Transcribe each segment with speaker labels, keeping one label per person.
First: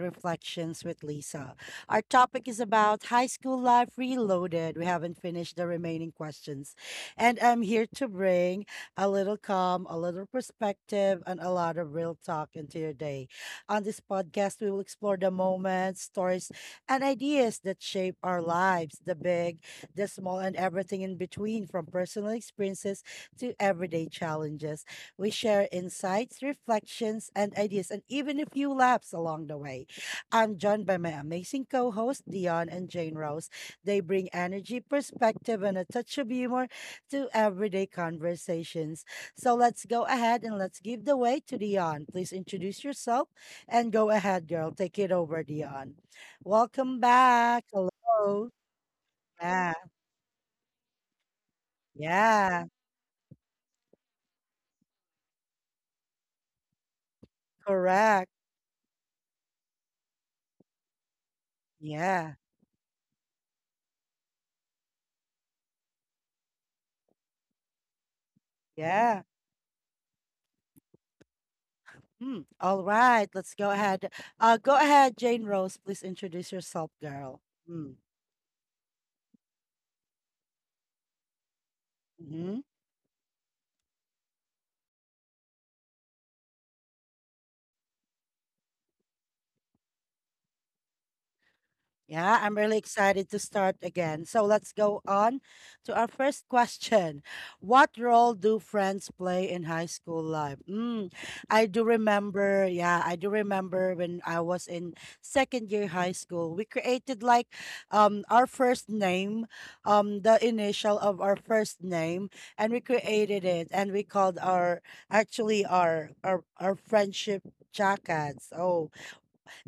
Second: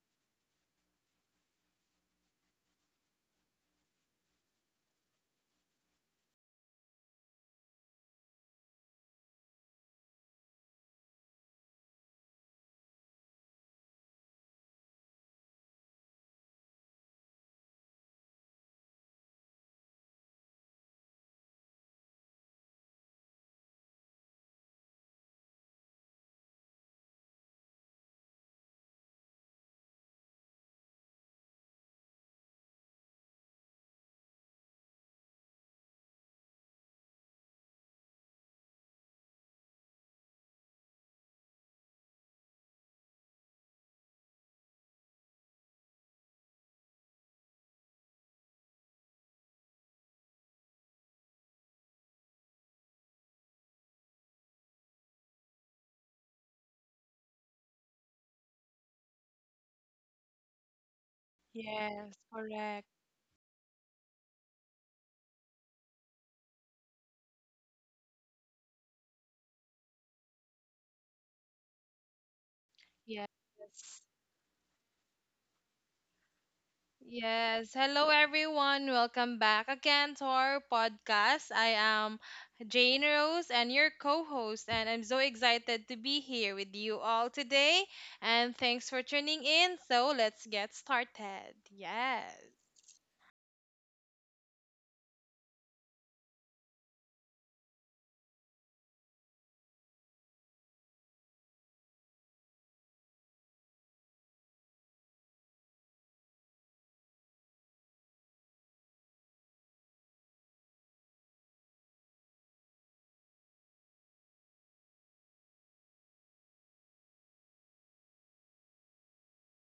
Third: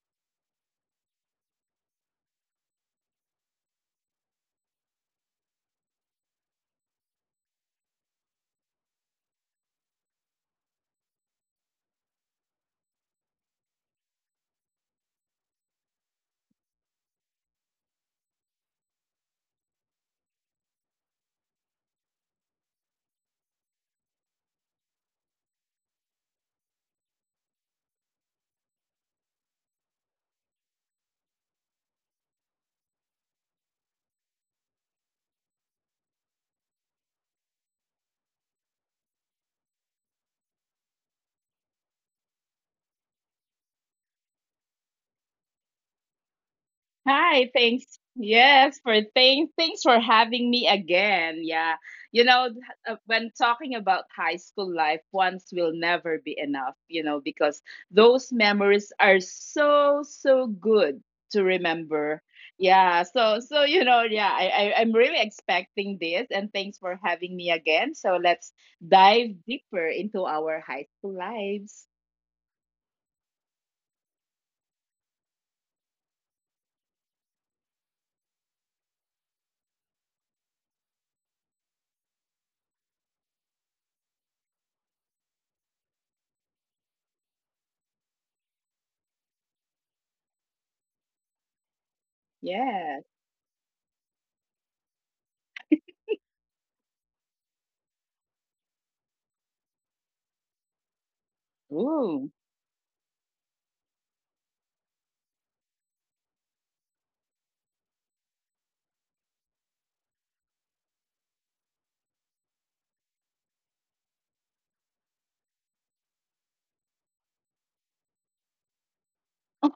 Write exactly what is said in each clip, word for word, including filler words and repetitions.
Speaker 1: Reflections with Lisa. Our topic is about high school life reloaded. We haven't finished the remaining questions. And I'm here to bring a little calm, a little perspective, and a lot of real talk into your day. On this podcast, we will explore the moments, stories, and ideas that shape our lives, the big, the small, and everything in between, from personal experiences to everyday challenges. We share insights, reflections, and ideas, and even a few laughs along the way. I'm joined by my amazing co hosts, Dion and Jane Rose. They bring energy, perspective, and a touch of humor to everyday conversations. So let's go ahead and let's give the way to Dion. Please introduce yourself and go ahead, girl. Take it over, Dion. Welcome
Speaker 2: Hi,
Speaker 1: back.
Speaker 2: thanks.
Speaker 1: Hello.
Speaker 2: Yes, for thanks.
Speaker 1: Yeah.
Speaker 2: Thanks for having me again. Yeah. You know, th-
Speaker 1: Yeah.
Speaker 2: uh, when talking about high school life, once will never be enough, you know, because those
Speaker 1: Correct.
Speaker 2: memories are so, so good to
Speaker 3: Yes,
Speaker 2: remember.
Speaker 1: Yeah.
Speaker 3: correct.
Speaker 2: Yeah. So, so, you know, yeah, I, I, I'm really expecting this. And thanks for having me again. So let's
Speaker 1: Yeah.
Speaker 2: dive deeper into our high school lives.
Speaker 1: Hmm, all
Speaker 3: Yes.
Speaker 1: right, let's go ahead. Uh, go ahead, Jane Rose. Please introduce yourself, girl.
Speaker 3: Yes.
Speaker 1: Mm.
Speaker 3: Hello, everyone. Welcome back again to our podcast. I am
Speaker 1: Mm-hmm.
Speaker 3: Jane Rose and your co host, and I'm so excited to be here with you all today. And thanks for tuning in. So let's get started. Yes.
Speaker 1: Yeah, I'm really
Speaker 2: Yeah.
Speaker 1: excited to start again. So let's go on to our first question. What role do friends play in high school life? Mm, I do
Speaker 2: Ooh.
Speaker 1: remember, yeah, I do remember when I was in second year high school, we created like um our first name, um the initial of our first name, and we created it and we called our actually our our, our friendship jackets. Oh,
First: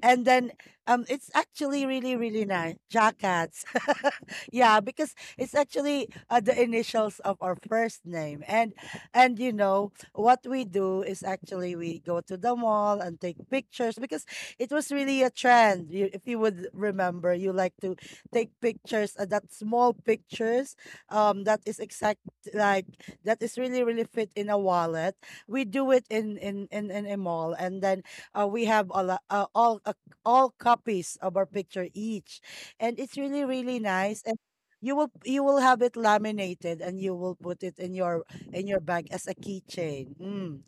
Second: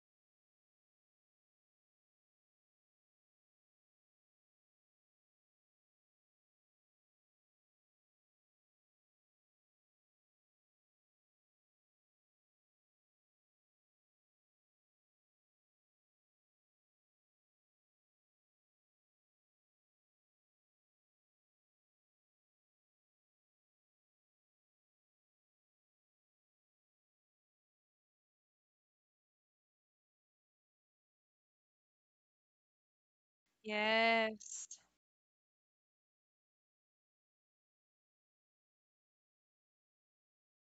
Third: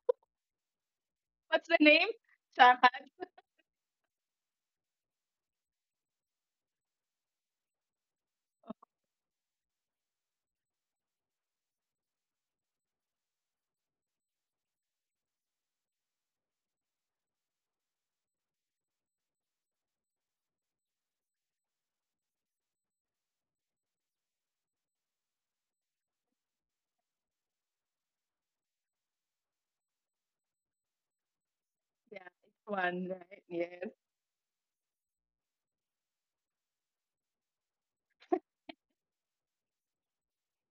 Speaker 1: and then um it's
Speaker 2: What's the
Speaker 1: actually
Speaker 2: name?
Speaker 1: really really nice jackets yeah, because it's actually uh, the initials of our first name. and and you know what we do is actually we go to the mall and take pictures because it was really a trend, you, if you would remember, you like to take pictures, uh, that small pictures um that is exact like that is really really fit in a wallet. We do it in in in, in a mall, and then uh, we have all, uh, all a all copies of our picture
Speaker 2: Yeah,
Speaker 1: each.
Speaker 2: it's
Speaker 1: And
Speaker 2: one,
Speaker 1: it's
Speaker 2: right?
Speaker 1: really, really
Speaker 2: Yes.
Speaker 1: nice. And
Speaker 3: Yes.
Speaker 1: you will you will have it laminated and you will put it in your in your bag as a keychain. Mm,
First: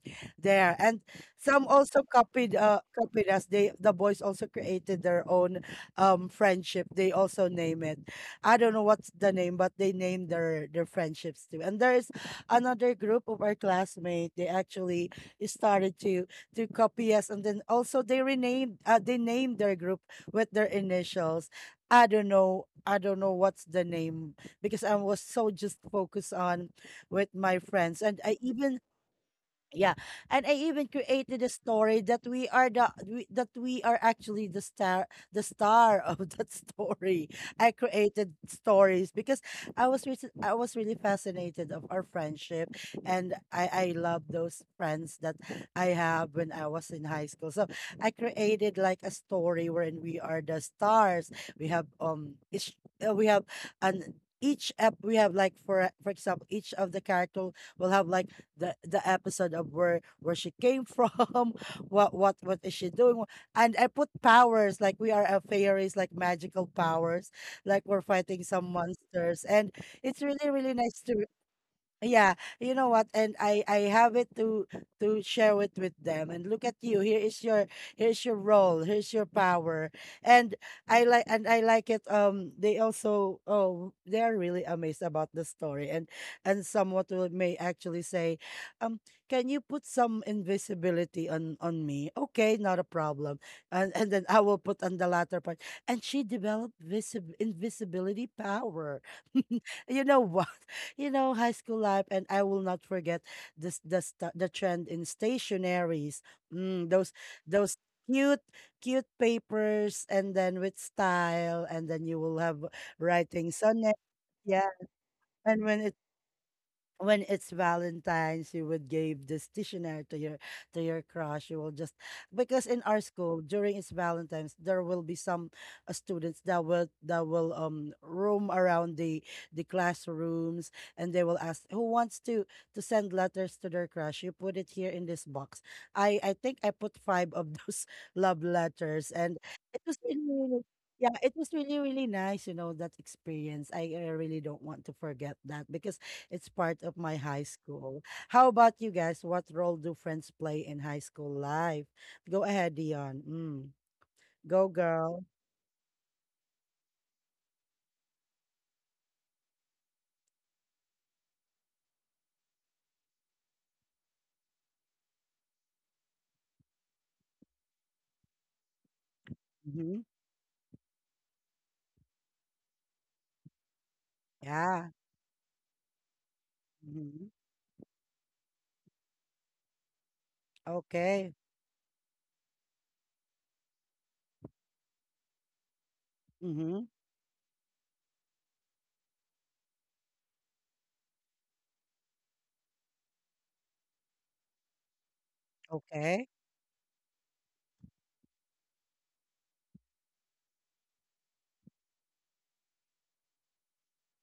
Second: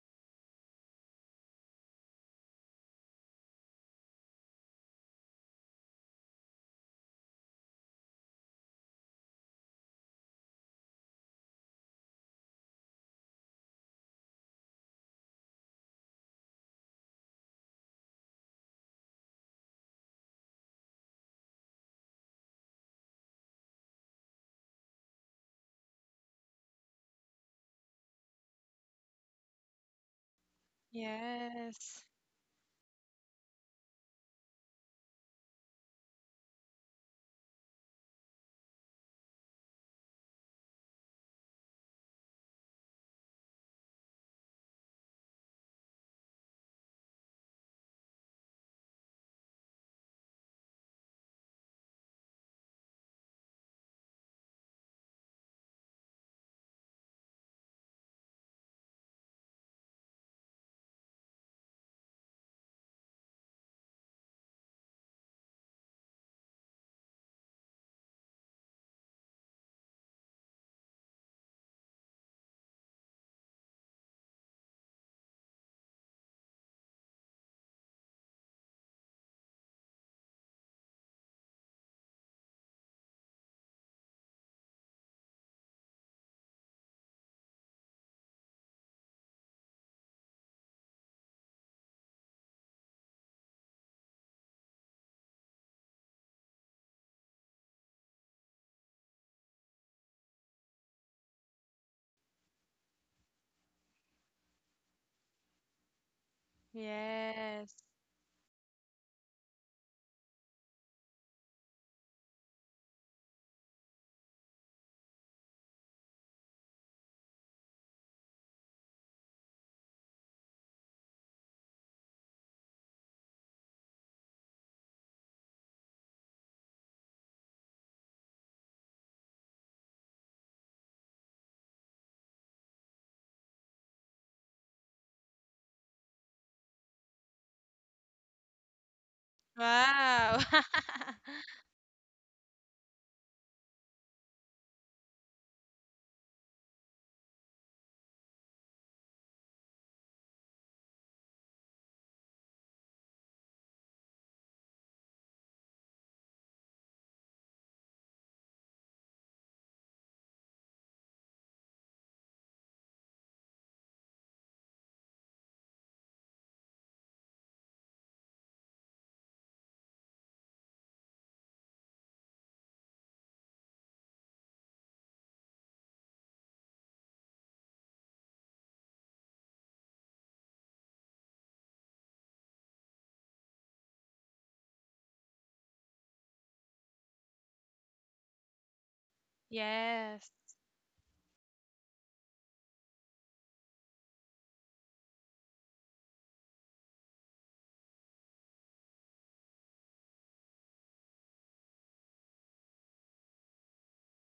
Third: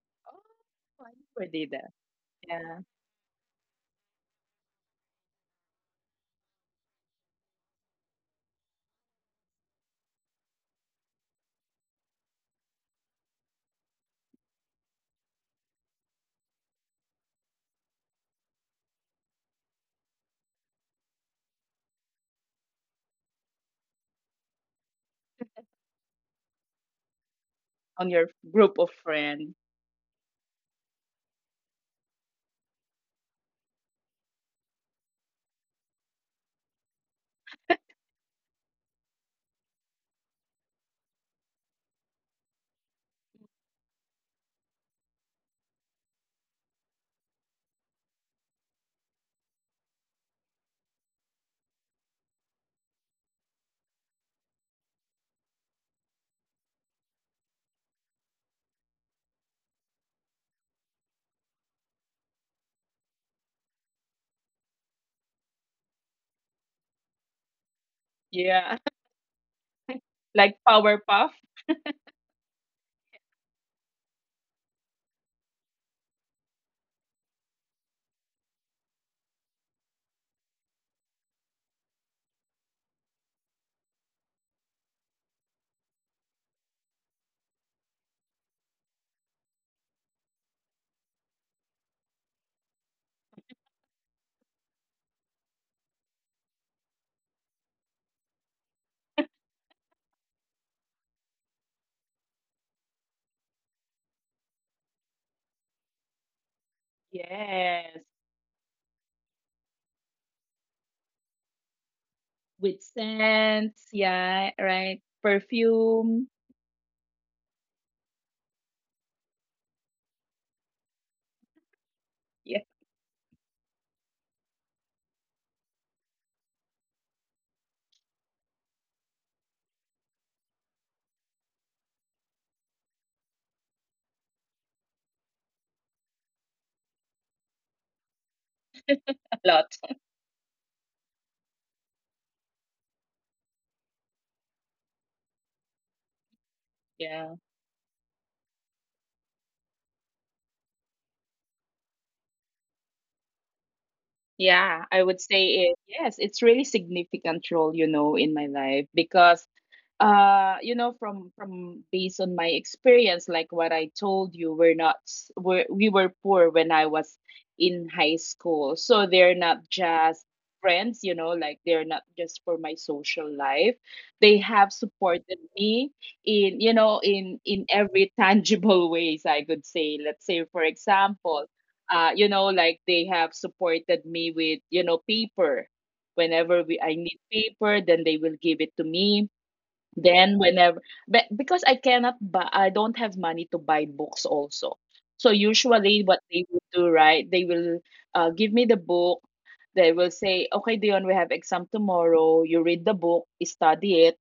Speaker 1: there. And
Speaker 2: Oh, I never
Speaker 1: some
Speaker 2: did that.
Speaker 1: also copied
Speaker 2: Yeah,
Speaker 1: uh copied us. They, the boys, also created their own um friendship. They also name it. I don't know what's the name, but they named their their friendships too. And there's another group of our classmates. They actually started to to copy us, and then also they renamed uh, they named their group with their initials. I don't know. I don't know what's the name because I was so just focused on with my friends,
Speaker 2: on
Speaker 1: and
Speaker 2: your
Speaker 1: I
Speaker 2: group
Speaker 1: even
Speaker 2: of friends.
Speaker 1: yeah, and I even created a story
Speaker 3: Yes.
Speaker 1: that we are the we, that we are actually the star, the star of that story. I created stories because I was re- I was really fascinated of our friendship, and I I love those friends that I have when I was in high school. So I created like a story wherein we are the stars. We have um each uh, we have an each app we have like for for example each of the character will have like the the episode of where where she came from, what what what is she doing, and I put powers like we are a fairies, like magical powers, like we're fighting some
Speaker 2: Yeah,
Speaker 1: monsters, and it's really
Speaker 2: like
Speaker 1: really nice to
Speaker 2: Powerpuff.
Speaker 1: yeah, you know what? And I I have it to to share it with them. And look at you. Here is your, here's your role. Here's your power. And I like and I like it. Um, they also, oh, they are really amazed about the story. And and somewhat will may actually say, um, can you put some invisibility on on me? Okay, not a problem. And and then I will put on the latter part. And she developed visib invisibility power. You know what? You know, high school life, and I will not forget this the sta- the trend in stationaries. Mm, those
Speaker 3: Yes.
Speaker 1: those
Speaker 2: Yes,
Speaker 1: cute cute papers, and then with style, and then you will have
Speaker 2: with
Speaker 1: writings on it.
Speaker 2: scents. Yeah,
Speaker 1: Yeah,
Speaker 2: right.
Speaker 1: and when it
Speaker 2: Perfume.
Speaker 1: when it's Valentine's, you would give this stationery to your to your crush. You will just because
Speaker 2: Yeah,
Speaker 1: in our school during its Valentine's, there will be some uh, students that will that will um roam around the the classrooms, and they will ask who wants to to send letters to their crush. You put it here in this box. I I think I put five of those love letters, and
Speaker 2: a
Speaker 1: it
Speaker 2: lot.
Speaker 1: was really
Speaker 3: Wow.
Speaker 1: really. Yeah, it was really, really nice, you know, that experience. I, I really don't want to forget that because it's part of my high
Speaker 2: Yeah.
Speaker 1: school. How about you guys? What role do friends play in high school life? Go ahead, Dion. Mm. Go,
Speaker 2: Yeah, I
Speaker 1: girl.
Speaker 2: would say it. Yes, it's really significant role, you know, in my life because uh you know from from based on my experience, like what I told you, we're not s- we're, we were poor when I was in high school. So they're not
Speaker 1: Mm-hmm.
Speaker 2: just friends, you know like, they're not just for my social life. They have
Speaker 1: Yeah.
Speaker 2: supported me in, you know
Speaker 1: Mm-hmm.
Speaker 2: in in every tangible ways, I could say. Let's say, for
Speaker 1: Okay.
Speaker 2: example, uh you know like, they have supported me with, you know paper. Whenever
Speaker 1: Mm-hmm.
Speaker 2: we I need paper, then they will give it to me.
Speaker 3: yes.
Speaker 2: Then whenever, but because I cannot buy, I don't have money to buy books also. So usually what
Speaker 1: Okay.
Speaker 2: they will do, right? They will uh, give me the book. They will say, "Okay, Dion, we have exam tomorrow. You read the book, study it,"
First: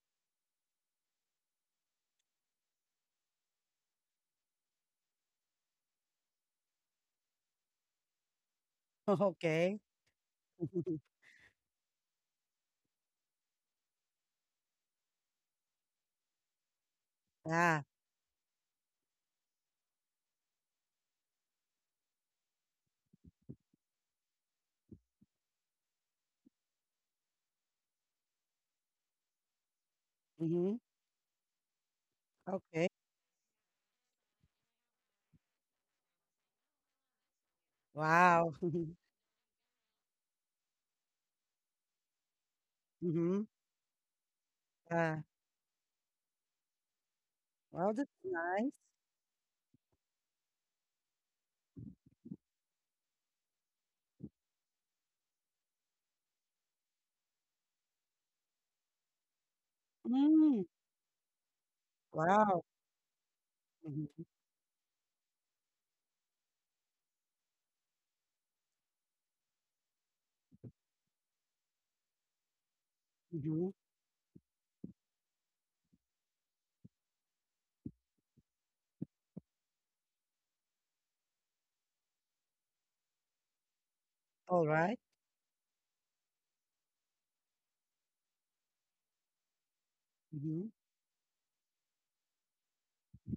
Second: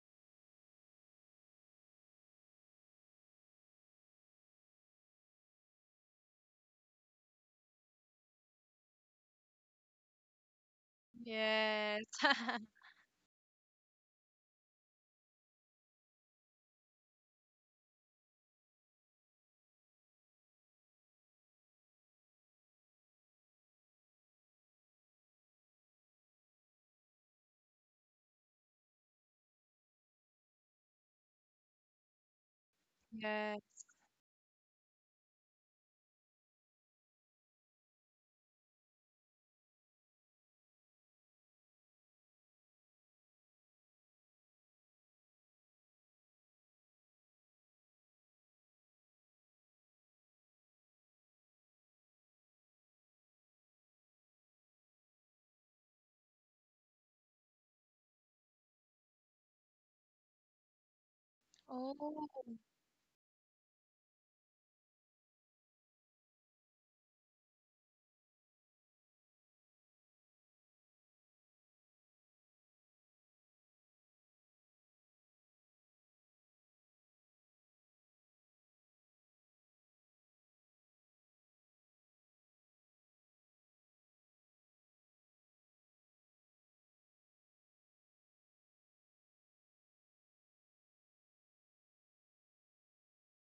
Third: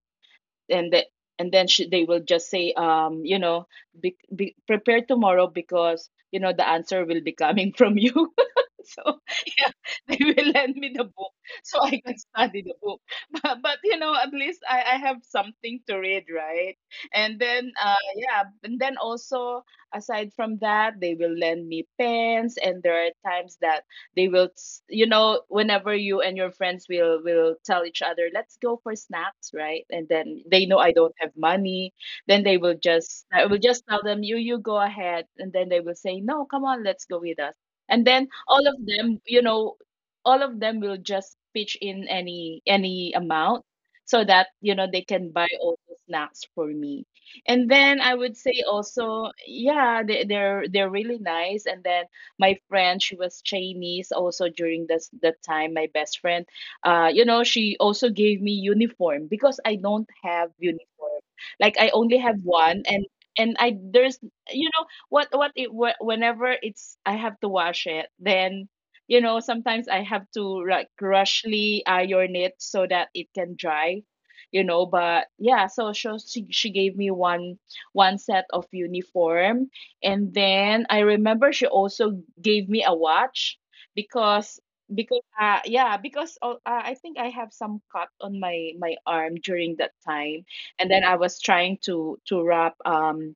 Speaker 2: and the, and then she, they will just say, um you know be, be prepare tomorrow because, you know the answer will be coming from you. So yeah,
Speaker 1: Okay.
Speaker 2: they will lend me the book so I
Speaker 3: Yes.
Speaker 2: can study the book. But, but, you know at least I, I have something to read, right? And then
Speaker 1: Yeah.
Speaker 2: uh yeah, and then also, aside from that, they will lend me pens, and there are times that they will s- you know whenever you and your friends will will tell each other, "Let's go for snacks," right? And then they know
Speaker 1: Mm-hmm.
Speaker 2: I don't have money, then they will
Speaker 1: Okay.
Speaker 2: just, I will just
Speaker 3: yes.
Speaker 2: tell them, you You go ahead," and then they will say, "No, come on, let's go with us." And then
Speaker 1: Wow.
Speaker 2: all of them, you know all of them will just pitch in any, any
Speaker 1: Mm-hmm.
Speaker 2: amount so that, you know they
Speaker 1: Yeah.
Speaker 2: can buy all the snacks for me. And
Speaker 1: Well,
Speaker 2: then I
Speaker 1: that's
Speaker 2: would say
Speaker 1: nice.
Speaker 2: also, yeah, they, they're they're really nice. And then my friend, she was Chinese, also during this, that time, my best friend, uh you know she also gave me uniform because I don't have
Speaker 1: Mm.
Speaker 2: uniform, like, I only
Speaker 3: Oh.
Speaker 2: have
Speaker 1: Wow.
Speaker 2: one. And, and I there's,
Speaker 1: Mm-hmm.
Speaker 2: you know what what it wh- whenever it's, I have to wash it, then, you know sometimes I have to like rushly iron it so that it can
Speaker 1: Mm-hmm.
Speaker 2: dry, you know but yeah. So she she, she gave me one, one set of uniform. And then I remember she also gave me a watch, because,
Speaker 1: All right.
Speaker 2: because uh yeah, because uh, uh, I think I have some cut on my my arm during that time.
Speaker 1: Mm-hmm.
Speaker 2: And then I was trying to to wrap, um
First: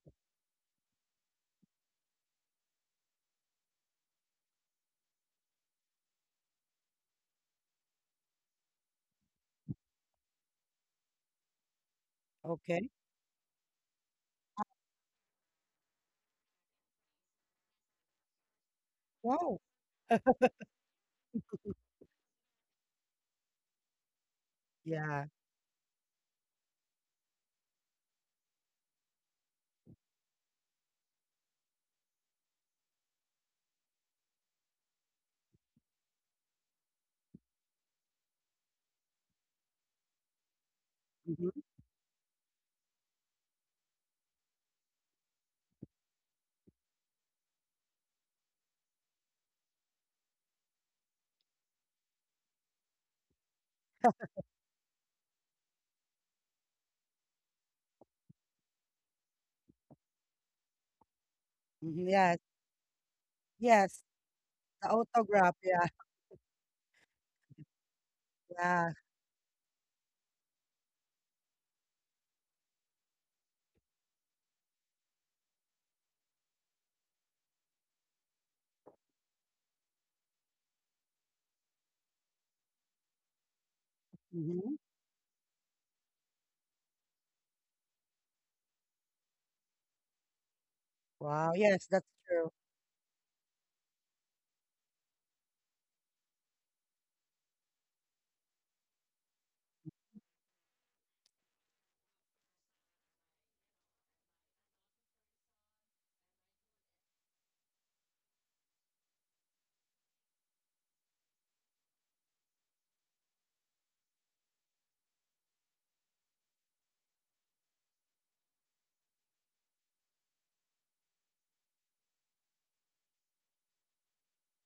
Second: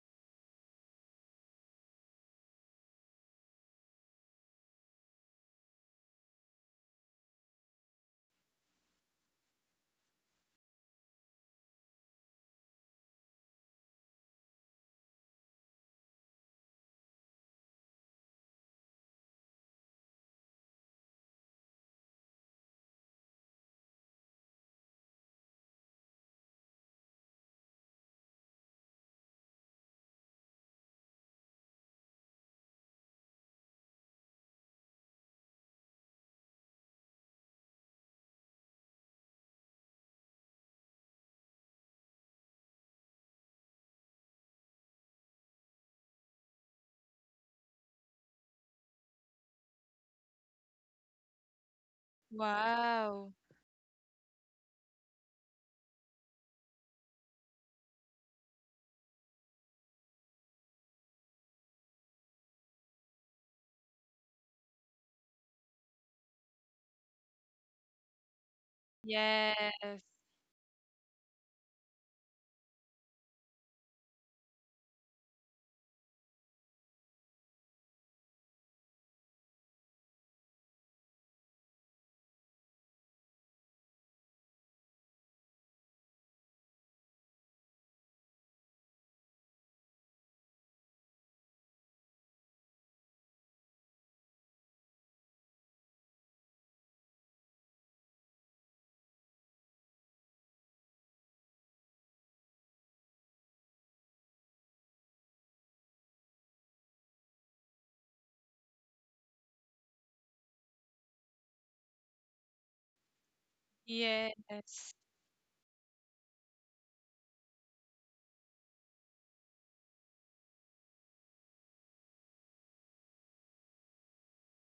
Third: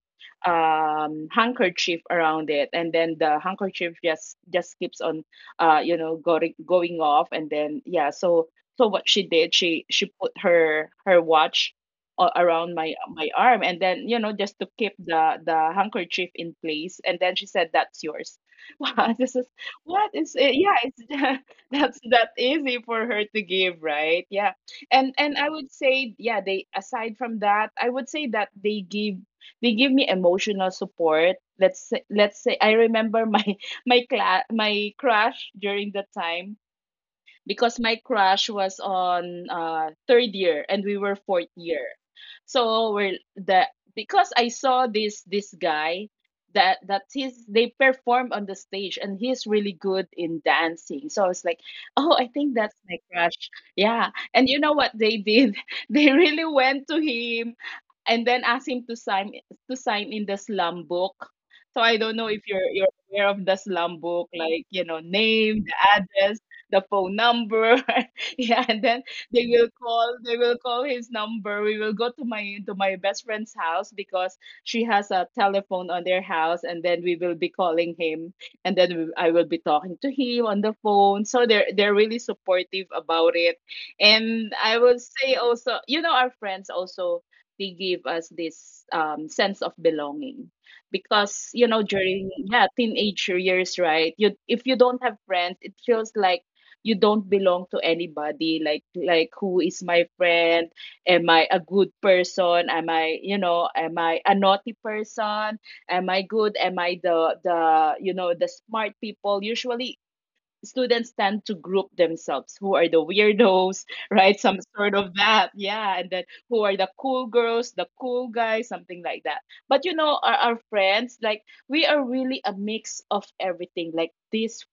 Speaker 2: um handkerchief around it, and then the handkerchief just, just keeps on, uh you know going, going off, and then yeah. So so what she did, she she put her her watch a- around my
Speaker 1: Okay.
Speaker 2: my arm, and then, you know just to keep the the handkerchief in place. And then she said, "That's yours." Wow, this is,
Speaker 1: Wow.
Speaker 2: what is it? Yeah, it's that's that easy for her to give, right? Yeah. And,
Speaker 1: Yeah.
Speaker 2: and I would say, yeah, they, aside from that, I would say that they give, they give me emotional support. Let's say let's say I remember my my class my crush during the time, because my crush was on, uh, third year, and we were fourth
Speaker 1: Mm-hmm.
Speaker 2: year. So we're the, because I saw this this guy, that that his, they perform on the stage, and he's really good in dancing. So I was like, "Oh, I think that's my
Speaker 3: Wow.
Speaker 2: crush." Yeah, and you know what they did? They really went to him and then asked him to sign, to sign in the slum book. So I don't
Speaker 1: Mm-hmm.
Speaker 2: know if
Speaker 1: Yes.
Speaker 2: you're you're aware of the slum
Speaker 1: Yes.
Speaker 2: book, like, you
Speaker 1: The
Speaker 2: know,
Speaker 1: autograph.
Speaker 2: name, the
Speaker 1: Yeah.
Speaker 2: address, the phone number. Yeah, and
Speaker 1: Yeah.
Speaker 2: then they will
Speaker 3: Yes.
Speaker 2: call they will call his number. We will go to my to my best friend's house because she has a telephone on their house, and then we will be calling him, and then we, I will be talking to him on the phone. So they're they're really supportive about it. And I
Speaker 1: Mhm.
Speaker 2: would say also, you know, our friends also, they give us this, um, sense of belonging, because,
Speaker 1: Wow,
Speaker 2: you know
Speaker 1: yes, that's
Speaker 2: during,
Speaker 1: true.
Speaker 2: yeah, teenager years, right? You, if you don't have friends, it feels like you don't belong to anybody, like like who is my friend? Am I a good person? Am I, you know am I a naughty person? Am I good? Am I the, the you know the smart people? Usually students tend to group themselves. Who are the weirdos? Right, some sort
Speaker 3: Yes.
Speaker 2: of that. Yeah, and then, who are the cool girls, the cool guys, something like that. But, you know, our, our friends, like, we are really a mix of everything, like these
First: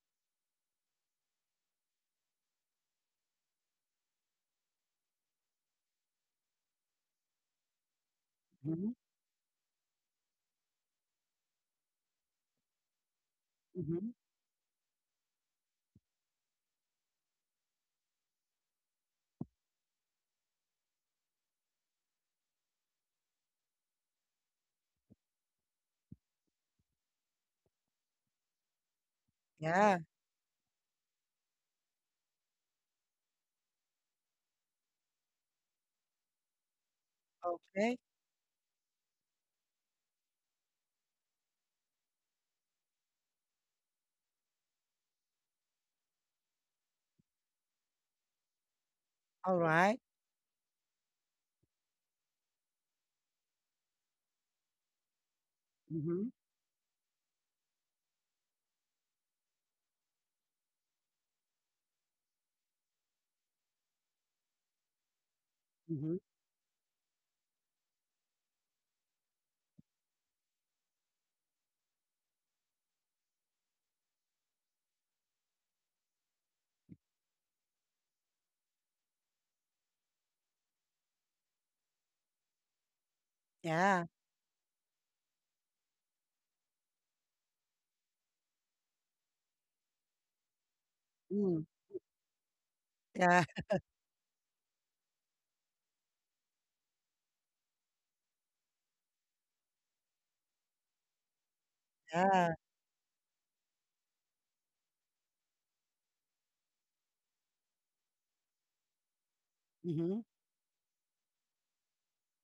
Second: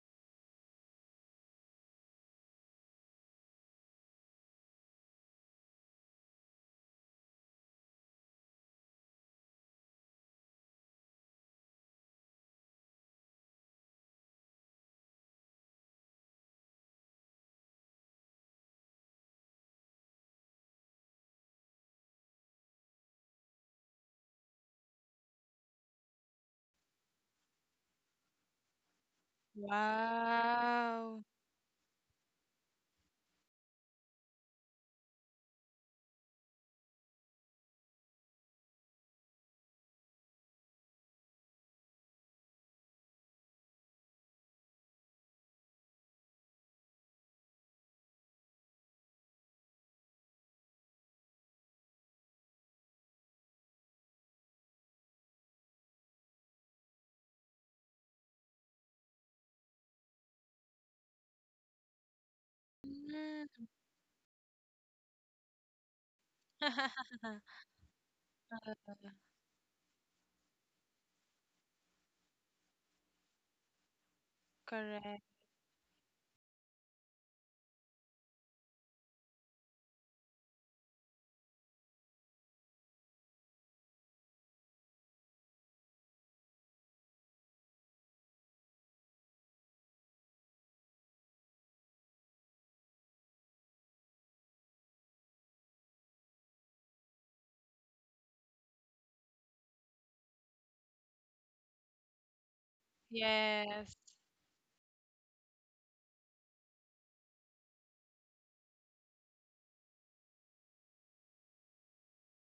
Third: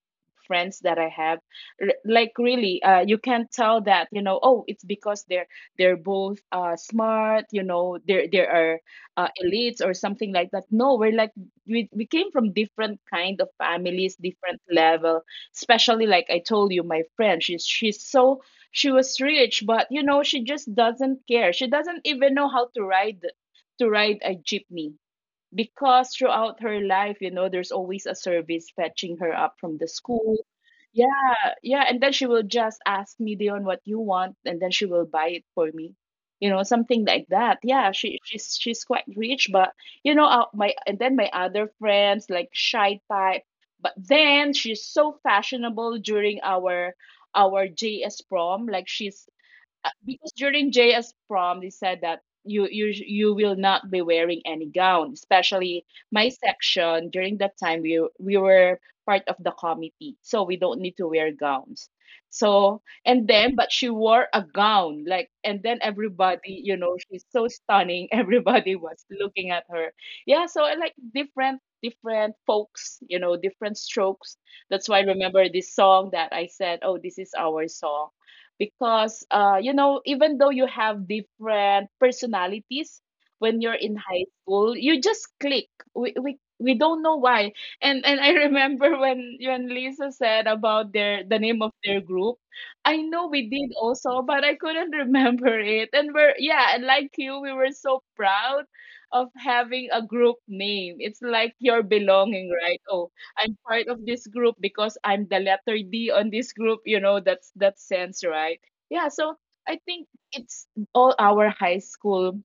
Speaker 2: friends that I have, r- like really, uh, you can tell that, you know, oh, it's because they're they're both, uh, smart, you know, they're they are,
Speaker 1: Mhm.
Speaker 2: uh, elites or something like that. No, we're like, we, we came from different kind of
Speaker 1: Mhm.
Speaker 2: families, different level. Especially, like I told you, my friend, she's she's so, she was rich, but, you know, she just doesn't care. She doesn't even know how to ride, to ride a jeepney because throughout her life, you know, there's always a service fetching her up from the
Speaker 1: Yeah,
Speaker 2: school.
Speaker 3: Wow.
Speaker 2: Yeah, yeah. And then she will just ask me, "Dion, what you want?" And then she will buy it for me. You know, something like that. Yeah,
Speaker 1: okay.
Speaker 2: she she's she's quite rich, but, you know, uh, my, and then my other friends, like, shy type. But then she's so fashionable during our our J S prom. Like she's,
Speaker 1: All
Speaker 2: uh,
Speaker 1: right.
Speaker 2: because during J S prom, they said that you you you will not be wearing any gown, especially my
Speaker 1: Mhm.
Speaker 2: section. During that time, we we were part of the committee, so we don't need to wear gowns. So and then,
Speaker 3: Mm.
Speaker 2: but she wore a gown, like, and then
Speaker 1: Mhm.
Speaker 2: everybody, you know, she's so stunning. Everybody was looking at her. Yeah, so I like different, different folks, you know, different strokes. That's why I
Speaker 3: Correct.
Speaker 2: remember this song that I said, "Oh, this is our song," because, uh, you know, even though you have different personalities, when you're in
Speaker 1: Yeah.
Speaker 2: high school, you just click. We, we we don't know why. And, and I remember when, when Lisa said about their, the name
Speaker 1: Mm.
Speaker 2: of their group, I know
Speaker 1: Yeah,
Speaker 2: we did also, but I couldn't remember it. And we're, yeah, and like you, we were so proud of having a group name. It's like your belonging,
Speaker 1: yeah.
Speaker 2: right? Oh, I'm part
Speaker 3: Yes.
Speaker 2: of this group because I'm the letter D on this group, you know, that's that sense, right? Yeah, so I think
Speaker 1: Mhm.
Speaker 2: it's all our high school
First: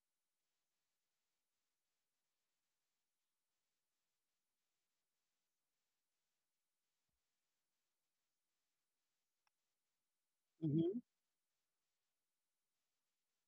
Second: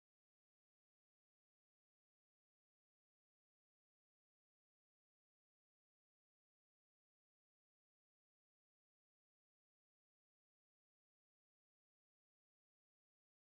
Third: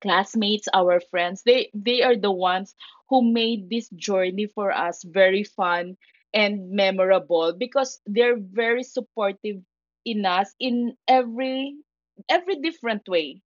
Speaker 2: classmates, our friends. They they are the ones who made this journey for us very fun and memorable because they're very supportive in us in
Speaker 1: Mhm.
Speaker 2: every, every different way,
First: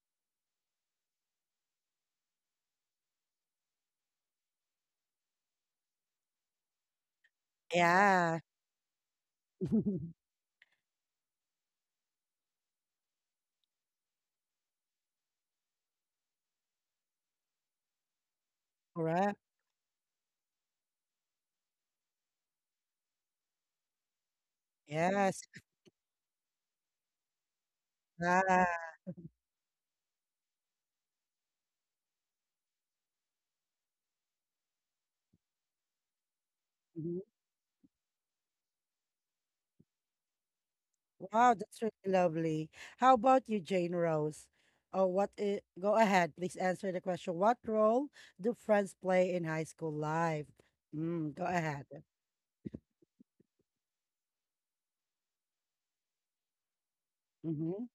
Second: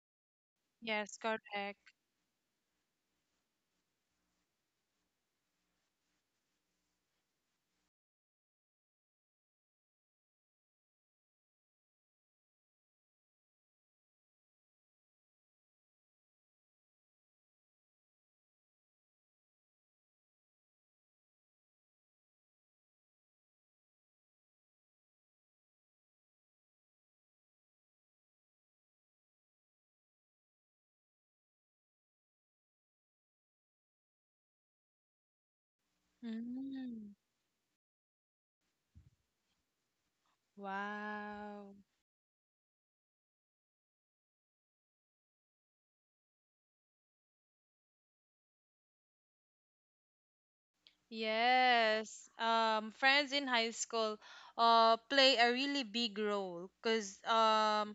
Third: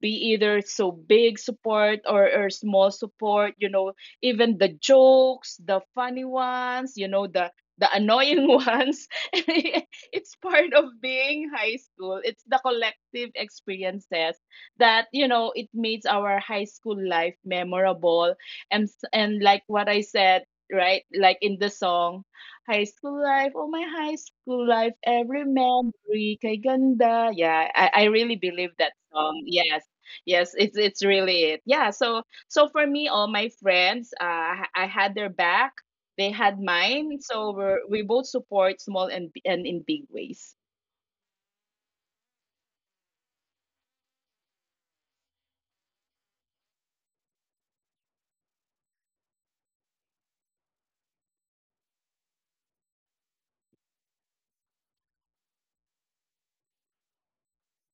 Speaker 2: be either so
Speaker 3: Yes,
Speaker 2: big
Speaker 3: correct.
Speaker 2: support, or, or small support, you know, even the jokes, the funny ones, you know, the the
Speaker 1: Yeah.
Speaker 2: annoying ones. It's part of being high school. It's the collective experiences that, you know, it makes our high school life memorable. And s-
Speaker 1: Correct.
Speaker 2: and like what I said, right, like in the song, "High school life, oh my high school life,
Speaker 1: Yes.
Speaker 2: every memory kay ganda." Yeah, i, I really
Speaker 1: Yeah.
Speaker 2: believe that song. Yes. Yes, it's it's really it. Yeah, so so for me, all my friends, uh, I had their back, they had
Speaker 3: Mm.
Speaker 2: mine,
Speaker 1: Mhm.
Speaker 2: so we're, we both support small and b- and in big ways.
Speaker 1: Wow,
Speaker 3: Wow.
Speaker 1: that's really lovely. How about you, Jane Rose? Oh, what I- go ahead, please answer the question. What role do friends play in high school life? Mm, go ahead.
Speaker 3: Yes, um, friends in high school uh, play a really big role because
Speaker 1: Mm-hmm.
Speaker 3: um,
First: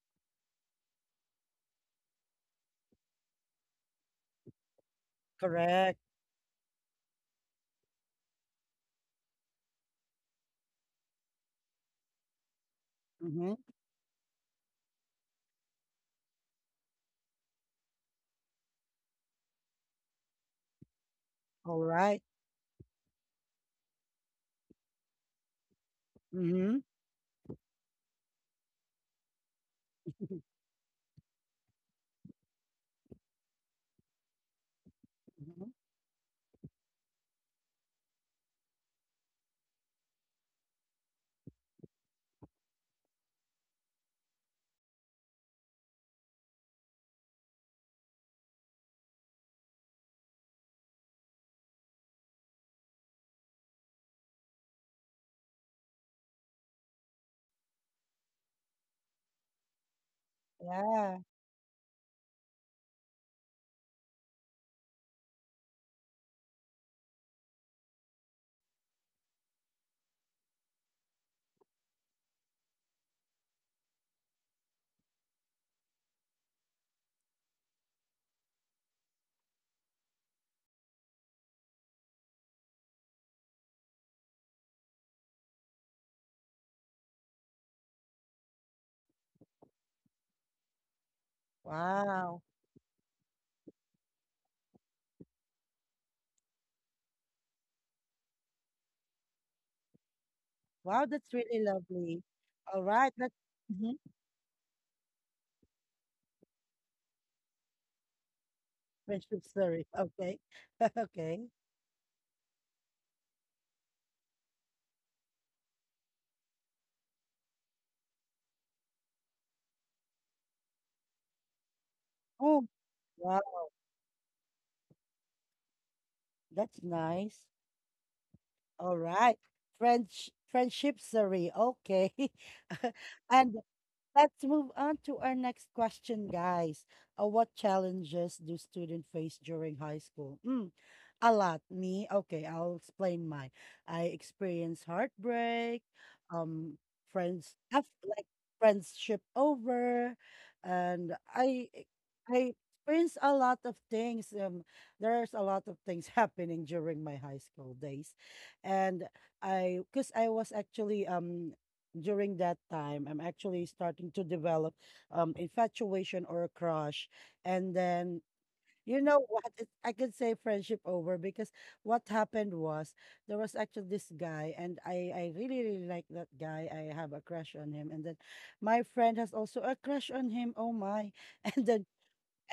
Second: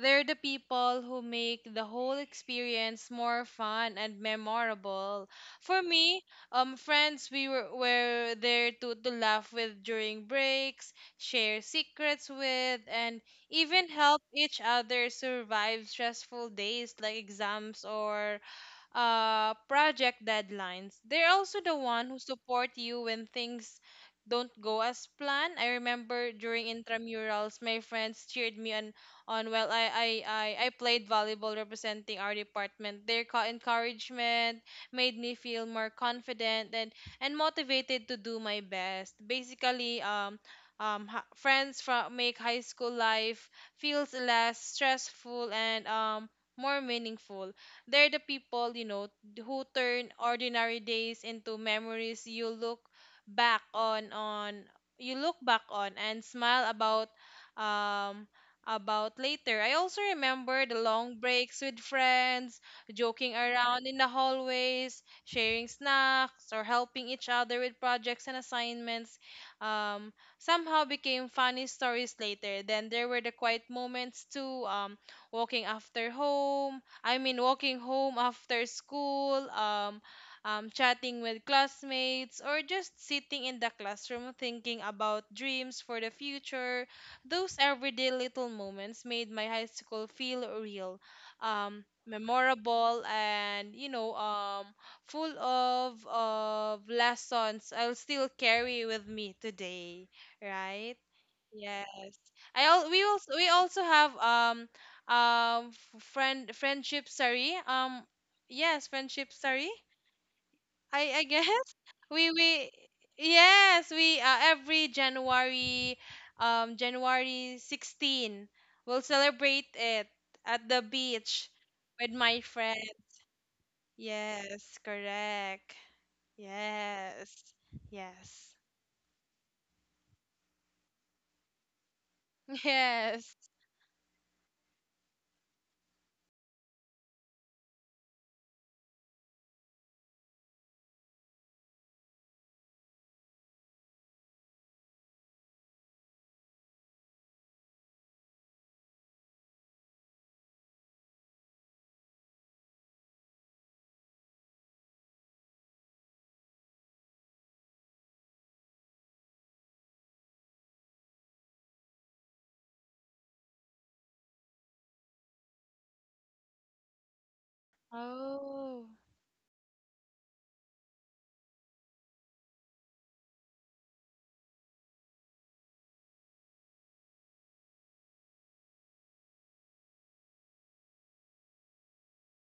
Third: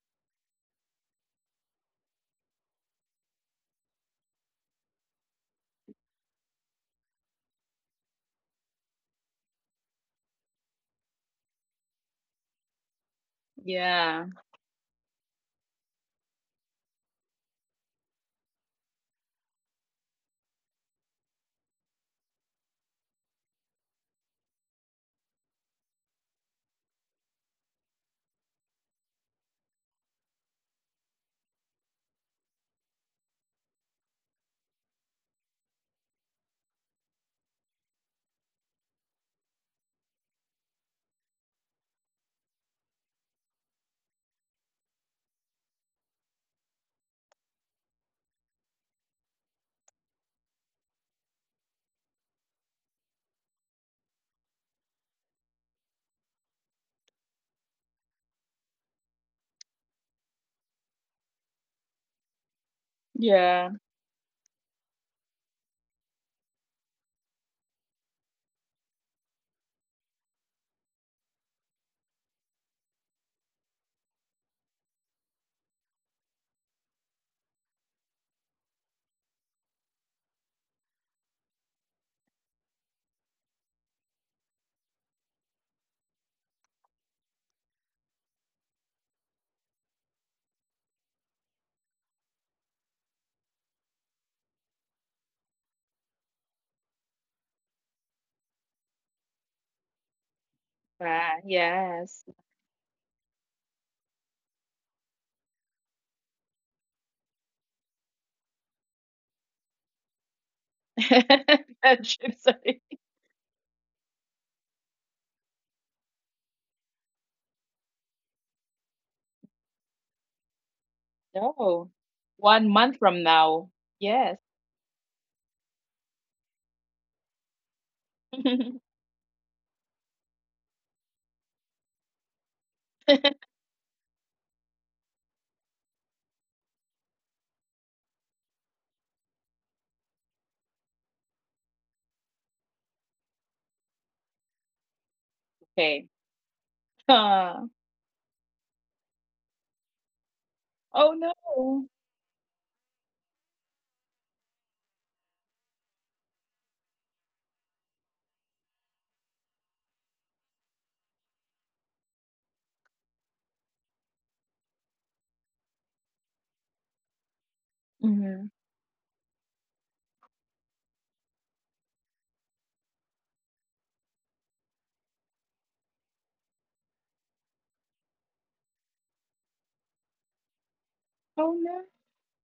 Speaker 3: they're the people who make the whole experience more fun and memorable. For
Speaker 1: Correct.
Speaker 3: me, um, friends we were, were there to, to laugh with during breaks, share secrets with, and
Speaker 1: Mm-hmm.
Speaker 3: even help
Speaker 2: Yeah,
Speaker 3: each other survive stressful days like exams or uh, project deadlines. They're also the
Speaker 1: All
Speaker 3: one who
Speaker 1: right.
Speaker 3: support you when things don't go as planned. I remember during
Speaker 1: Mm-hmm.
Speaker 3: intramurals, my friends cheered me on, on well, I, I, I, I played volleyball representing our department. Their co- encouragement made me feel
Speaker 1: Mm-hmm.
Speaker 3: more confident and, and motivated to do my best. Basically, um, um, ha- friends from make high school life feels less stressful and um, more meaningful. They're the people, you know, who turn ordinary days into memories you look back on on you look back on and smile about um about later. I also remember the
Speaker 1: Yeah.
Speaker 3: long breaks with friends, joking
Speaker 2: yeah,
Speaker 3: around in the hallways, sharing snacks or helping each other with projects and assignments. Um somehow became funny stories later. Then there were the quiet moments too, um, walking after home, I mean, walking home after school, um, um, chatting with classmates, or just sitting in the classroom thinking about dreams for the future. Those everyday little moments made my high school feel real, um,
Speaker 1: Wow.
Speaker 3: memorable, and you know, um, full of of lessons I'll still carry with me today, right?
Speaker 1: Wow, that's
Speaker 2: ah,
Speaker 1: really
Speaker 3: Yes.
Speaker 1: lovely.
Speaker 2: yes.
Speaker 3: I
Speaker 1: All
Speaker 3: al- we
Speaker 1: right. That's
Speaker 3: also we also
Speaker 1: mm-hmm.
Speaker 3: have um um f- friend friendship, sorry. Um yes, friendship,
Speaker 1: Friendship
Speaker 3: sorry.
Speaker 1: story. Okay.
Speaker 3: I i
Speaker 1: Okay.
Speaker 3: guess we
Speaker 2: Friendship,
Speaker 3: we
Speaker 2: sorry.
Speaker 3: yes we uh, every January, um January sixteen, we'll celebrate it at the beach
Speaker 2: No,
Speaker 3: with my
Speaker 1: Oh,
Speaker 2: one
Speaker 3: friend.
Speaker 2: month from
Speaker 1: wow.
Speaker 2: now. Yes.
Speaker 3: Yes, correct.
Speaker 1: That's nice.
Speaker 3: Yes. Yes.
Speaker 1: All right. French friendship. Okay.
Speaker 3: Yes.
Speaker 1: And let's move on to our next question, guys. Uh, what challenges do students face during high school? Mm, a lot. Me, okay, I'll explain mine. I experienced heartbreak,
Speaker 2: Okay.
Speaker 1: um, friends,
Speaker 2: Uh,
Speaker 1: af- like friendship over, and
Speaker 2: oh
Speaker 1: I,
Speaker 2: no.
Speaker 1: I experienced a lot of things. Um, there's a lot of things happening during my high school days, and I, cause I was actually um during that time, I'm actually starting to develop um infatuation or a crush. And then
Speaker 2: Mhm.
Speaker 3: Oh.
Speaker 1: you know what? It, I could say friendship over because what happened was there was actually this guy, and I I really really like that guy. I have a crush on him, and then my friend has also a crush on him. Oh my!
Speaker 2: Oh
Speaker 1: And then
Speaker 2: no.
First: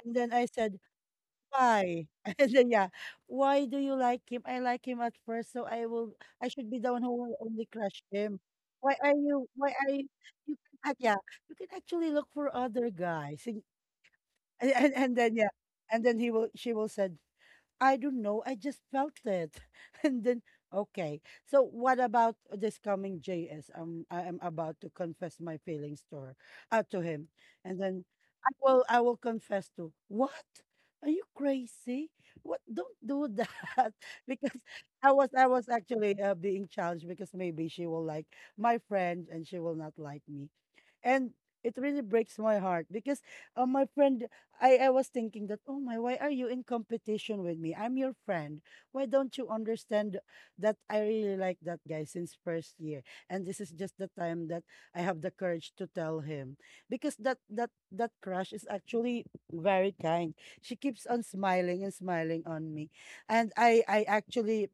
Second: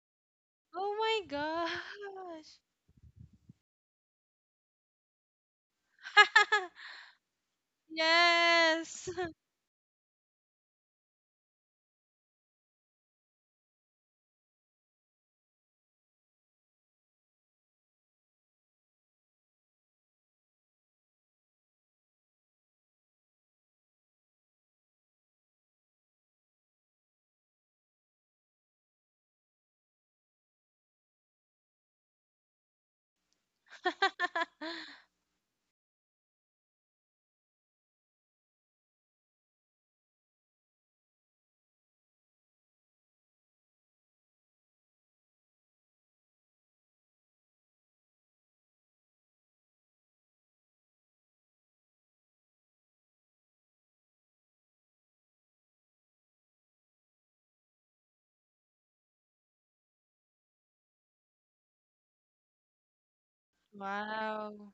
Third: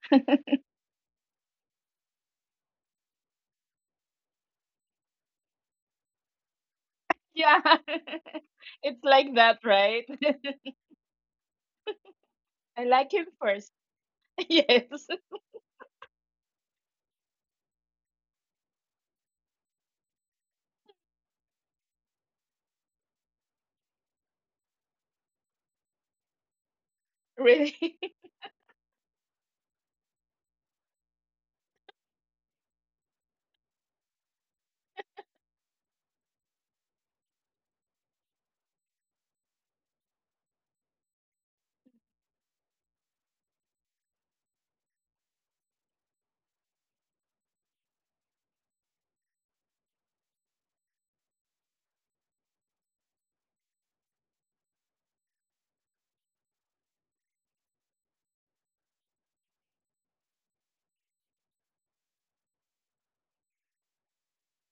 Speaker 1: and then I said,
Speaker 3: Oh my
Speaker 1: why?
Speaker 3: gosh.
Speaker 1: And then, yeah, why do you like him? I like him at first, so I will. I should be the one who will
Speaker 2: Yeah,
Speaker 1: only crush him. Why
Speaker 2: it's
Speaker 3: Yes.
Speaker 1: are
Speaker 2: like
Speaker 1: you?
Speaker 2: that,
Speaker 1: Why are
Speaker 2: right?
Speaker 1: you? You can, act- yeah, you can actually look for
Speaker 2: I
Speaker 1: other
Speaker 2: like him
Speaker 1: guys, and,
Speaker 2: first.
Speaker 1: and
Speaker 2: Yes.
Speaker 1: and then yeah, and then he will. She will said, I don't know. I just felt it. And then, okay. So what about this coming J S? Um, I am about to confess my feelings to her, uh, to him. And
Speaker 2: Really?
Speaker 1: then I will, I will confess to, what? Are you crazy? What? Don't do that. Because I was, I was actually uh, being challenged because maybe she will like my friend and she will not like me. And it really breaks my heart because uh, my friend, I, I was thinking that, oh my, why are you in competition with me? I'm your friend. Why don't you understand that I really like that guy since first year? And this is just the time that I have the courage to tell him because that that that crush is actually very kind. She keeps on smiling and smiling on me, and I I actually
Speaker 3: Wow.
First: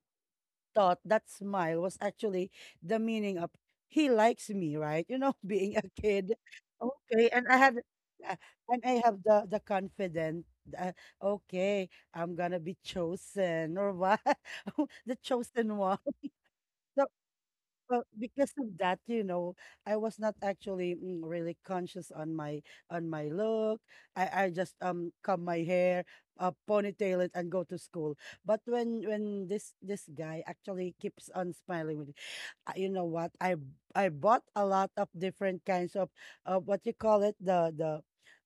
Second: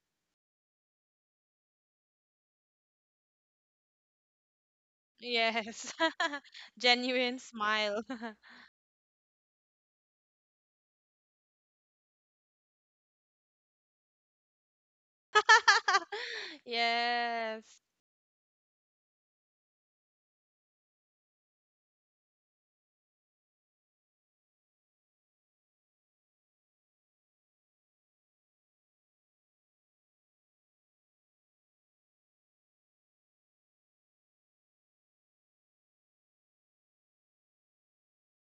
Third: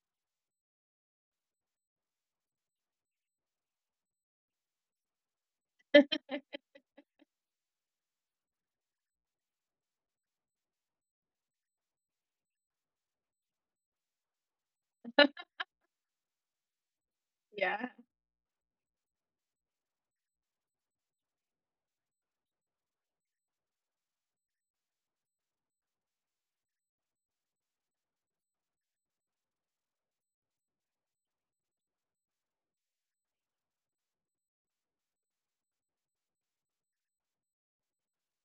Speaker 1: thought that smile was actually the meaning of he likes me, right? You know, being a
Speaker 3: Yes.
Speaker 1: kid. Okay,
Speaker 3: Genuine
Speaker 1: and I had
Speaker 3: smile.
Speaker 1: uh, and I have the the confidence. Uh, okay, I'm gonna be chosen or what? The chosen one. So
Speaker 3: Yes.
Speaker 2: Yeah.
Speaker 1: well, because of that, you know, I was not actually mm, really conscious on my on my look. I I just um comb my hair, uh, ponytail it, and go to school. But when when this this guy actually keeps on smiling with me, uh, you know what? I I bought a lot of different kinds of uh, what you call it, the the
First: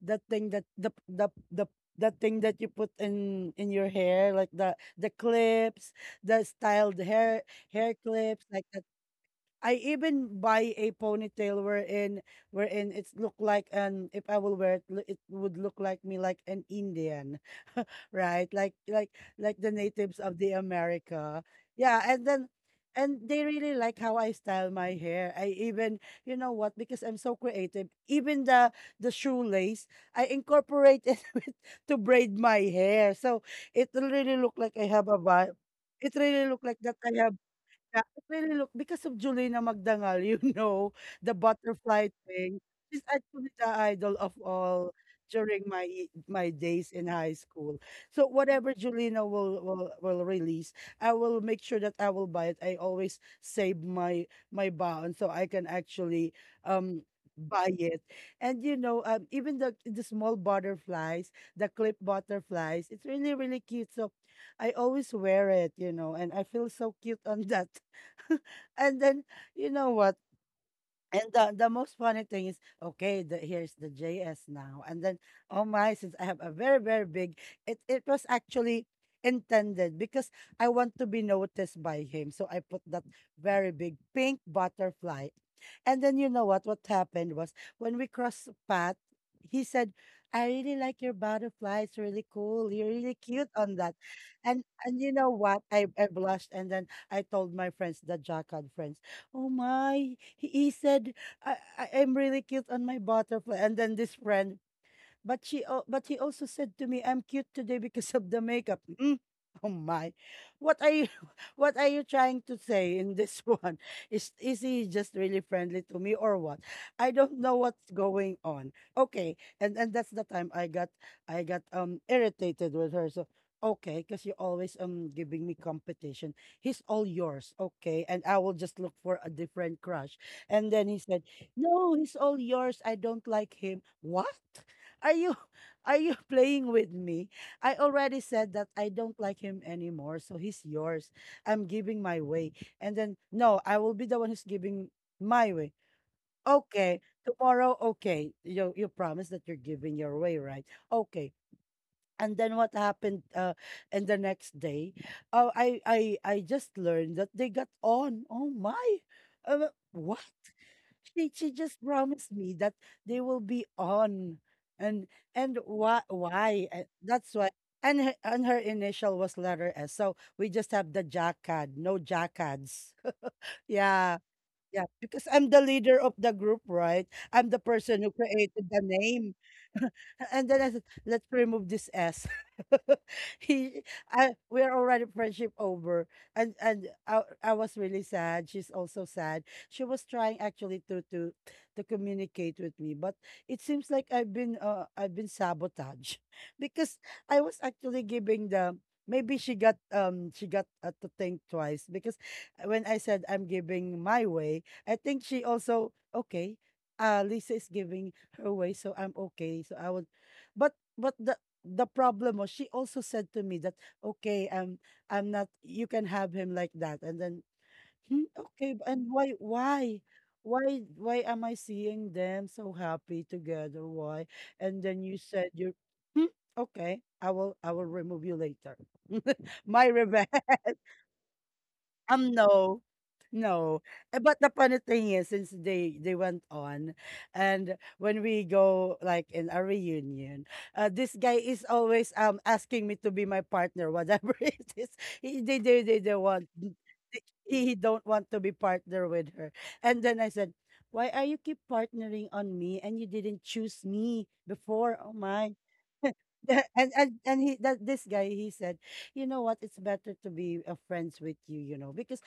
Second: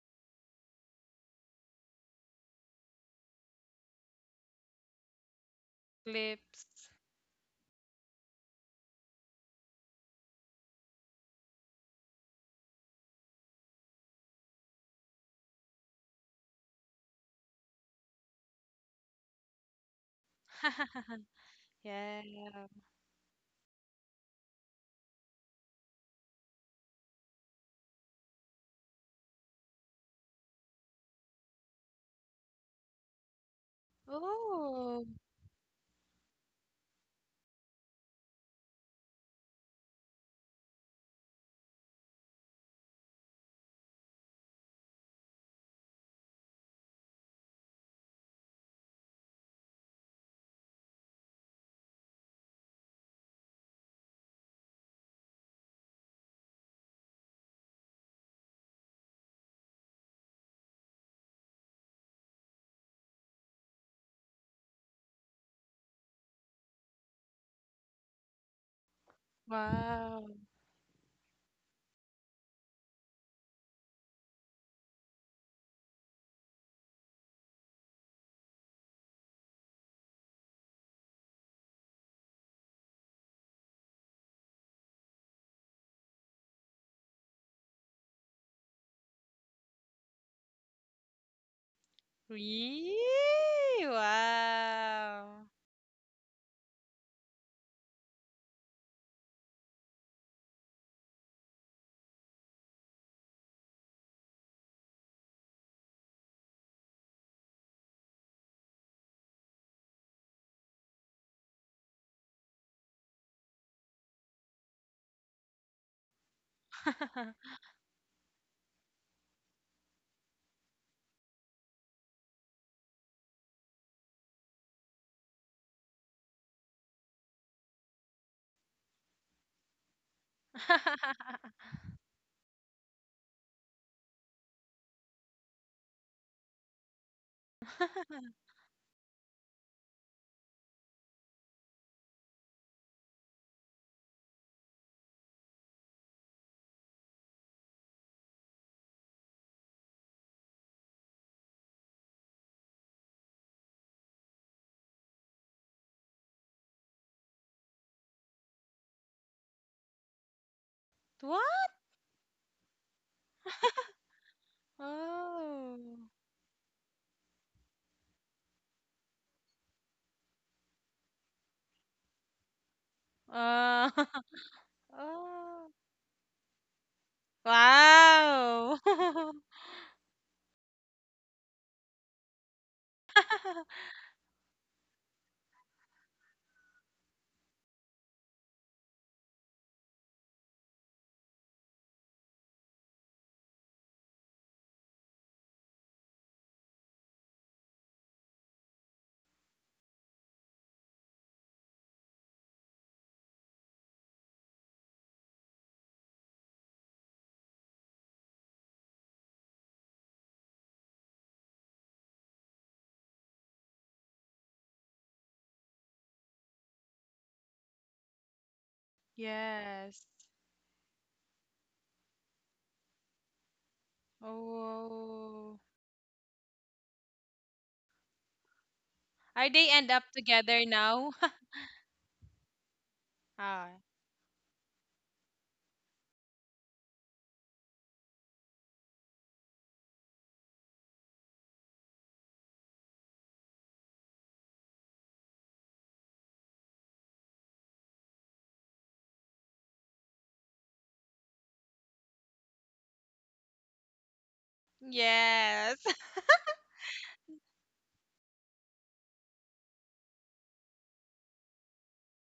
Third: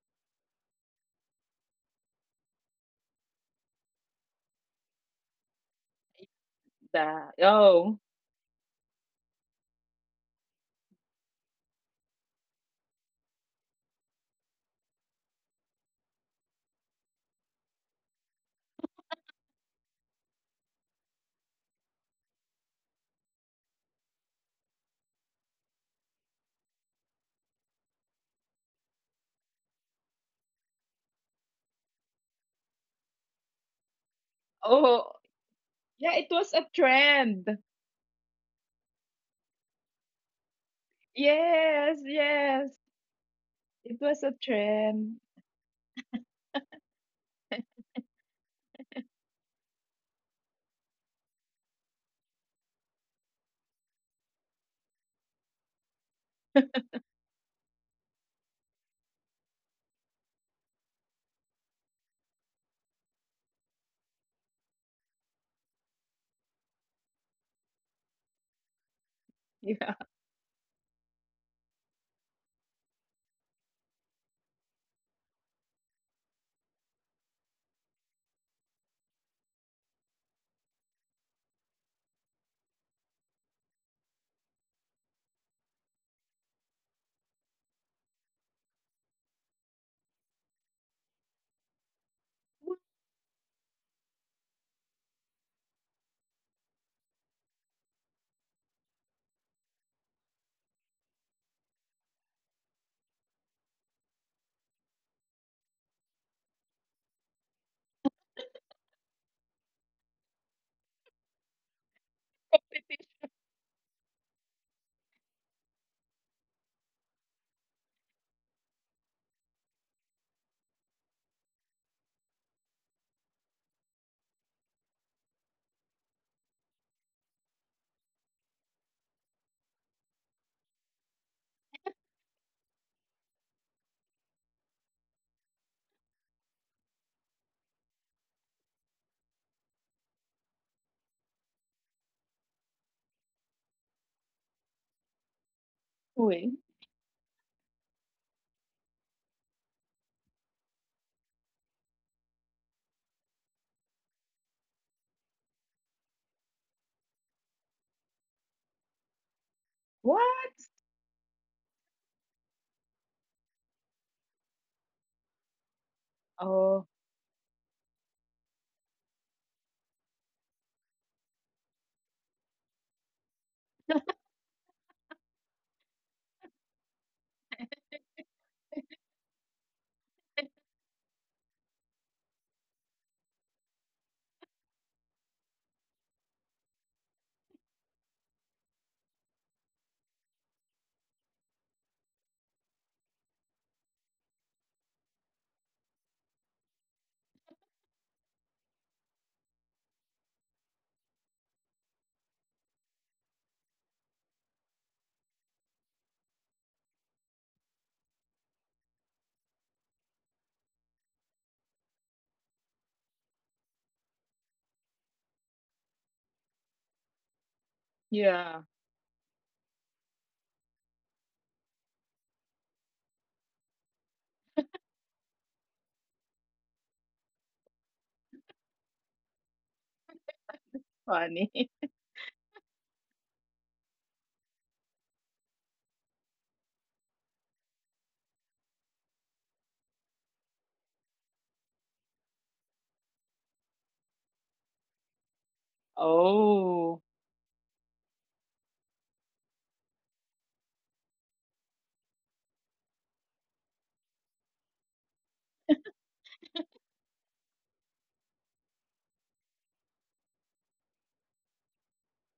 Speaker 1: the thing that the the the the thing that you put in in your hair, like the the clips, the
Speaker 3: Lips.
Speaker 1: styled
Speaker 2: The
Speaker 1: hair, hair
Speaker 2: oh.
Speaker 1: clips like that. I even buy a ponytail wherein wherein it's look like an if I will wear it, lo- it would look like me like an Indian, right? Like like like the natives of the America. Yeah, and
Speaker 3: Yeah.
Speaker 1: then and they really like how I style my hair. I even, you know what, because I'm so creative. Even the the shoelace I incorporate it with, to braid my hair, so it really look like I
Speaker 3: Oh,
Speaker 1: have
Speaker 2: Oh,
Speaker 1: a vibe. It
Speaker 2: yeah, it
Speaker 1: really
Speaker 2: was
Speaker 1: look
Speaker 2: a
Speaker 1: like that I have
Speaker 2: trend.
Speaker 1: yeah, it really look because of Julina Magdangal, you know, the
Speaker 2: Yes,
Speaker 1: butterfly thing.
Speaker 2: yes.
Speaker 1: She's actually the
Speaker 2: It
Speaker 1: idol
Speaker 2: was
Speaker 1: of
Speaker 2: a
Speaker 1: all
Speaker 2: trend.
Speaker 1: during my e- my days in high school. So whatever Julina will will will release, I will make sure that I will buy it. I always save my my bond so I can actually um buy it. And you know, um, even the the small butterflies, the clip butterflies, it's really really cute. So I always wear it, you know, and I feel so cute on that and then you know
Speaker 2: Yeah.
Speaker 1: what?
Speaker 3: wow.
Speaker 1: And the, the most funny thing is, okay, the, here's the J S now. And then, oh my, since I have a very, very big, it, it was actually intended because I want to be noticed by him. So I put that very big pink butterfly. And then, you know what? What happened was when we crossed path, he said, I really like your butterfly. It's really cool. You're
Speaker 3: Wee,
Speaker 1: really cute on that. And and you know
Speaker 3: wow.
Speaker 1: what? I, I blushed and then I told my friends, the Jackal friends. Oh my. He, he said, I, I, I'm really cute on my butterfly. And then this friend, but she al- but he also said to me, "I'm cute today because of the makeup." Mm, Oh my. What are you what are you trying to say in this one? Is is he just really friendly to me or what? I don't know what's going on. Okay. And and that's the time I got I got um irritated with her. So okay, because you're always um giving me competition. He's all yours, okay, and I will just look for a different crush. And then he said, No, he's all yours. I don't like him. What? Are you are you playing with me? I already said that I don't like him anymore, so he's yours. I'm giving my way. And then no, I will be the one who's giving my way.
Speaker 2: Wait,
Speaker 1: Okay, tomorrow, okay. You you promise that you're giving your way, right? Okay. And then what happened uh in the next day? Oh, I I I just learned that they got on. Oh my. Uh, what?
Speaker 2: what?
Speaker 1: she she
Speaker 3: What?
Speaker 1: just promised me that they will be on. And and
Speaker 3: Oh.
Speaker 1: why why
Speaker 2: Oh,
Speaker 1: Uh, that's why, and her, and her initial was letter S, so we just have the jackad, no jackads.
Speaker 3: Uh,
Speaker 1: Yeah, yeah, because I'm the
Speaker 3: oh.
Speaker 1: leader of the group, right? I'm the person who created
Speaker 3: Wow.
Speaker 1: the name. And then I said, let's remove this S. he, I, we are already friendship over. And and I, I was really sad. She's also sad. She was trying actually to to to communicate with me, but it seems like I've been uh, I've been sabotaged, because I was actually giving the. Maybe she got um she got uh, to think twice, because when I said I'm giving my way, I think she also okay. Uh, Lisa is giving her way, so I'm okay. So I would, but but the the problem was she also said to me that okay, um, I'm not. You can have him like that, and then hmm,
Speaker 2: yeah.
Speaker 1: okay, b- and why why
Speaker 3: Yes.
Speaker 1: why why am I seeing them so happy together? Why? And then you said
Speaker 3: Oh.
Speaker 1: you're hmm, okay. I will I will remove you later.
Speaker 3: Are they
Speaker 1: My
Speaker 3: end up
Speaker 1: revenge.
Speaker 3: together now?
Speaker 2: Funny.
Speaker 1: Um, no.
Speaker 3: Ah.
Speaker 1: No. Eh, But the funny thing is, since they they went on, and when we go like in a reunion, uh, this guy is always um asking me to be my partner, whatever it is. He, they, they they they want.
Speaker 2: Oh.
Speaker 1: He, he don't want to be partner with her, and then I said, "Why are you keep partnering on me and you didn't choose me before?" Oh my,
Speaker 3: Yes.
Speaker 1: and and and he that this guy he said, you know what? It's better to be uh, friends with you, you know, because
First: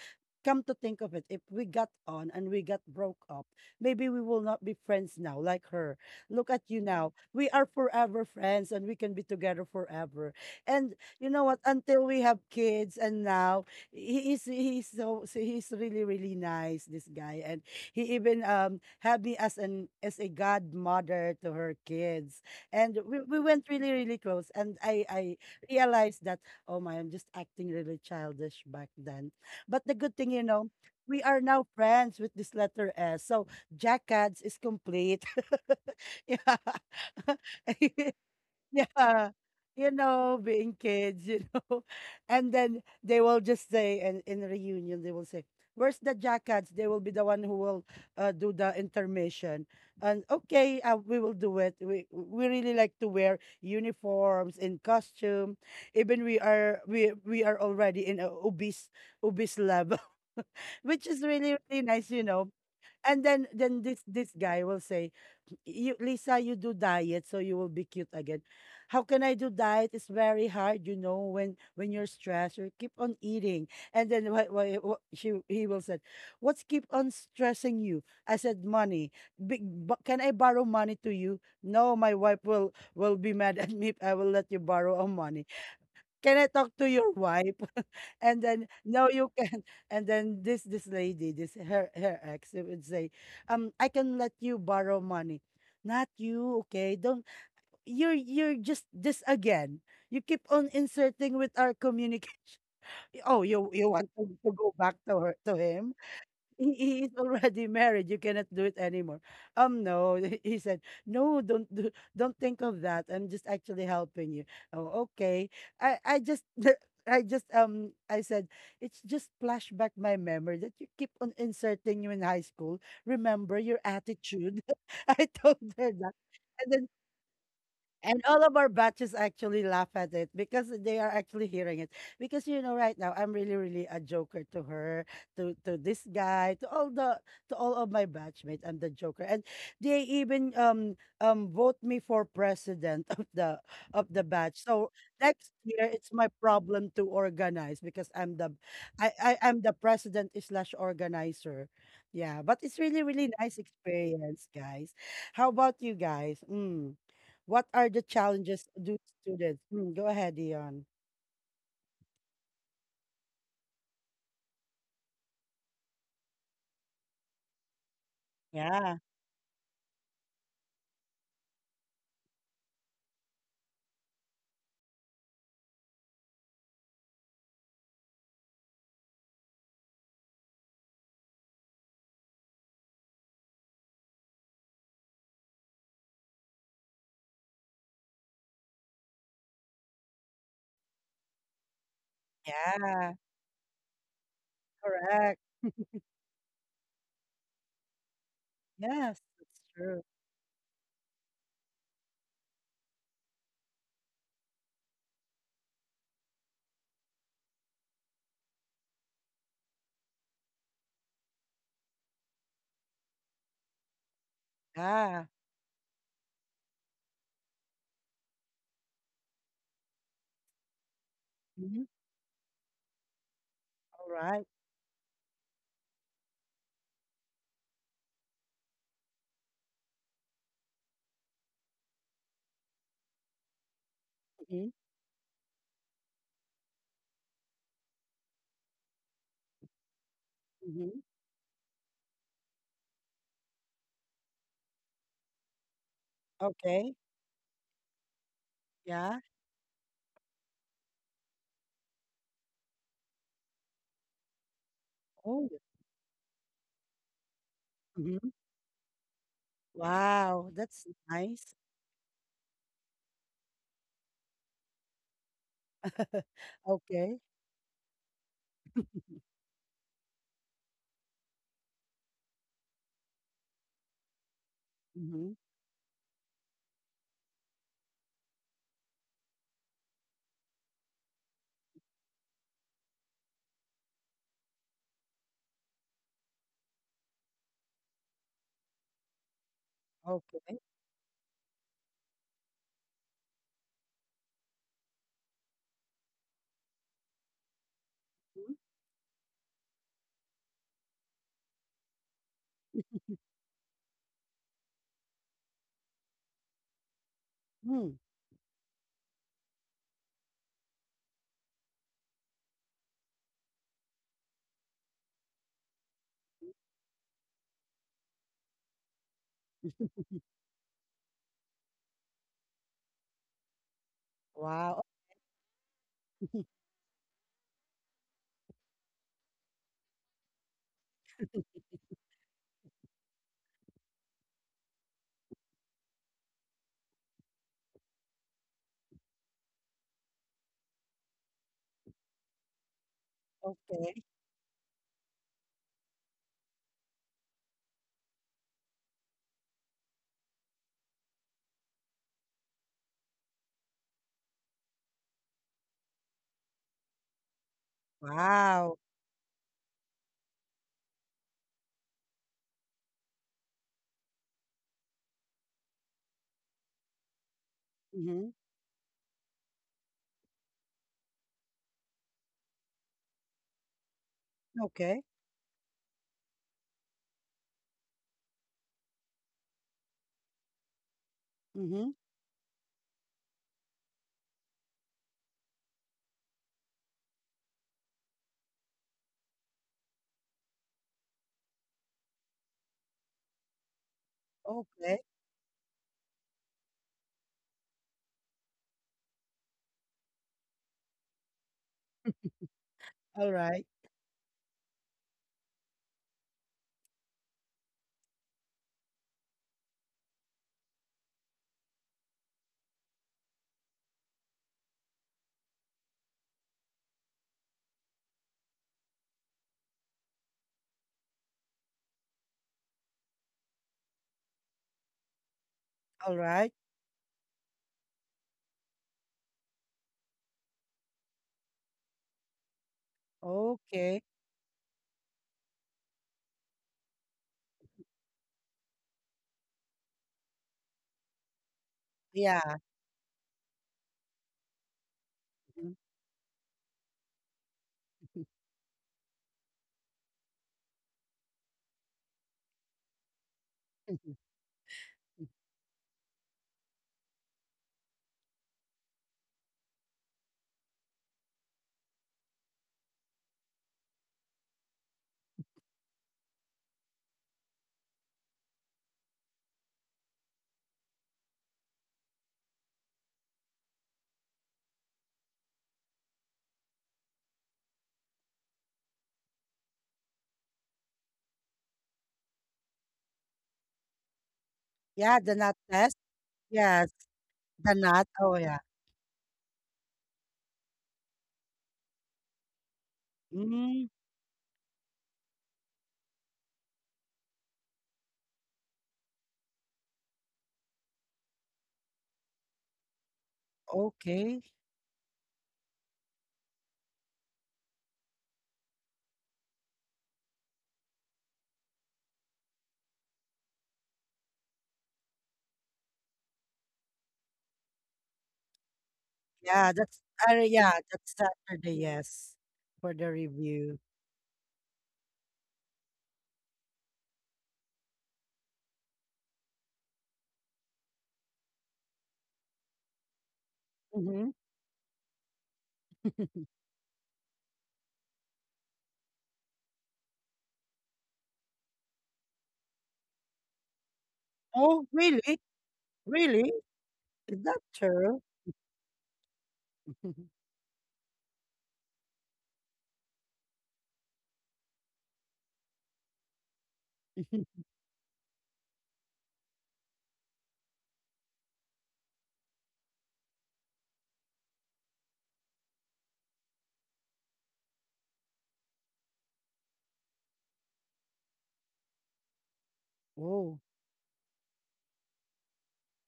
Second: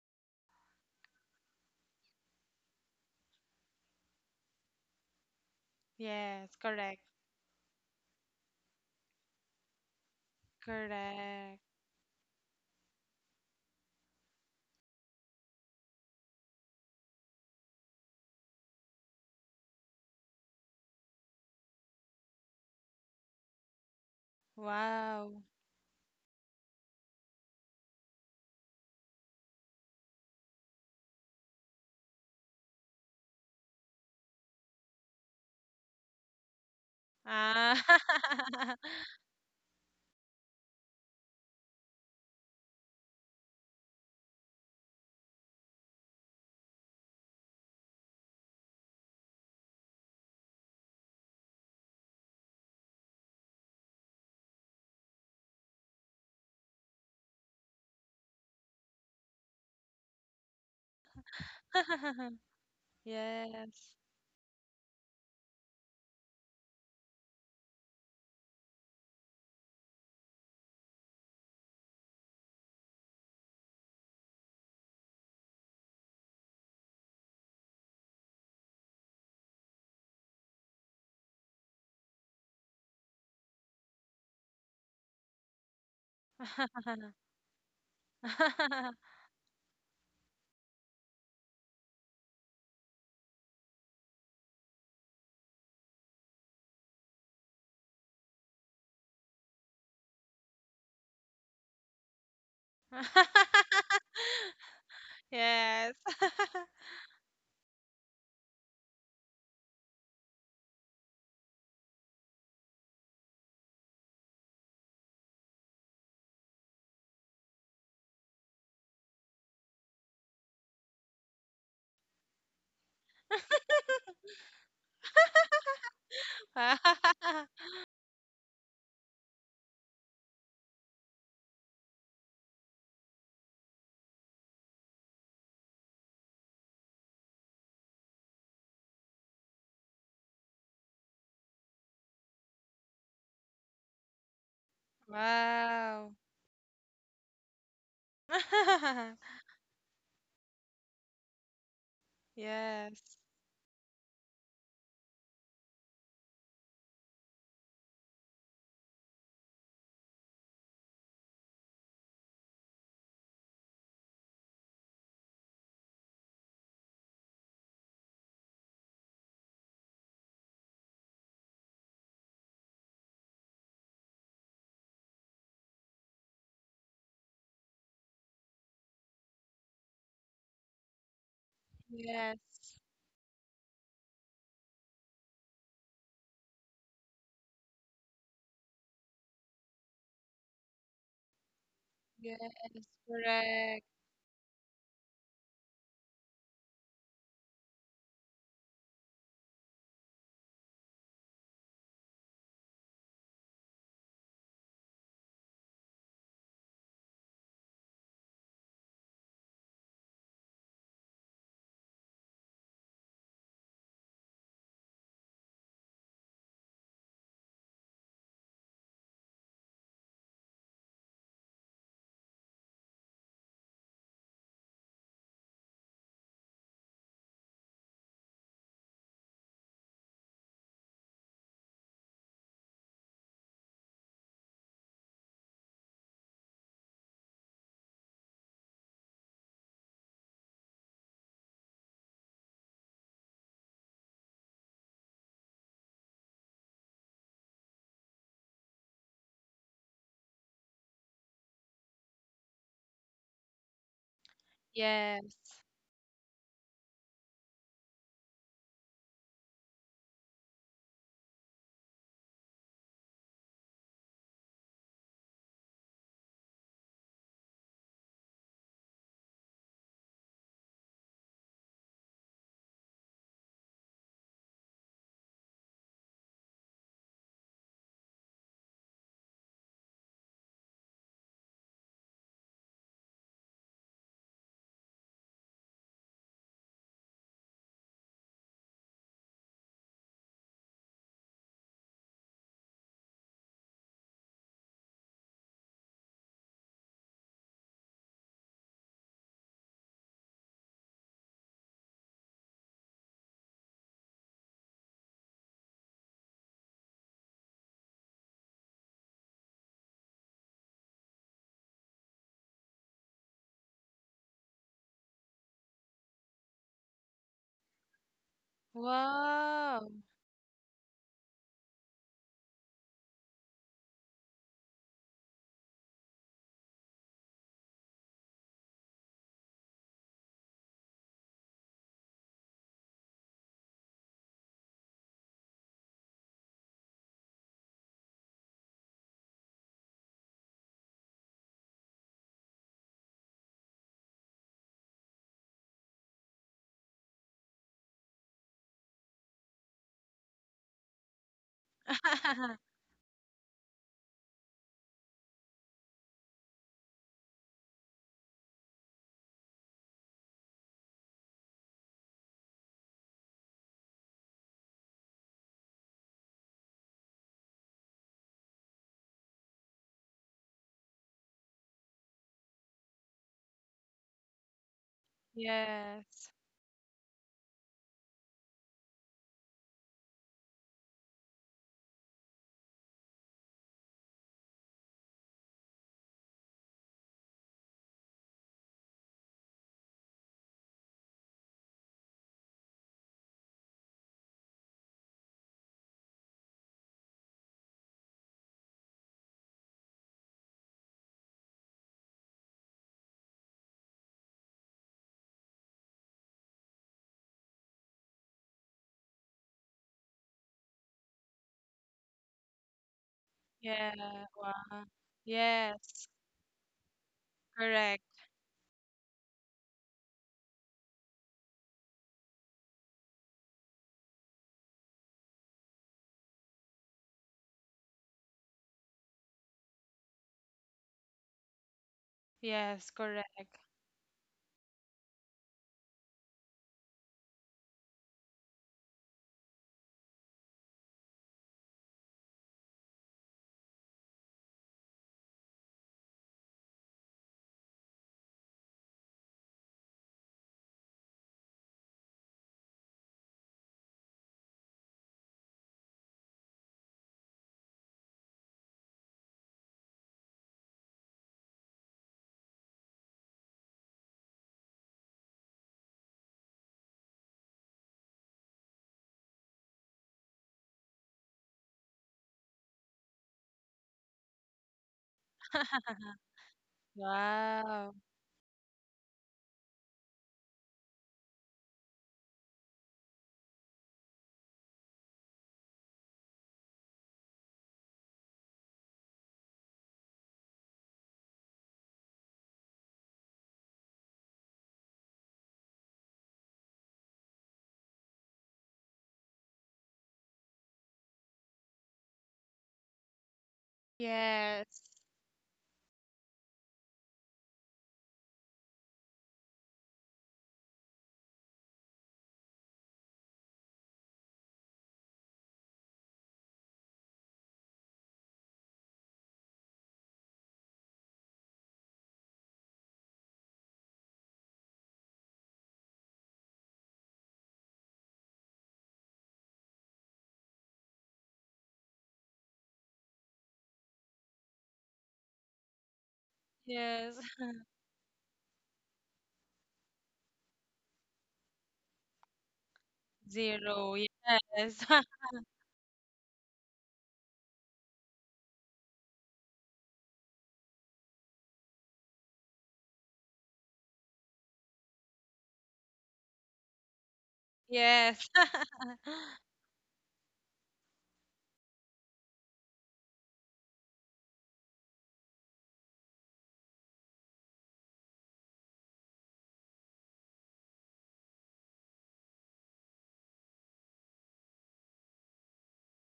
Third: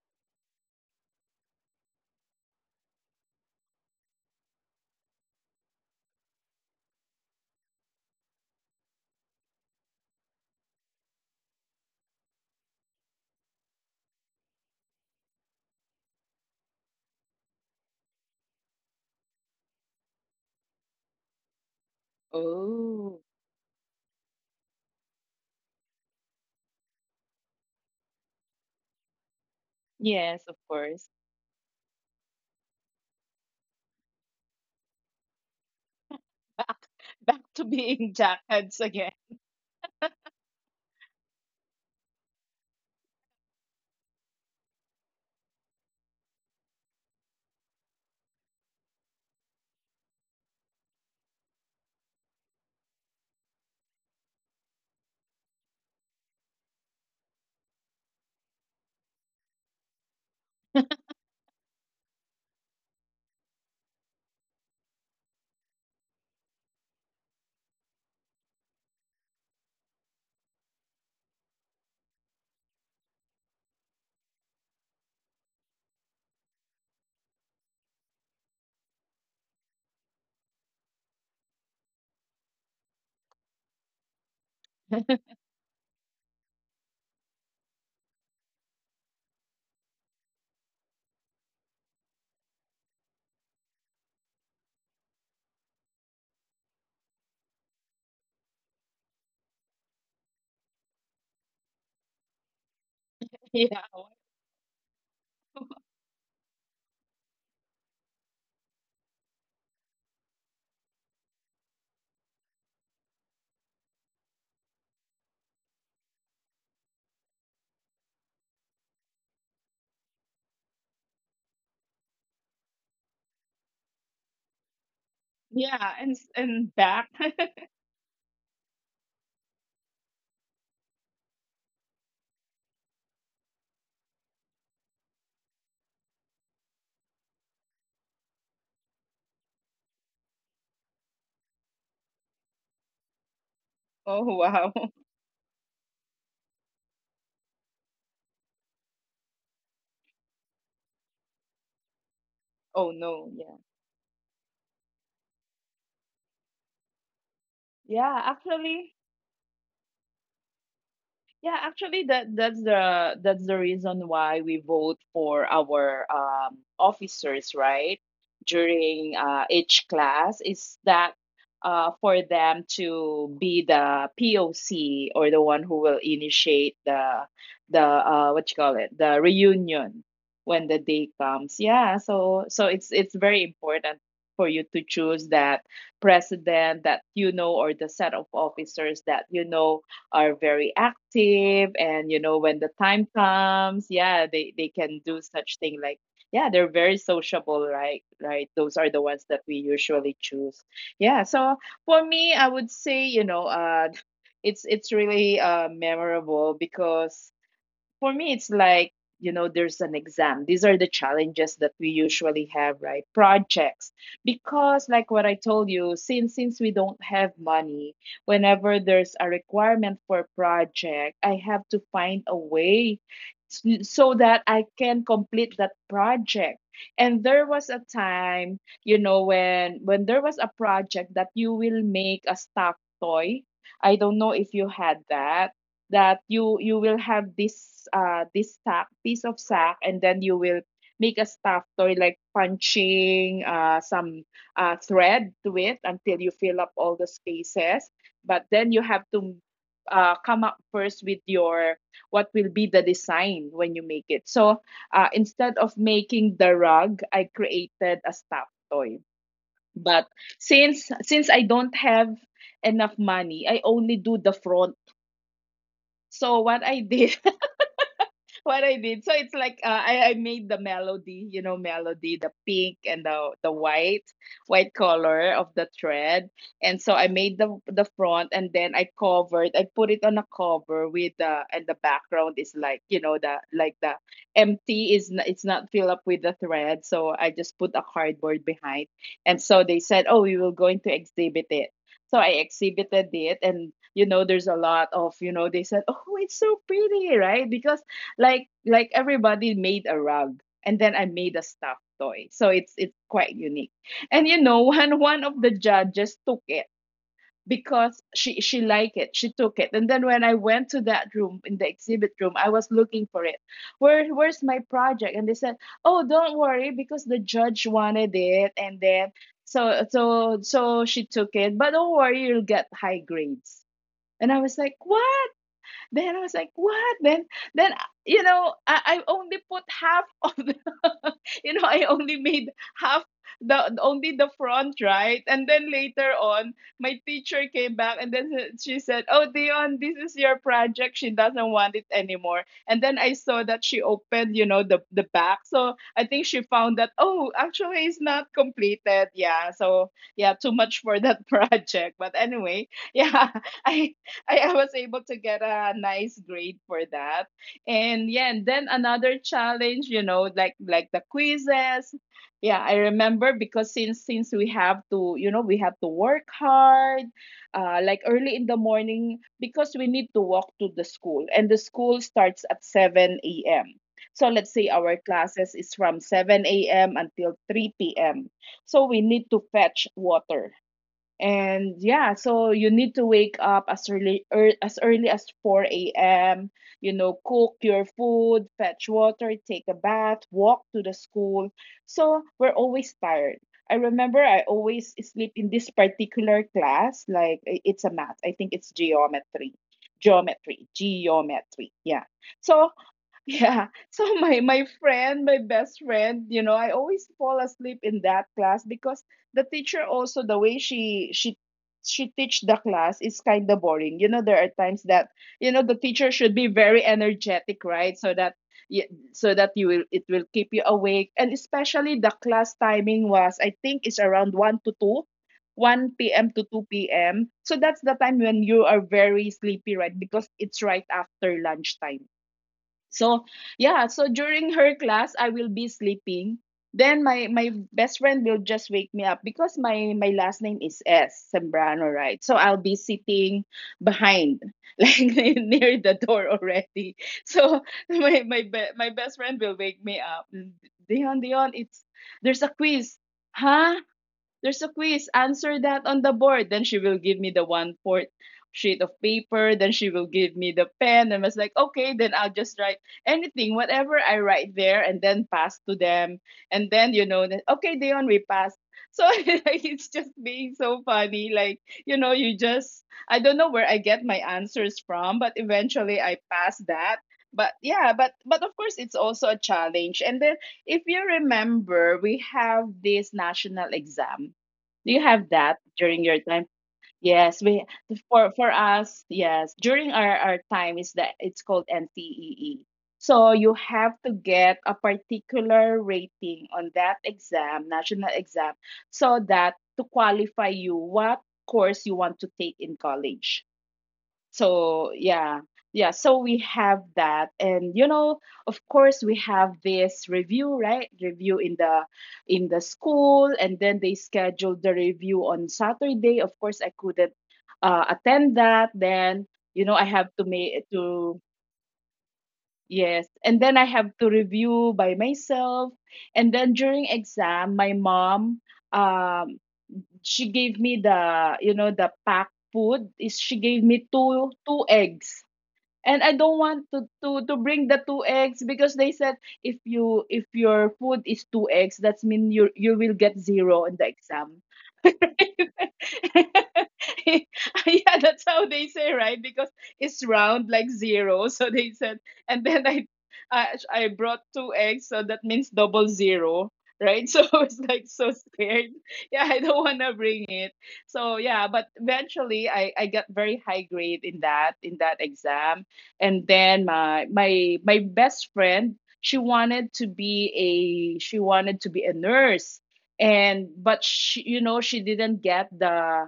Speaker 1: come to think of it, if we got on and we got broke up, maybe we will not be friends now, like her. Look
Speaker 3: Yes,
Speaker 1: at you
Speaker 3: correct,
Speaker 1: now. We are forever friends and we can be together forever. And you know what?
Speaker 3: correct.
Speaker 1: Until we have kids, and now he is he's so, so he's really really nice. This guy, and he even um had me as an as a godmother to her kids, and
Speaker 2: Oh,
Speaker 1: we, we went really really close, and i i
Speaker 3: Wow.
Speaker 1: realized that. Oh my, I'm just acting really childish back then. But the good thing,
Speaker 2: yes,
Speaker 1: you
Speaker 2: of
Speaker 1: know,
Speaker 2: course.
Speaker 1: we are now friends with this letter S. So Jackads is complete. yeah.
Speaker 2: Back, back to
Speaker 3: Ah.
Speaker 2: being jackheads again.
Speaker 1: Yeah, you know, being kids, you know. And then they will just say, and in reunion, they will say, where's the jackets? They will be the one who will uh, do the intermission. And okay, uh, we will do it. We we really like to wear uniforms in costume. Even we are we we are already in a obese obese level, which is really really nice, you know. And then then
Speaker 3: Yes.
Speaker 1: this this guy will say, "You Lisa, you do diet so you will be cute again." How can I do diet? It's very hard, you know, when when you're stressed, you keep on eating. And then why why wha- she he will say, "What's keep on stressing you?" I said, "Money. Big, bu- can I borrow money to you?" No, my wife will will be mad at me if I will let you borrow her money. Can I talk to your wife? And then no, you can. And then this this lady, this her her ex, it would say, um, I can let you borrow money. Not you, okay? Don't, you're you're just this again. You keep on inserting with our communication. Oh, you
Speaker 2: Yeah.
Speaker 1: you want to, to go back to her to
Speaker 3: Yes.
Speaker 1: him? He he is already married. You cannot do it anymore. Um, no, he said, no, don't do, don't think of that. I'm just actually helping you. Oh, okay. I I just I just um I said it's just flashback my memory that you keep on inserting you in high school. Remember your attitude. I told her
Speaker 2: Yeah,
Speaker 1: that.
Speaker 2: and s-
Speaker 1: And
Speaker 2: and
Speaker 1: then
Speaker 2: back.
Speaker 1: and all of our batches actually laugh at it because they are actually hearing it. Because you know, right now I'm really, really a joker to her, to to this guy, to all the to all of my batchmates. I'm the joker, and they even um um vote me for president of the of the
Speaker 2: Oh,
Speaker 1: batch.
Speaker 2: wow.
Speaker 1: So next year
Speaker 3: Wow.
Speaker 1: it's my problem to organize because I'm the I I am the president slash organizer. Yeah, but it's
Speaker 2: Oh
Speaker 1: really,
Speaker 3: Yes.
Speaker 1: really
Speaker 2: no. Yeah.
Speaker 1: nice experience, guys. How about you guys? Mm. What are the
Speaker 2: Yeah,
Speaker 1: challenges
Speaker 2: actually,
Speaker 1: due to students? Mm, go ahead, Dion.
Speaker 2: Yeah, actually, that that's the that's the reason why we vote for our, um, officers, right?
Speaker 1: Yeah,
Speaker 2: During uh, each class, is that uh, for them to be the P O C or the one who will initiate the the uh, what you call it, the reunion when the day comes. Yeah, so so
Speaker 3: Yes.
Speaker 2: it's it's very important for you to choose that president that you know, or the set of officers that you know are very active, and you know when the
Speaker 3: Yes,
Speaker 2: time
Speaker 1: yeah,
Speaker 2: comes,
Speaker 3: correct.
Speaker 2: yeah, they they can do
Speaker 1: correct.
Speaker 2: such thing like yeah, they're very sociable, right? Right, those are the
Speaker 1: Yes,
Speaker 2: ones that we
Speaker 1: that's true.
Speaker 2: usually choose. Yeah, so for me, I would say, you know, uh it's it's really uh memorable because for me, it's like, you know, there's an exam. These are the challenges that we usually have, right? Projects. Because like what
Speaker 1: Yeah.
Speaker 2: I told you, since since we don't have money, whenever there's a requirement for a project, I have to
Speaker 1: Mhm.
Speaker 2: find a way s-
Speaker 1: All
Speaker 2: so
Speaker 1: right.
Speaker 2: that I can complete that project. And there was a time, you know, when when there was a project that you will make a stuffed toy. I don't know if you
Speaker 1: Mm-hmm.
Speaker 2: had that, that you you will have this uh this sack, piece of sack, and then you will
Speaker 1: Mm-hmm.
Speaker 2: make a stuffed toy, like punching uh some uh thread to it until you fill up
Speaker 1: Okay.
Speaker 2: all the spaces. But then you have
Speaker 1: Yeah.
Speaker 2: to uh, come up first with your what will be the design when you make it. So uh,
Speaker 1: Oh,
Speaker 2: instead
Speaker 3: Yes.
Speaker 2: of making the rug, I created a
Speaker 1: hmm.
Speaker 2: stuffed toy. But
Speaker 1: Wow, that's
Speaker 2: since since I
Speaker 1: nice.
Speaker 2: don't have enough money, I only do the front. So what I did,
Speaker 1: Okay.
Speaker 2: what I did. So it's like, uh, I I made the melody, you know, melody, the pink and the the white white color
Speaker 1: Mm-hmm.
Speaker 2: of the thread, and so I made the the front, and then I covered. I put it on a cover with the, and the background is like, you know, the, like the empty is n- it's not filled up with the thread, so I just put a cardboard behind, and so they said, oh, we will
Speaker 1: Okay.
Speaker 2: going to exhibit it. So I exhibited it, and you know, there's a lot of, you know, they said, oh, it's so pretty, right? Because like like everybody made a rug and then I made a stuffed toy. So it's it's quite unique. And you know, one one of the judges took it
Speaker 1: Mm-hmm.
Speaker 2: because she she liked it. She took it. And then when I went to that room in the exhibit room, I was looking for it. Where where's my project? And they said, "Oh, don't worry because the judge wanted it." And then so
Speaker 3: Wow.
Speaker 2: so so she took it. But don't worry, you'll get high grades. And I was like,
Speaker 1: Wow.
Speaker 2: "What?" Then I was like, what? Then then you know, I, I only put half of the, you know, I only made half, the only the front, right? And then later on, my teacher came back and then she said, oh, Dion, this is your project, she doesn't want it anymore. And then I saw that she
Speaker 1: Okay.
Speaker 2: opened, you know, the the back, so I think she found that, oh, actually it's not completed. Yeah, so yeah, too much for that project, but anyway, yeah. i I, I was able to get a nice grade for that. And yeah, and then
Speaker 1: Wow.
Speaker 2: another challenge, you know, like like the quizzes. Yeah, I remember because since since we have to, you know, we have to work hard, uh, like
Speaker 1: Mm-hmm.
Speaker 2: early in the morning because we need to walk to the school, and the school starts at seven a m. So let's say our
Speaker 1: Okay.
Speaker 2: classes is from
Speaker 3: Yes.
Speaker 2: seven a m until three p m. So we need to fetch water. And
Speaker 1: Mm-hmm.
Speaker 2: yeah, so you need to wake up as early er, as early as four a m. You know, cook your food, fetch water, take a bath, walk to the school. So we're always tired. I remember I always
Speaker 1: Okay.
Speaker 2: sleep in this particular class, like i- it's a math. I think it's geometry. Geometry, geometry. Yeah. So
Speaker 1: All right.
Speaker 2: yeah. So my my friend, my best friend, you know, I always fall asleep in that class because the teacher, also the way she she she teach the class is kind of
Speaker 3: Yeah.
Speaker 2: boring. You know, there are times
Speaker 3: Wow.
Speaker 2: that, you know, the
Speaker 3: Yes.
Speaker 2: teacher should be very energetic, right?
Speaker 3: Correct.
Speaker 2: So that y- so that you will, it will keep you awake. And especially the class timing was, I think it's around one to two. 1
Speaker 1: All
Speaker 2: p.m. to
Speaker 1: right.
Speaker 2: two p m. So that's the time when you are very sleepy, right? Because it's right after lunchtime.
Speaker 3: Yes,
Speaker 2: So
Speaker 3: correct.
Speaker 2: yeah,
Speaker 1: Okay.
Speaker 2: so during her class, I will be sleeping. Then my my best friend will just wake me up because my my last name is S Sembrano, right? So I'll
Speaker 1: Yeah.
Speaker 2: be sitting behind, like
Speaker 1: Mhm.
Speaker 2: near the door already. So my my be- my best friend will wake me up. Dion, Dion, it's, there's a quiz, huh? There's a quiz. Answer that on the board. Then she will give me the one fourth sheet of paper. Then she will give me the pen. And I was like, okay, then I'll just write anything, whatever I write there, and then pass to them. And then, you know, then, okay, Dion, we passed. So like, it's just being so funny. Like, you know, you just, I don't know where I get my answers from, but eventually I pass that. But yeah,
Speaker 3: Wow.
Speaker 2: but but of course it's also a challenge. And then if you remember, we have this national exam. Do you
Speaker 1: Yeah,
Speaker 2: have
Speaker 1: the not
Speaker 2: that
Speaker 1: test.
Speaker 2: during your time?
Speaker 1: Yes.
Speaker 2: Yes, we,
Speaker 1: The nut? Oh,
Speaker 2: for for
Speaker 1: yeah.
Speaker 2: us, yes. During our, our time is that it's called N T E E. So you
Speaker 1: Mm,
Speaker 2: have to get a particular rating on that exam, national exam, so that to qualify you what course you want to take in college.
Speaker 1: okay.
Speaker 3: Yes.
Speaker 2: So yeah, yeah, so we have that. And you know, of course we have this review, right? Review in the, in the school, and then they scheduled the review on Saturday. Of course, I couldn't uh, attend that. Then you
Speaker 1: Yeah,
Speaker 2: know I
Speaker 1: that's
Speaker 2: have to
Speaker 1: uh,
Speaker 2: make
Speaker 1: yeah, that's
Speaker 2: to,
Speaker 1: Saturday, yes, for
Speaker 2: yes,
Speaker 1: the
Speaker 2: and then I
Speaker 1: review.
Speaker 2: have to review by myself. And then during exam, my mom, um she gave me the, you know, the packed food is, she gave me
Speaker 1: Hmm
Speaker 2: two two eggs. And I don't want to
Speaker 3: Yes.
Speaker 2: to to bring the two eggs because they said if you, if your food is two eggs, that's mean you, you will get zero in the
Speaker 3: Zero.
Speaker 2: exam.
Speaker 1: Oh,
Speaker 3: Yes.
Speaker 1: really? Really?
Speaker 2: Yeah,
Speaker 1: Is that true?
Speaker 2: that's how they say, right? Because it's round like zero. So they said, and then I, I, I brought two eggs, so that means double zero, right? So I was like so
Speaker 3: Yes.
Speaker 2: scared. Yeah, I don't want to bring it. So yeah, but eventually I, I got very high grade in that in that exam. And then my my my best friend, she wanted to be a, she wanted to be a nurse. And
Speaker 1: Oh,
Speaker 2: but she, you know, she didn't get the,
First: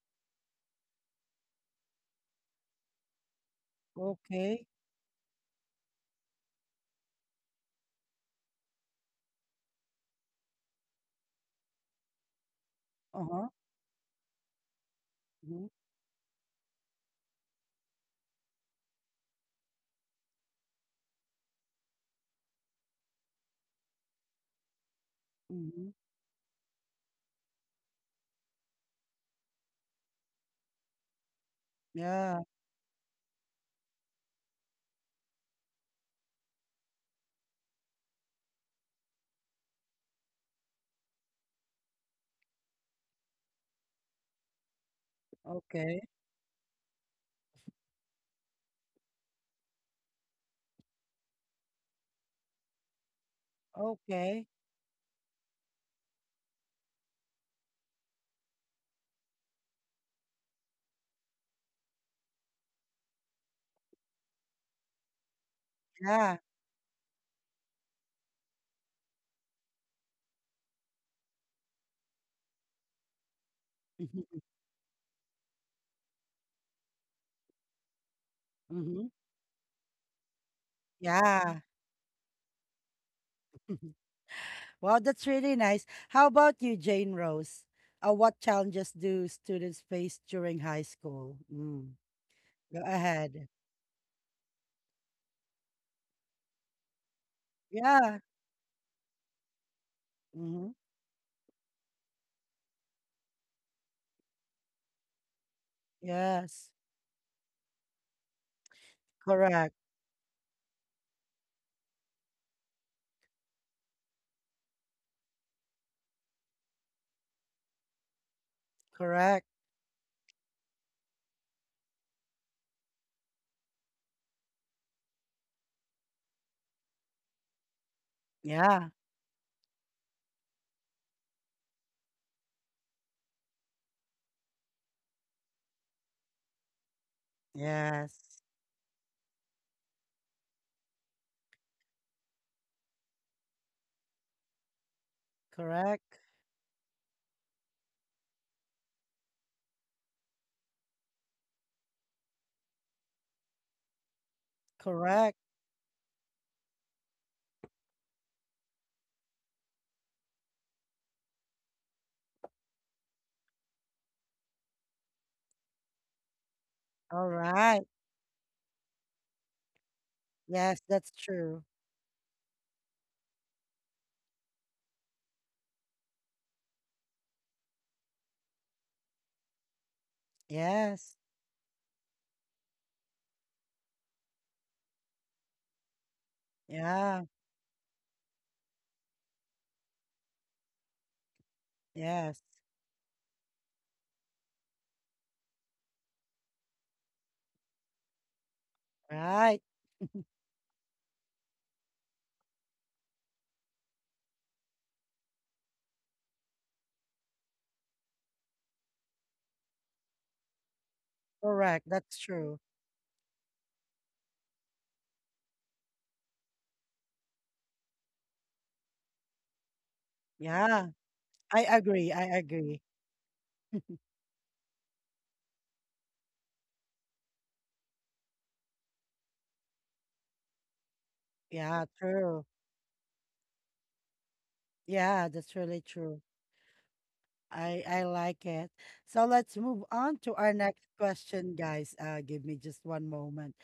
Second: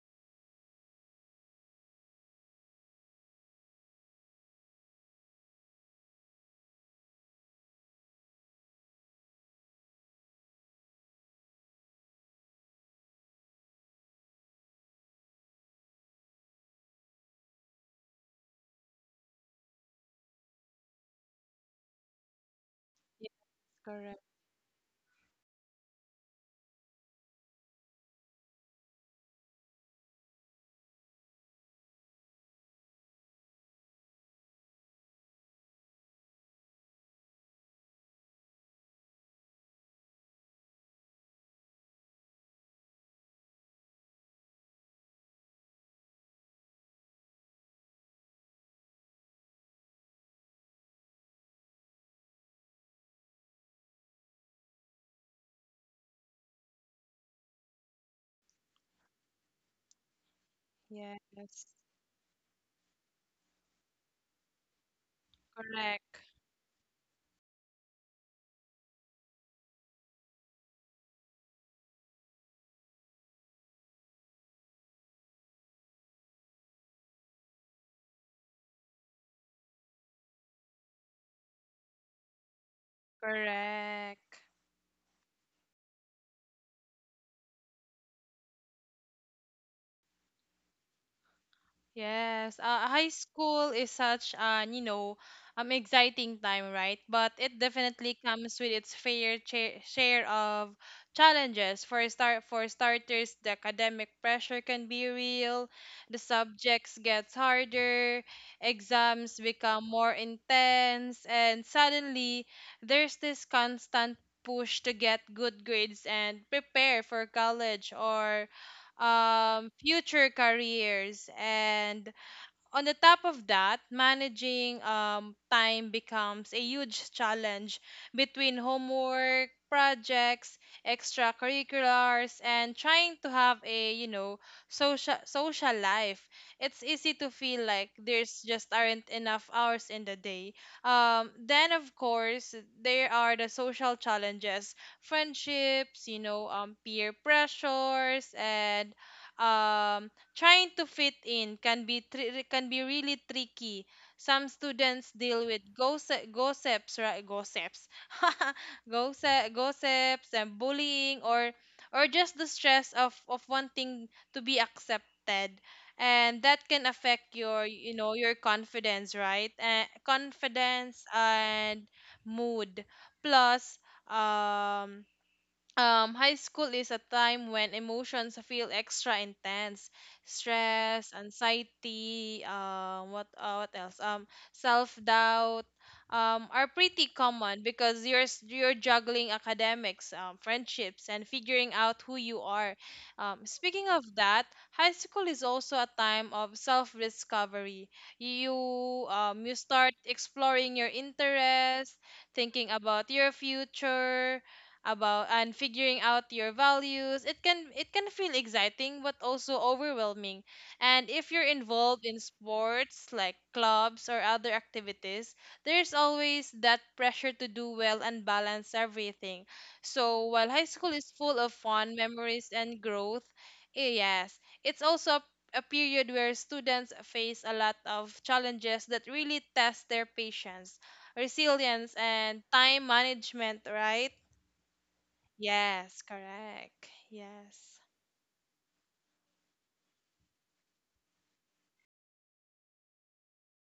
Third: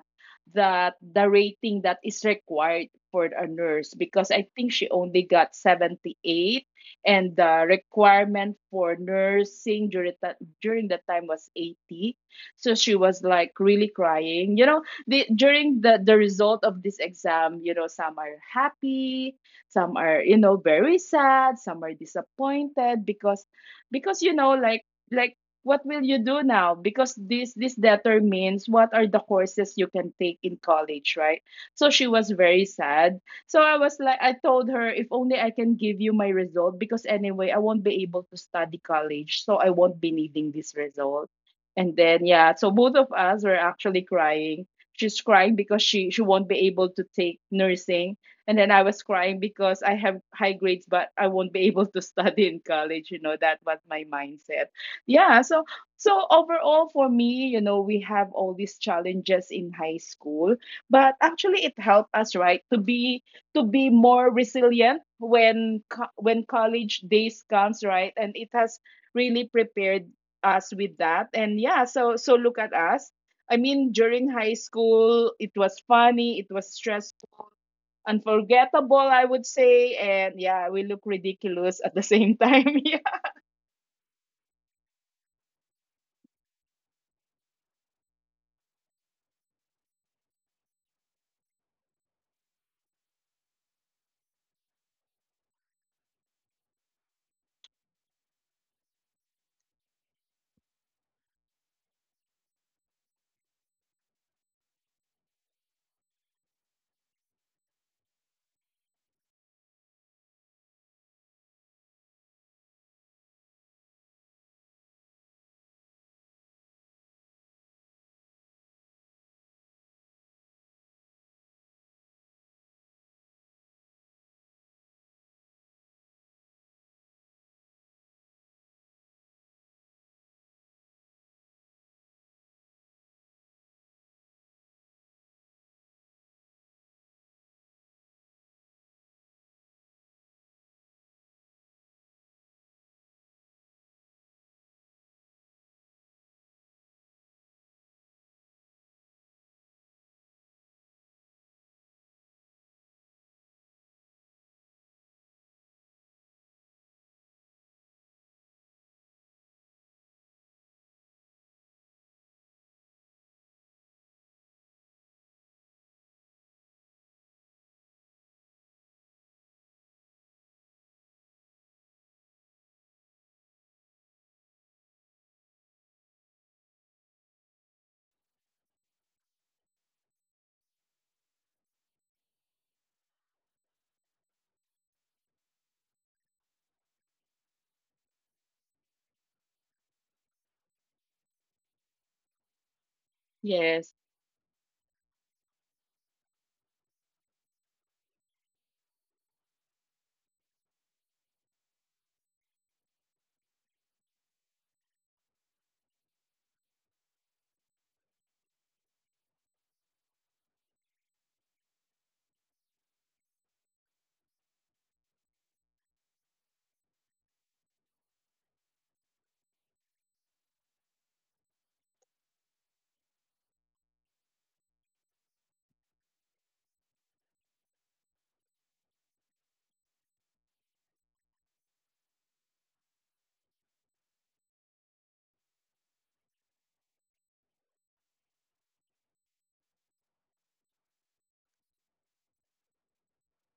Speaker 2: the the rating that is required for a nurse, because I
Speaker 1: okay.
Speaker 2: think she only got seventy-eight. And the requirement for nursing during that during that time was eighty. So she was
Speaker 1: Uh-huh.
Speaker 2: like really crying. You know, the,
Speaker 1: Mm-hmm.
Speaker 2: during the the result of this exam, you know, some are happy, some are, you know, very sad, some are disappointed
Speaker 3: Yes,
Speaker 2: because
Speaker 3: correct.
Speaker 2: because you know, like like what
Speaker 1: Mm-hmm.
Speaker 2: will you do now, because this this determines what are the courses you can take in college, right? So she was
Speaker 1: Yeah.
Speaker 2: very sad. So I was like, I told her, if only I can give you my result, because anyway I won't be able to study college, so I won't be needing this result. And then yeah, so both of us were actually crying. She's crying because
Speaker 1: Okay.
Speaker 2: she she won't be able to take nursing, and then I was crying because I have high grades but I won't be able to study in college. You know, that was my
Speaker 1: Okay.
Speaker 2: mindset. Yeah, so so overall for me, you know, we have all these challenges in high school, but actually
Speaker 3: Yes.
Speaker 2: it helped us, right, to be, to be more resilient when co-
Speaker 3: Correct.
Speaker 1: Yeah.
Speaker 2: when college days comes, right? And it has really prepared us with that. And yeah, so so look at us. I mean, during high school, it was funny, it was stressful, unforgettable,
Speaker 1: Mm-hmm.
Speaker 2: I would say, and yeah, we look
Speaker 1: Yeah.
Speaker 2: ridiculous at the same time. Yeah.
Speaker 3: Correct.
Speaker 1: Wow, that's really nice. How about you, Jane Rose? Uh, what challenges do students face during high school? Mm.
Speaker 3: Yes,
Speaker 1: Go
Speaker 3: uh, high
Speaker 1: ahead.
Speaker 3: school is such an, you know, um, exciting time, right? But it definitely
Speaker 1: Yeah.
Speaker 3: comes with its fair cha- share of
Speaker 1: Mhm.
Speaker 3: challenges. For start, for starters, the academic pressure can be real. The
Speaker 1: Yes.
Speaker 3: subjects gets harder, exams
Speaker 1: Correct.
Speaker 3: become more intense, and suddenly there's this constant push to get good grades and prepare for college or
Speaker 1: Correct.
Speaker 3: um, future careers, and on the top of that, managing um, time becomes a huge challenge between
Speaker 1: Yeah.
Speaker 3: homework, projects, extracurriculars, and trying to have a you know social social life. It's easy to feel like there's
Speaker 1: Yes.
Speaker 3: just aren't enough hours in the day. Um, then of course there are the social challenges, friendships, you
Speaker 1: Correct.
Speaker 3: know, um, peer pressures, and um trying to fit in can be tri- can be really tricky. Some students deal
Speaker 1: Correct.
Speaker 3: with gossip, gossips, right? Gossips, gossip, gossips, and bullying, or or just the stress of of wanting to be accepted, and that can affect
Speaker 1: All
Speaker 3: your you
Speaker 1: right.
Speaker 3: know your confidence, right? Uh,
Speaker 1: Yes,
Speaker 3: confidence
Speaker 1: that's true.
Speaker 3: and mood. Plus, um. Um, high school is a time when emotions feel extra intense, stress,
Speaker 1: Yes.
Speaker 3: anxiety, um, what uh, what else? Um, self doubt, um, are pretty
Speaker 1: Yeah.
Speaker 3: common because you're s- you're juggling academics, um, friendships, and figuring out who you
Speaker 1: Yes.
Speaker 3: are. Um, speaking
Speaker 2: Yes.
Speaker 3: of that, high school is also a time of self discovery. You um, you
Speaker 1: Right.
Speaker 3: start exploring your interests, thinking about your future about and figuring out your values. It can it can feel exciting but also overwhelming, and if you're
Speaker 1: Correct.
Speaker 3: involved in
Speaker 1: That's true.
Speaker 3: sports like clubs or other activities, there's always that pressure to do well and balance everything. So while high
Speaker 1: Yeah.
Speaker 3: school is full of
Speaker 1: I
Speaker 3: fun
Speaker 1: agree. I
Speaker 3: memories and
Speaker 1: agree.
Speaker 3: growth, eh, yes, it's also a a period where students face a lot of challenges that really test their patience,
Speaker 1: Yeah,
Speaker 3: resilience and
Speaker 1: true.
Speaker 3: time management, right?
Speaker 1: Yeah, that's really
Speaker 3: Yes,
Speaker 1: true.
Speaker 3: correct. Yes.
Speaker 1: I I like it. So let's move on to our next question, guys. Uh give me just one moment.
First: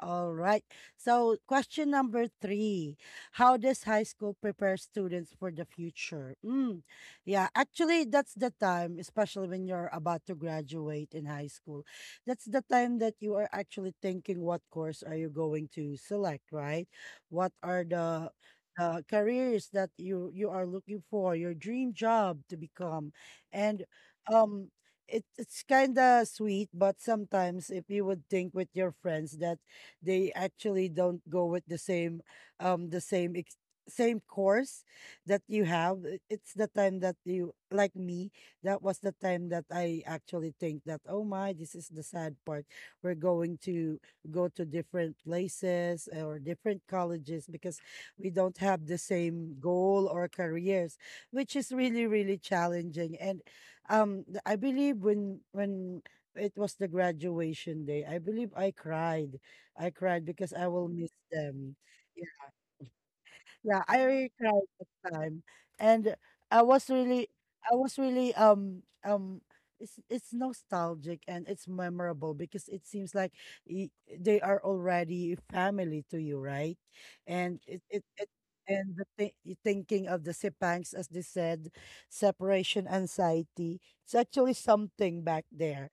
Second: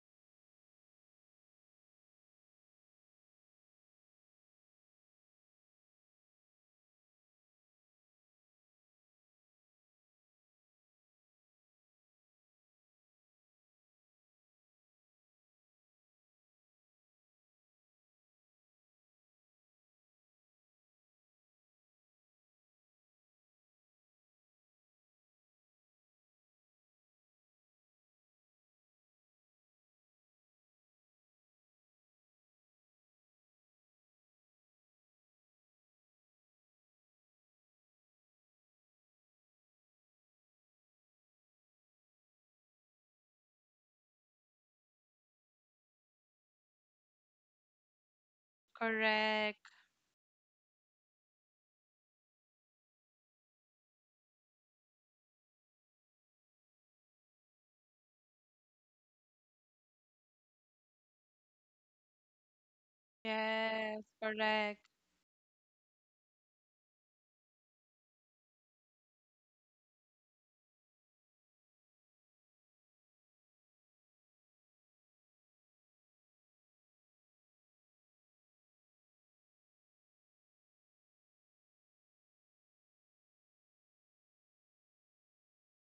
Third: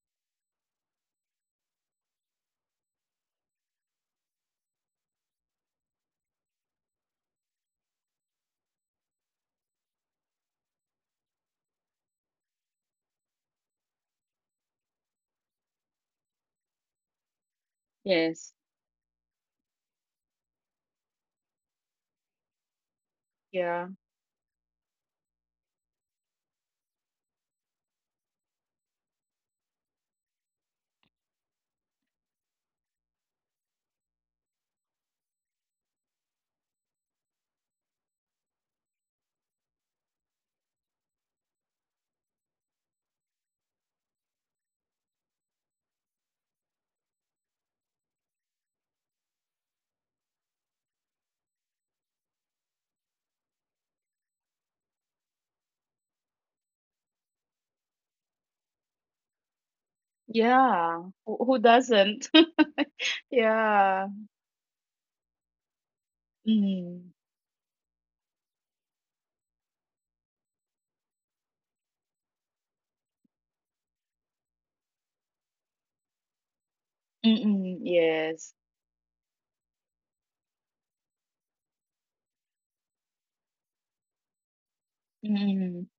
Speaker 1: All right. So, question number three. How does high school prepare students for the future? Mm, yeah, actually, that's the time, especially when you're about to graduate in high school, that's the time that you are actually thinking what course are you going to select, right? What are the
Speaker 2: Yes.
Speaker 1: uh, careers that you you are looking for your dream job to become, and
Speaker 2: Yeah.
Speaker 1: um it, it's kind of sweet but sometimes if you would think with your friends that they actually don't go with the same um the same ex- same course that you have. It- it's the time that, you like me, that was the time that I actually think that. Oh my, this is the sad part. We're going to go to different places or different colleges because we don't have the same
Speaker 3: Correct.
Speaker 1: goal or careers, which is really really challenging. And um th- I believe when when it was the graduation day, I believe I cried. I cried because I will
Speaker 2: Yeah,
Speaker 1: miss
Speaker 2: who who
Speaker 1: them.
Speaker 2: doesn't?
Speaker 1: Yeah, yeah,
Speaker 3: Yes,
Speaker 2: Yeah.
Speaker 1: I really cried
Speaker 3: correct.
Speaker 1: that time, and I was
Speaker 2: Mm.
Speaker 1: really, I was really um um. It's it's nostalgic and it's memorable because it seems like y- they are already family to you, right? And
Speaker 2: Mm-mm,
Speaker 1: it it, it
Speaker 2: yes.
Speaker 1: and the thi- y- thinking of the sipangs, as they said, separation anxiety. It's actually something back
Speaker 2: Mm.
Speaker 1: there.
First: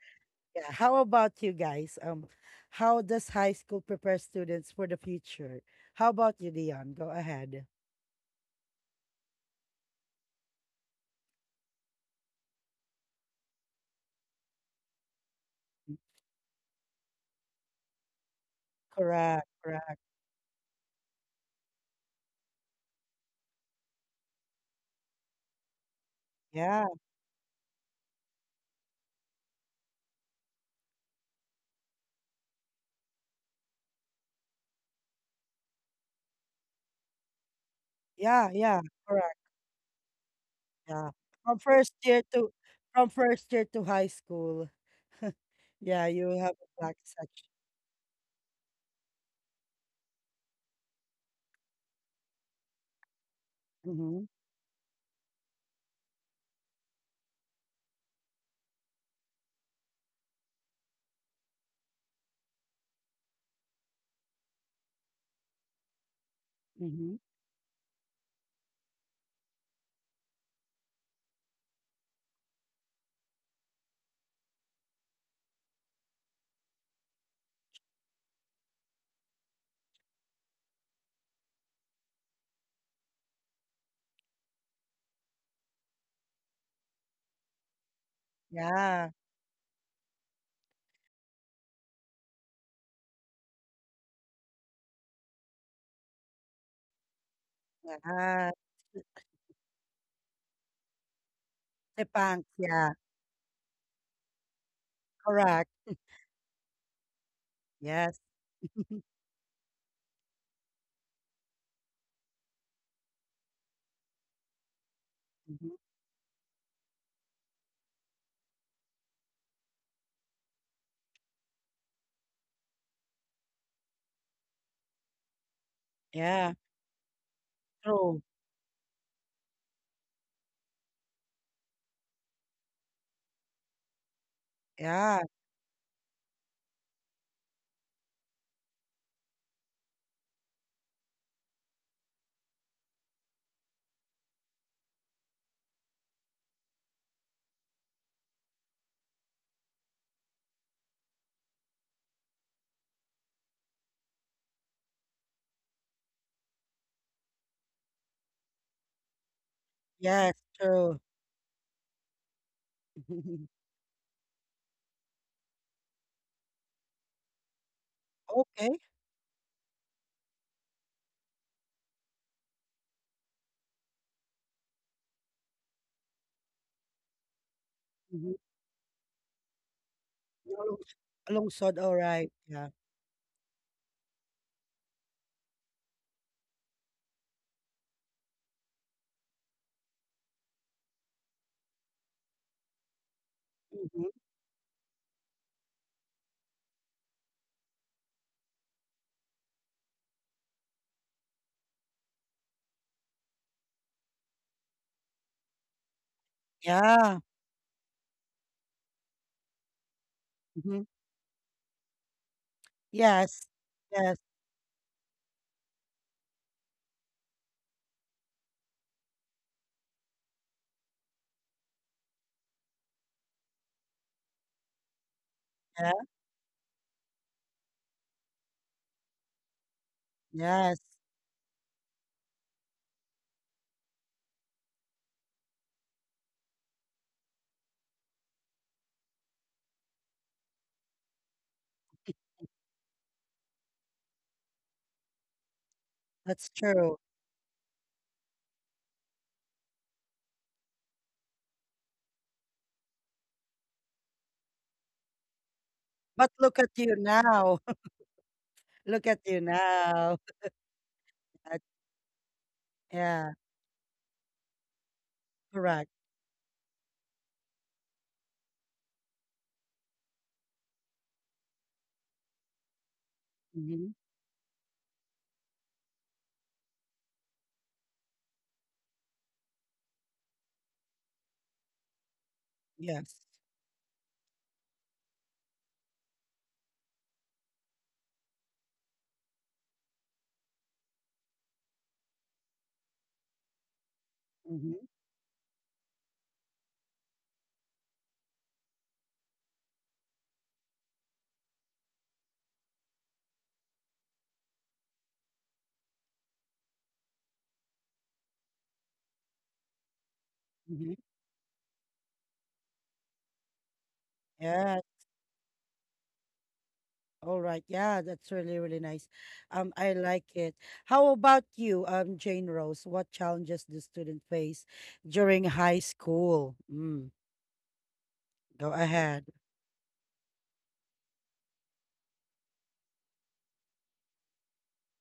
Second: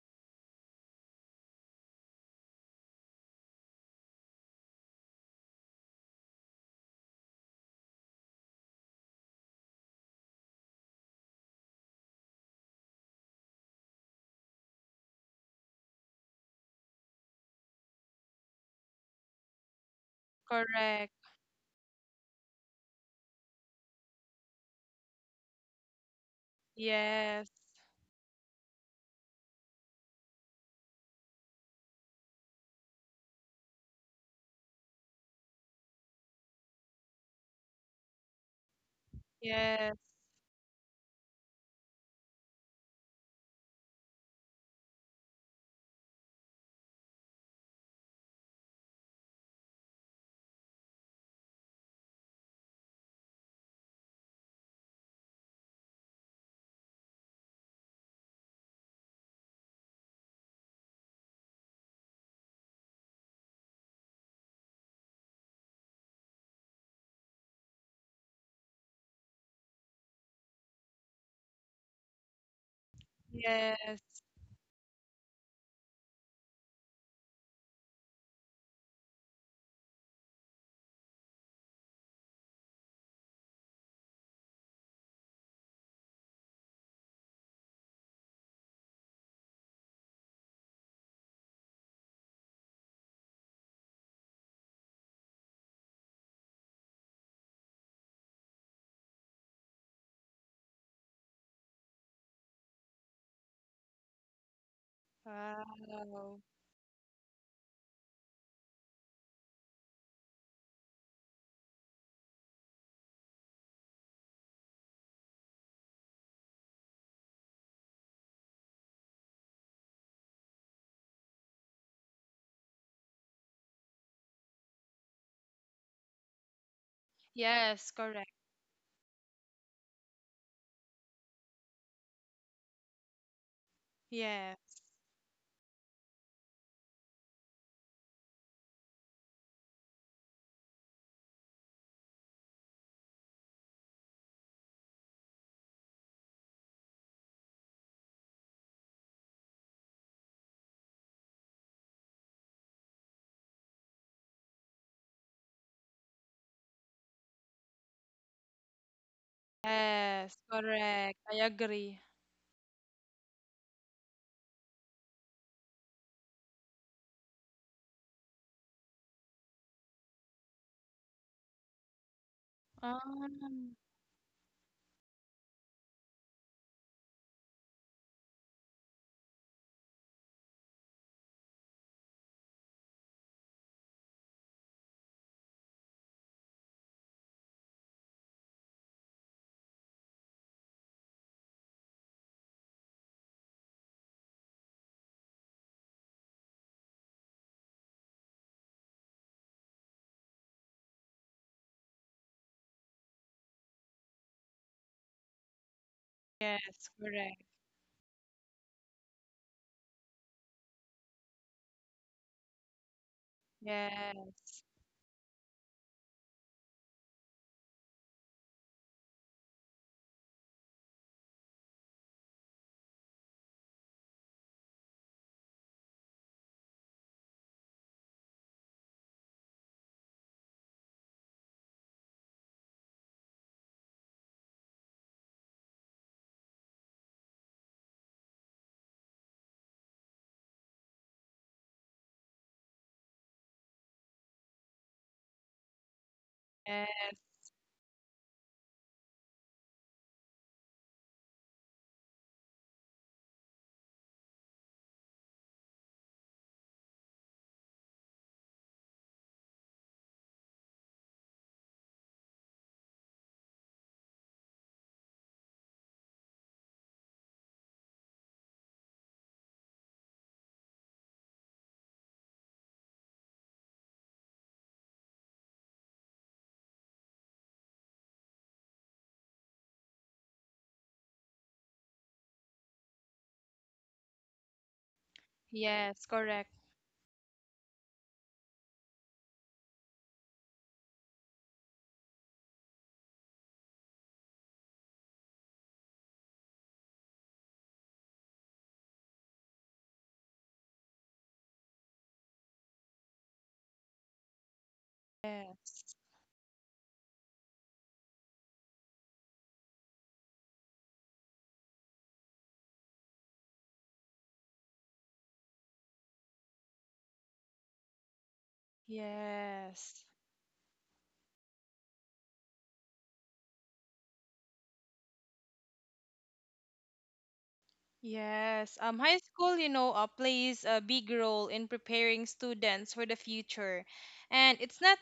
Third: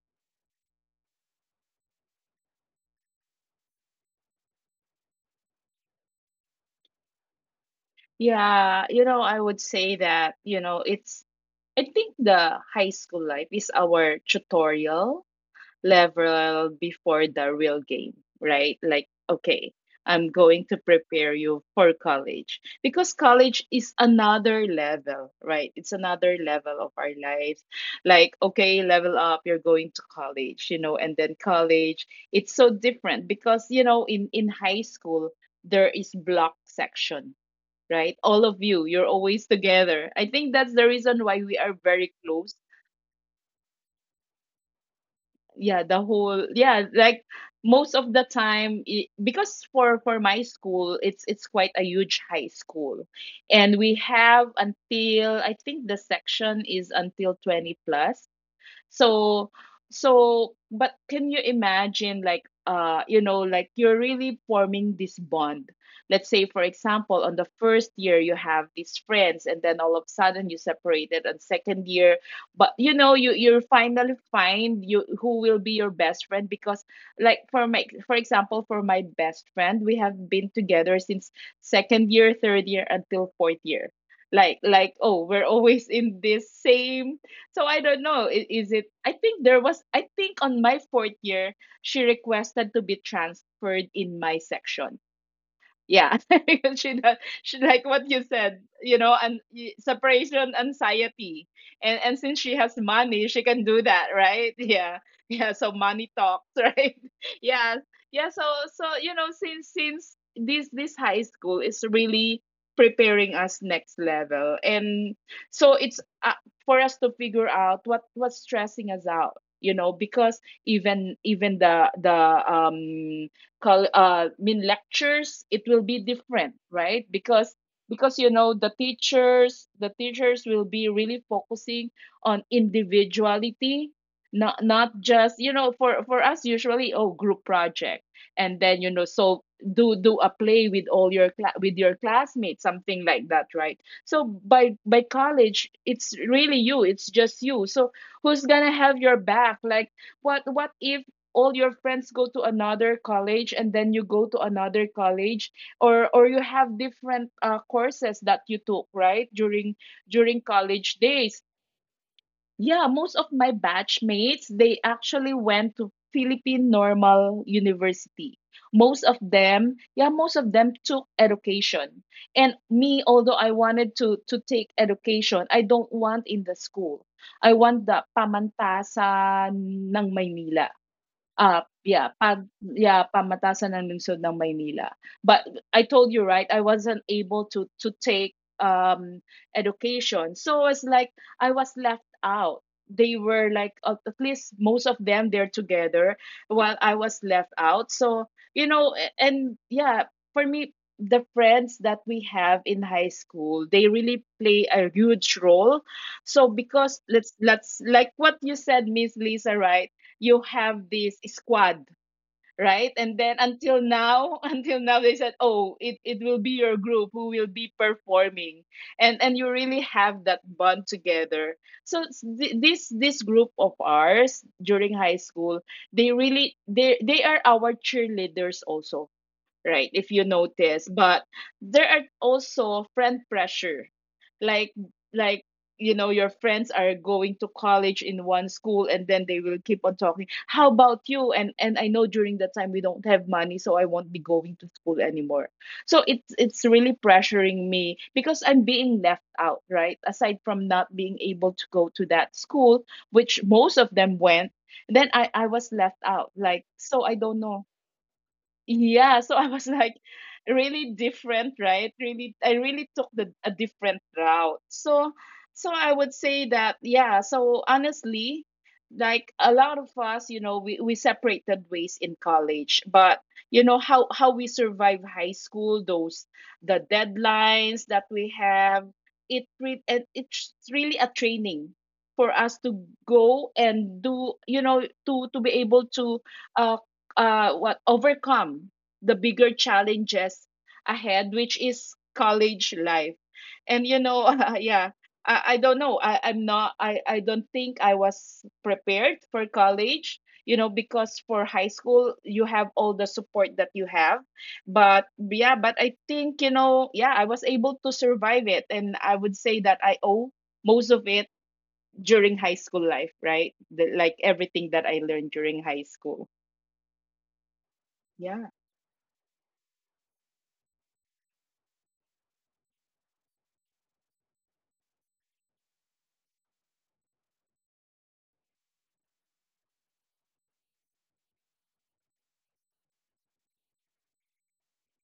Speaker 1: Yeah. How about you guys? Um, how does high school prepare students for the future? How about you, Dion? Go ahead.
Speaker 2: Yeah, you know, I would say that, you know, it's, I think the high school life is our tutorial level before the real game, right? Like,
Speaker 1: Correct.
Speaker 2: okay,
Speaker 1: Correct.
Speaker 2: I'm going to
Speaker 3: Correct.
Speaker 2: prepare you for college because college is another level, right? It's another level
Speaker 1: Yeah.
Speaker 2: of our
Speaker 3: Yes.
Speaker 2: lives. Like, okay, level up, you're going to college, you know, and then college, it's so different because, you know, in, in high school, there is block section, right? All
Speaker 1: Yeah.
Speaker 2: of
Speaker 1: Yeah.
Speaker 2: you, you're
Speaker 1: Correct.
Speaker 2: always
Speaker 3: Yes.
Speaker 2: together. I think that's the
Speaker 1: Yeah.
Speaker 2: reason why we
Speaker 1: From
Speaker 2: are
Speaker 1: first
Speaker 2: very
Speaker 1: year to
Speaker 2: close.
Speaker 1: from first year to high school.
Speaker 2: Yeah, the
Speaker 1: Yeah, you
Speaker 2: whole,
Speaker 1: have a
Speaker 2: yeah,
Speaker 1: black
Speaker 2: like
Speaker 1: section.
Speaker 2: most of the time, I, because for for my school, it's it's quite a huge high school, and we
Speaker 1: Mm-hmm.
Speaker 2: have, until I think, the section is until twenty plus. So so but can you imagine, like, uh you know, like, you're really forming this bond. Let's say, for
Speaker 1: Mm-hmm.
Speaker 2: example, on the first year you have these friends, and then all of a sudden you separated on second year. But, you know, you you
Speaker 3: Yes.
Speaker 2: finally find you who will be your best friend. Because, like, for my for example, for my best friend, we have been together since second year, third year, until fourth year. Like, like oh, we're always in this same — so I don't know. i- Is it?
Speaker 1: Yeah.
Speaker 2: I think there was. I think on my fourth year, she requested to be transferred in my section. Yeah, she does. She, like what you
Speaker 1: Yeah.
Speaker 2: said, you know, and y- separation anxiety, and
Speaker 1: The
Speaker 2: and since
Speaker 1: pants.
Speaker 2: she has
Speaker 1: Yeah.
Speaker 2: money, she can do that, right? Yeah, yeah.
Speaker 1: Correct.
Speaker 2: So
Speaker 3: Wow.
Speaker 2: money talks, right? Yeah,
Speaker 1: Yes.
Speaker 2: yeah. So so you know, since since this this high school is really preparing us next level, and so
Speaker 1: Hmm.
Speaker 2: it's, uh, for us to figure out what what's stressing us out, you know. Because even even the the um call uh mean lectures, it will be different,
Speaker 1: Yeah.
Speaker 2: right? because
Speaker 3: Yes,
Speaker 2: because
Speaker 1: True.
Speaker 2: you
Speaker 3: correct.
Speaker 2: know, the teachers the teachers will be really focusing on individuality, not
Speaker 3: Yes.
Speaker 2: not
Speaker 1: Yeah.
Speaker 2: just, you know, for for us, usually, oh, group project, and then, you know, so do do a play with all your cla- with your classmates, something like that, right? So by by college, it's really you. It's just you. So who's gonna have your back? Like, what what if all your friends go to another college and then you go to another college, or or you have different uh, courses that you took, right, during
Speaker 1: Yes.
Speaker 2: during
Speaker 3: Yes,
Speaker 2: college
Speaker 1: True.
Speaker 3: correct. I
Speaker 2: days?
Speaker 3: agree.
Speaker 2: Yeah, most of my batchmates, they actually went to Philippine Normal University.
Speaker 1: Okay.
Speaker 2: Most of them, yeah, most of them took education. And me, although I
Speaker 3: Um,
Speaker 2: wanted to to take education, I don't want in the school. I want the
Speaker 1: Mm-hmm.
Speaker 2: Pamantasan ng Maynila —
Speaker 1: Along
Speaker 2: up,
Speaker 1: lungsod,
Speaker 2: yeah,
Speaker 1: alright,
Speaker 2: pag,
Speaker 1: yeah.
Speaker 2: yeah, Pamatasan ng Lungsod ng Maynila. But I told you, right, I wasn't able to to take um education. So it's like I was left out. They were like, at
Speaker 1: Mhm.
Speaker 2: at least most of them, they're together, while I was left out. So, you know, a- and, yeah, for me the friends that we have in high school, they really play a huge role. So
Speaker 3: yes,
Speaker 2: because,
Speaker 1: Yeah,
Speaker 2: let's
Speaker 3: correct.
Speaker 2: let's like what you said, Miss Lisa, right, you
Speaker 1: mhm.
Speaker 2: have this squad, right? And then,
Speaker 1: Yes.
Speaker 2: until
Speaker 1: Yes,
Speaker 2: now,
Speaker 3: Yes.
Speaker 2: until now they said, oh, it, it will be your group who will be performing, and and you really have that bond together. So, s- thi- this this group of ours during high school,
Speaker 1: yeah,
Speaker 2: they really they they are our cheerleaders also, right? If you
Speaker 1: yes.
Speaker 2: notice, but there are also friend pressure. Like like, you know, your friends are going to college in one school, and then they will keep on talking, how about you? And and I know, during that time we don't have money, so I won't be going to school anymore. So it's
Speaker 1: That's
Speaker 2: it's really
Speaker 1: true.
Speaker 3: Yes.
Speaker 2: pressuring me because I'm being left out, right, aside from not being able to go to that school which most of them went. Then i i was left out,
Speaker 1: But look
Speaker 2: like,
Speaker 1: at you
Speaker 2: so I don't
Speaker 1: now.
Speaker 2: know.
Speaker 1: Look
Speaker 2: Yeah,
Speaker 1: at
Speaker 2: so
Speaker 1: you
Speaker 2: I was like,
Speaker 1: now.
Speaker 2: really different,
Speaker 1: At
Speaker 2: right? Really, I really took the
Speaker 1: yeah,
Speaker 2: a different route. So, so
Speaker 1: correct.
Speaker 2: I would say that, yeah. So honestly, like a lot of us, you know, we we separated ways in college. But you know,
Speaker 1: Mhm.
Speaker 2: how how we survive high school, those, the deadlines that we have, it re- and it's really a training for us to
Speaker 1: Yes.
Speaker 2: go and do, you know, to to be able
Speaker 3: Yes,
Speaker 2: to
Speaker 3: correct.
Speaker 2: uh, uh, what overcome the bigger challenges ahead, which is college life. And you know, uh,
Speaker 1: Mhm,
Speaker 2: yeah, I, I don't know. I, I'm not. I I don't think I was prepared for college. You know, because for high school you have all the support that you have. But yeah, but I
Speaker 3: Yes.
Speaker 2: think, you know, yeah, I was able to survive it, and I would say that I owe most
Speaker 1: mhm.
Speaker 2: of it during high school life, right? The, like, everything
Speaker 1: Yeah,
Speaker 2: that I learned during high school.
Speaker 1: alright. Yeah, that's
Speaker 2: Yeah.
Speaker 1: really, really nice. Um, I
Speaker 3: Yes.
Speaker 1: like it. How about you, um, Jane Rose? What challenges do students face during high school? Mm, go
Speaker 3: Yes, um, high
Speaker 1: ahead.
Speaker 3: school, you know, uh, plays a big role in preparing students for the future. And it's not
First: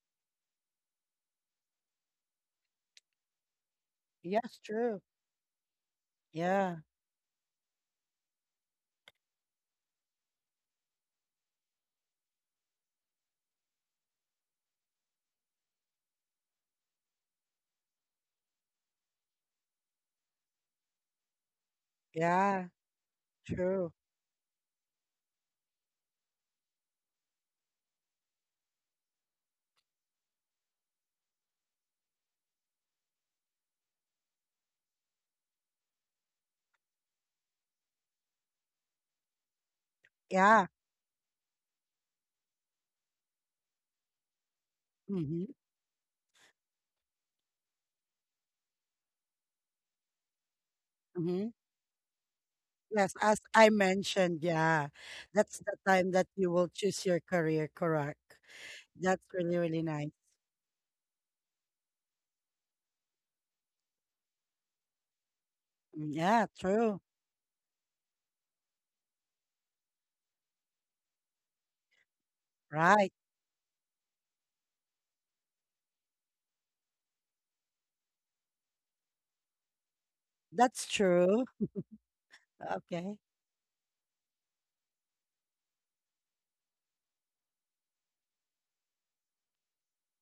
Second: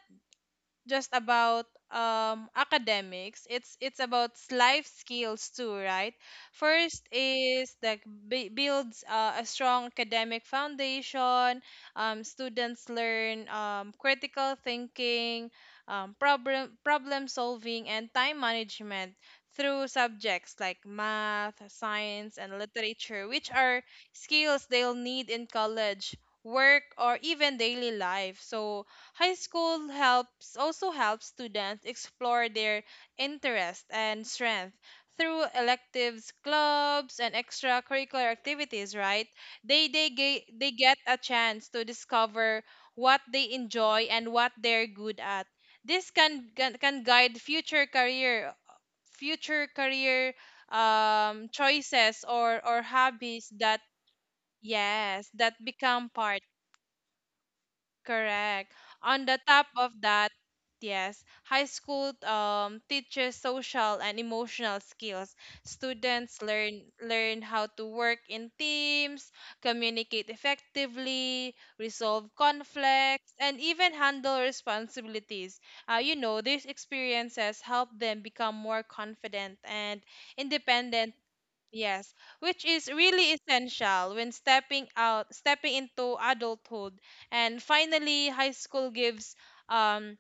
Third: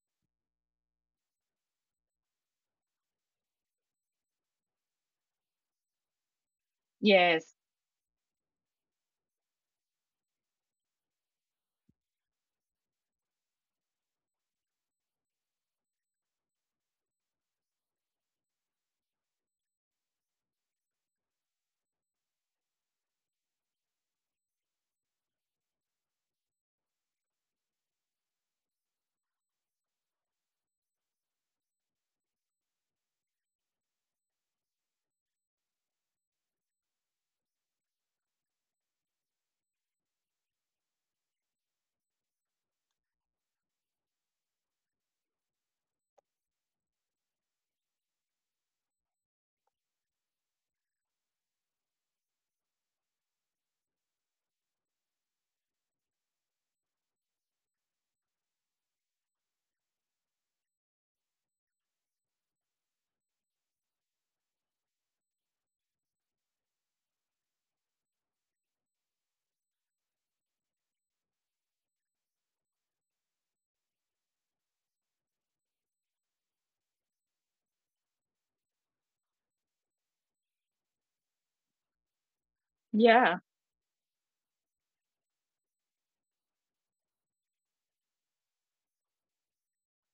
Speaker 3: just about um academics, it's it's about
Speaker 1: Yes,
Speaker 3: life
Speaker 1: true.
Speaker 3: skills too, right?
Speaker 1: Yeah.
Speaker 3: First
Speaker 2: Yes.
Speaker 3: is that b- builds uh, a strong academic foundation. Um, students learn um, critical thinking, um, problem problem solving and time management through subjects like math, science and
Speaker 1: Yeah,
Speaker 3: literature, which are
Speaker 1: true.
Speaker 3: skills they'll need in college, work or even daily life. So high school helps also helps students explore their interest and strength through electives, clubs, and extracurricular activities, right? They they ge-
Speaker 1: Yeah.
Speaker 3: they get a chance to discover what they enjoy and what they're good
Speaker 1: Mm-hmm.
Speaker 3: at. This can can, can guide future career future career
Speaker 1: Mm-hmm.
Speaker 3: um choices or or
Speaker 1: Yes, as
Speaker 3: hobbies
Speaker 1: I
Speaker 3: that
Speaker 1: mentioned, yeah,
Speaker 3: yes, that
Speaker 1: that's the
Speaker 3: become
Speaker 1: time that
Speaker 3: part.
Speaker 1: you will choose your career, correct?
Speaker 3: Correct.
Speaker 1: That's
Speaker 3: On the
Speaker 1: really,
Speaker 3: top
Speaker 1: really
Speaker 3: of
Speaker 1: nice.
Speaker 3: that, yes, high school um, teaches social and emotional skills.
Speaker 1: Mm,
Speaker 3: Students
Speaker 1: yeah,
Speaker 3: learn
Speaker 1: true.
Speaker 3: learn how to work in teams, communicate effectively, resolve
Speaker 1: Right.
Speaker 3: conflicts, and even handle responsibilities. Uh, you know, these experiences help them become more confident and
Speaker 1: That's
Speaker 3: independent.
Speaker 1: true.
Speaker 3: Yes, which is
Speaker 1: Okay.
Speaker 3: really
Speaker 2: Yeah.
Speaker 3: essential when stepping out, stepping into adulthood. And finally, high school gives um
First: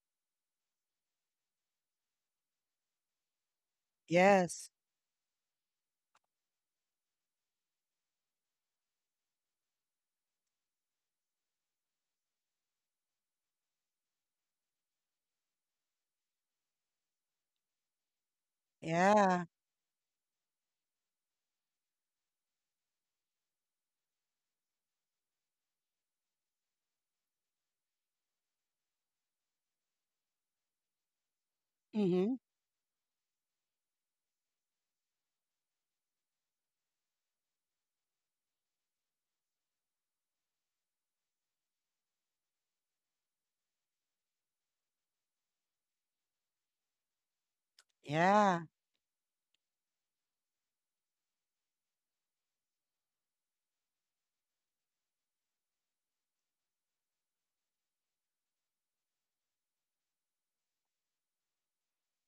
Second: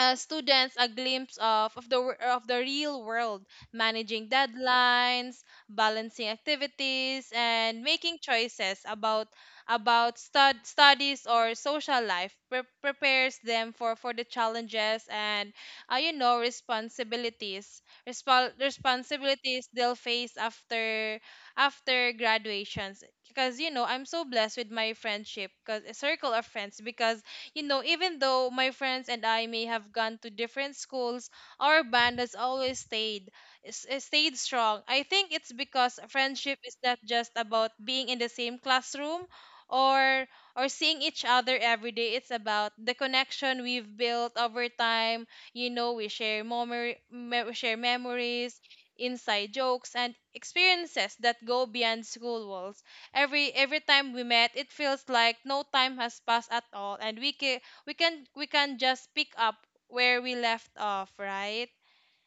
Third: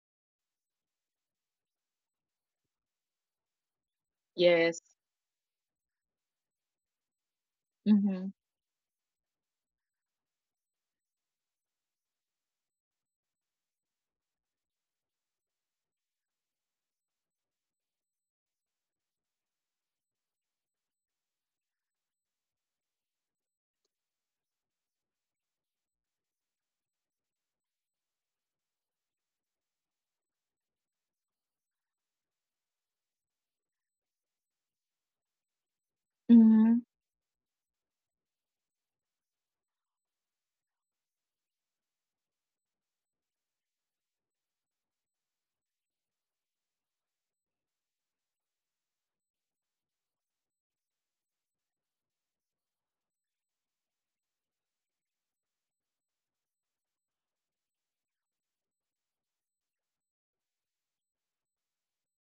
Speaker 3: uh, students a glimpse of, of the wor- of the real world, managing
Speaker 1: Yes.
Speaker 2: Yes.
Speaker 3: deadlines, balancing activities, and making
Speaker 2: Mhm.
Speaker 3: choices about about stud, studies or social life. Pre- prepares them for, for the challenges and uh, you know responsibilities. Respo-
Speaker 1: Yeah.
Speaker 3: responsibilities they'll face after after graduations. Because you know I'm so blessed with my friendship, because circle of friends, because you know, even though my friends and I may have gone to different schools, our band
Speaker 1: Mm-hmm.
Speaker 3: has always stayed s- uh, stayed strong. I think it's because friendship is
Speaker 2: Mhm.
Speaker 3: not just about being in the same classroom or or seeing each other every day. It's about the connection we've built over time. You know, we share memory, me- we share memories,
Speaker 1: Yeah.
Speaker 3: inside jokes, and experiences that go beyond school walls. every every time we met it feels like no time has passed at all, and we can we can we can just pick up where we left off, right?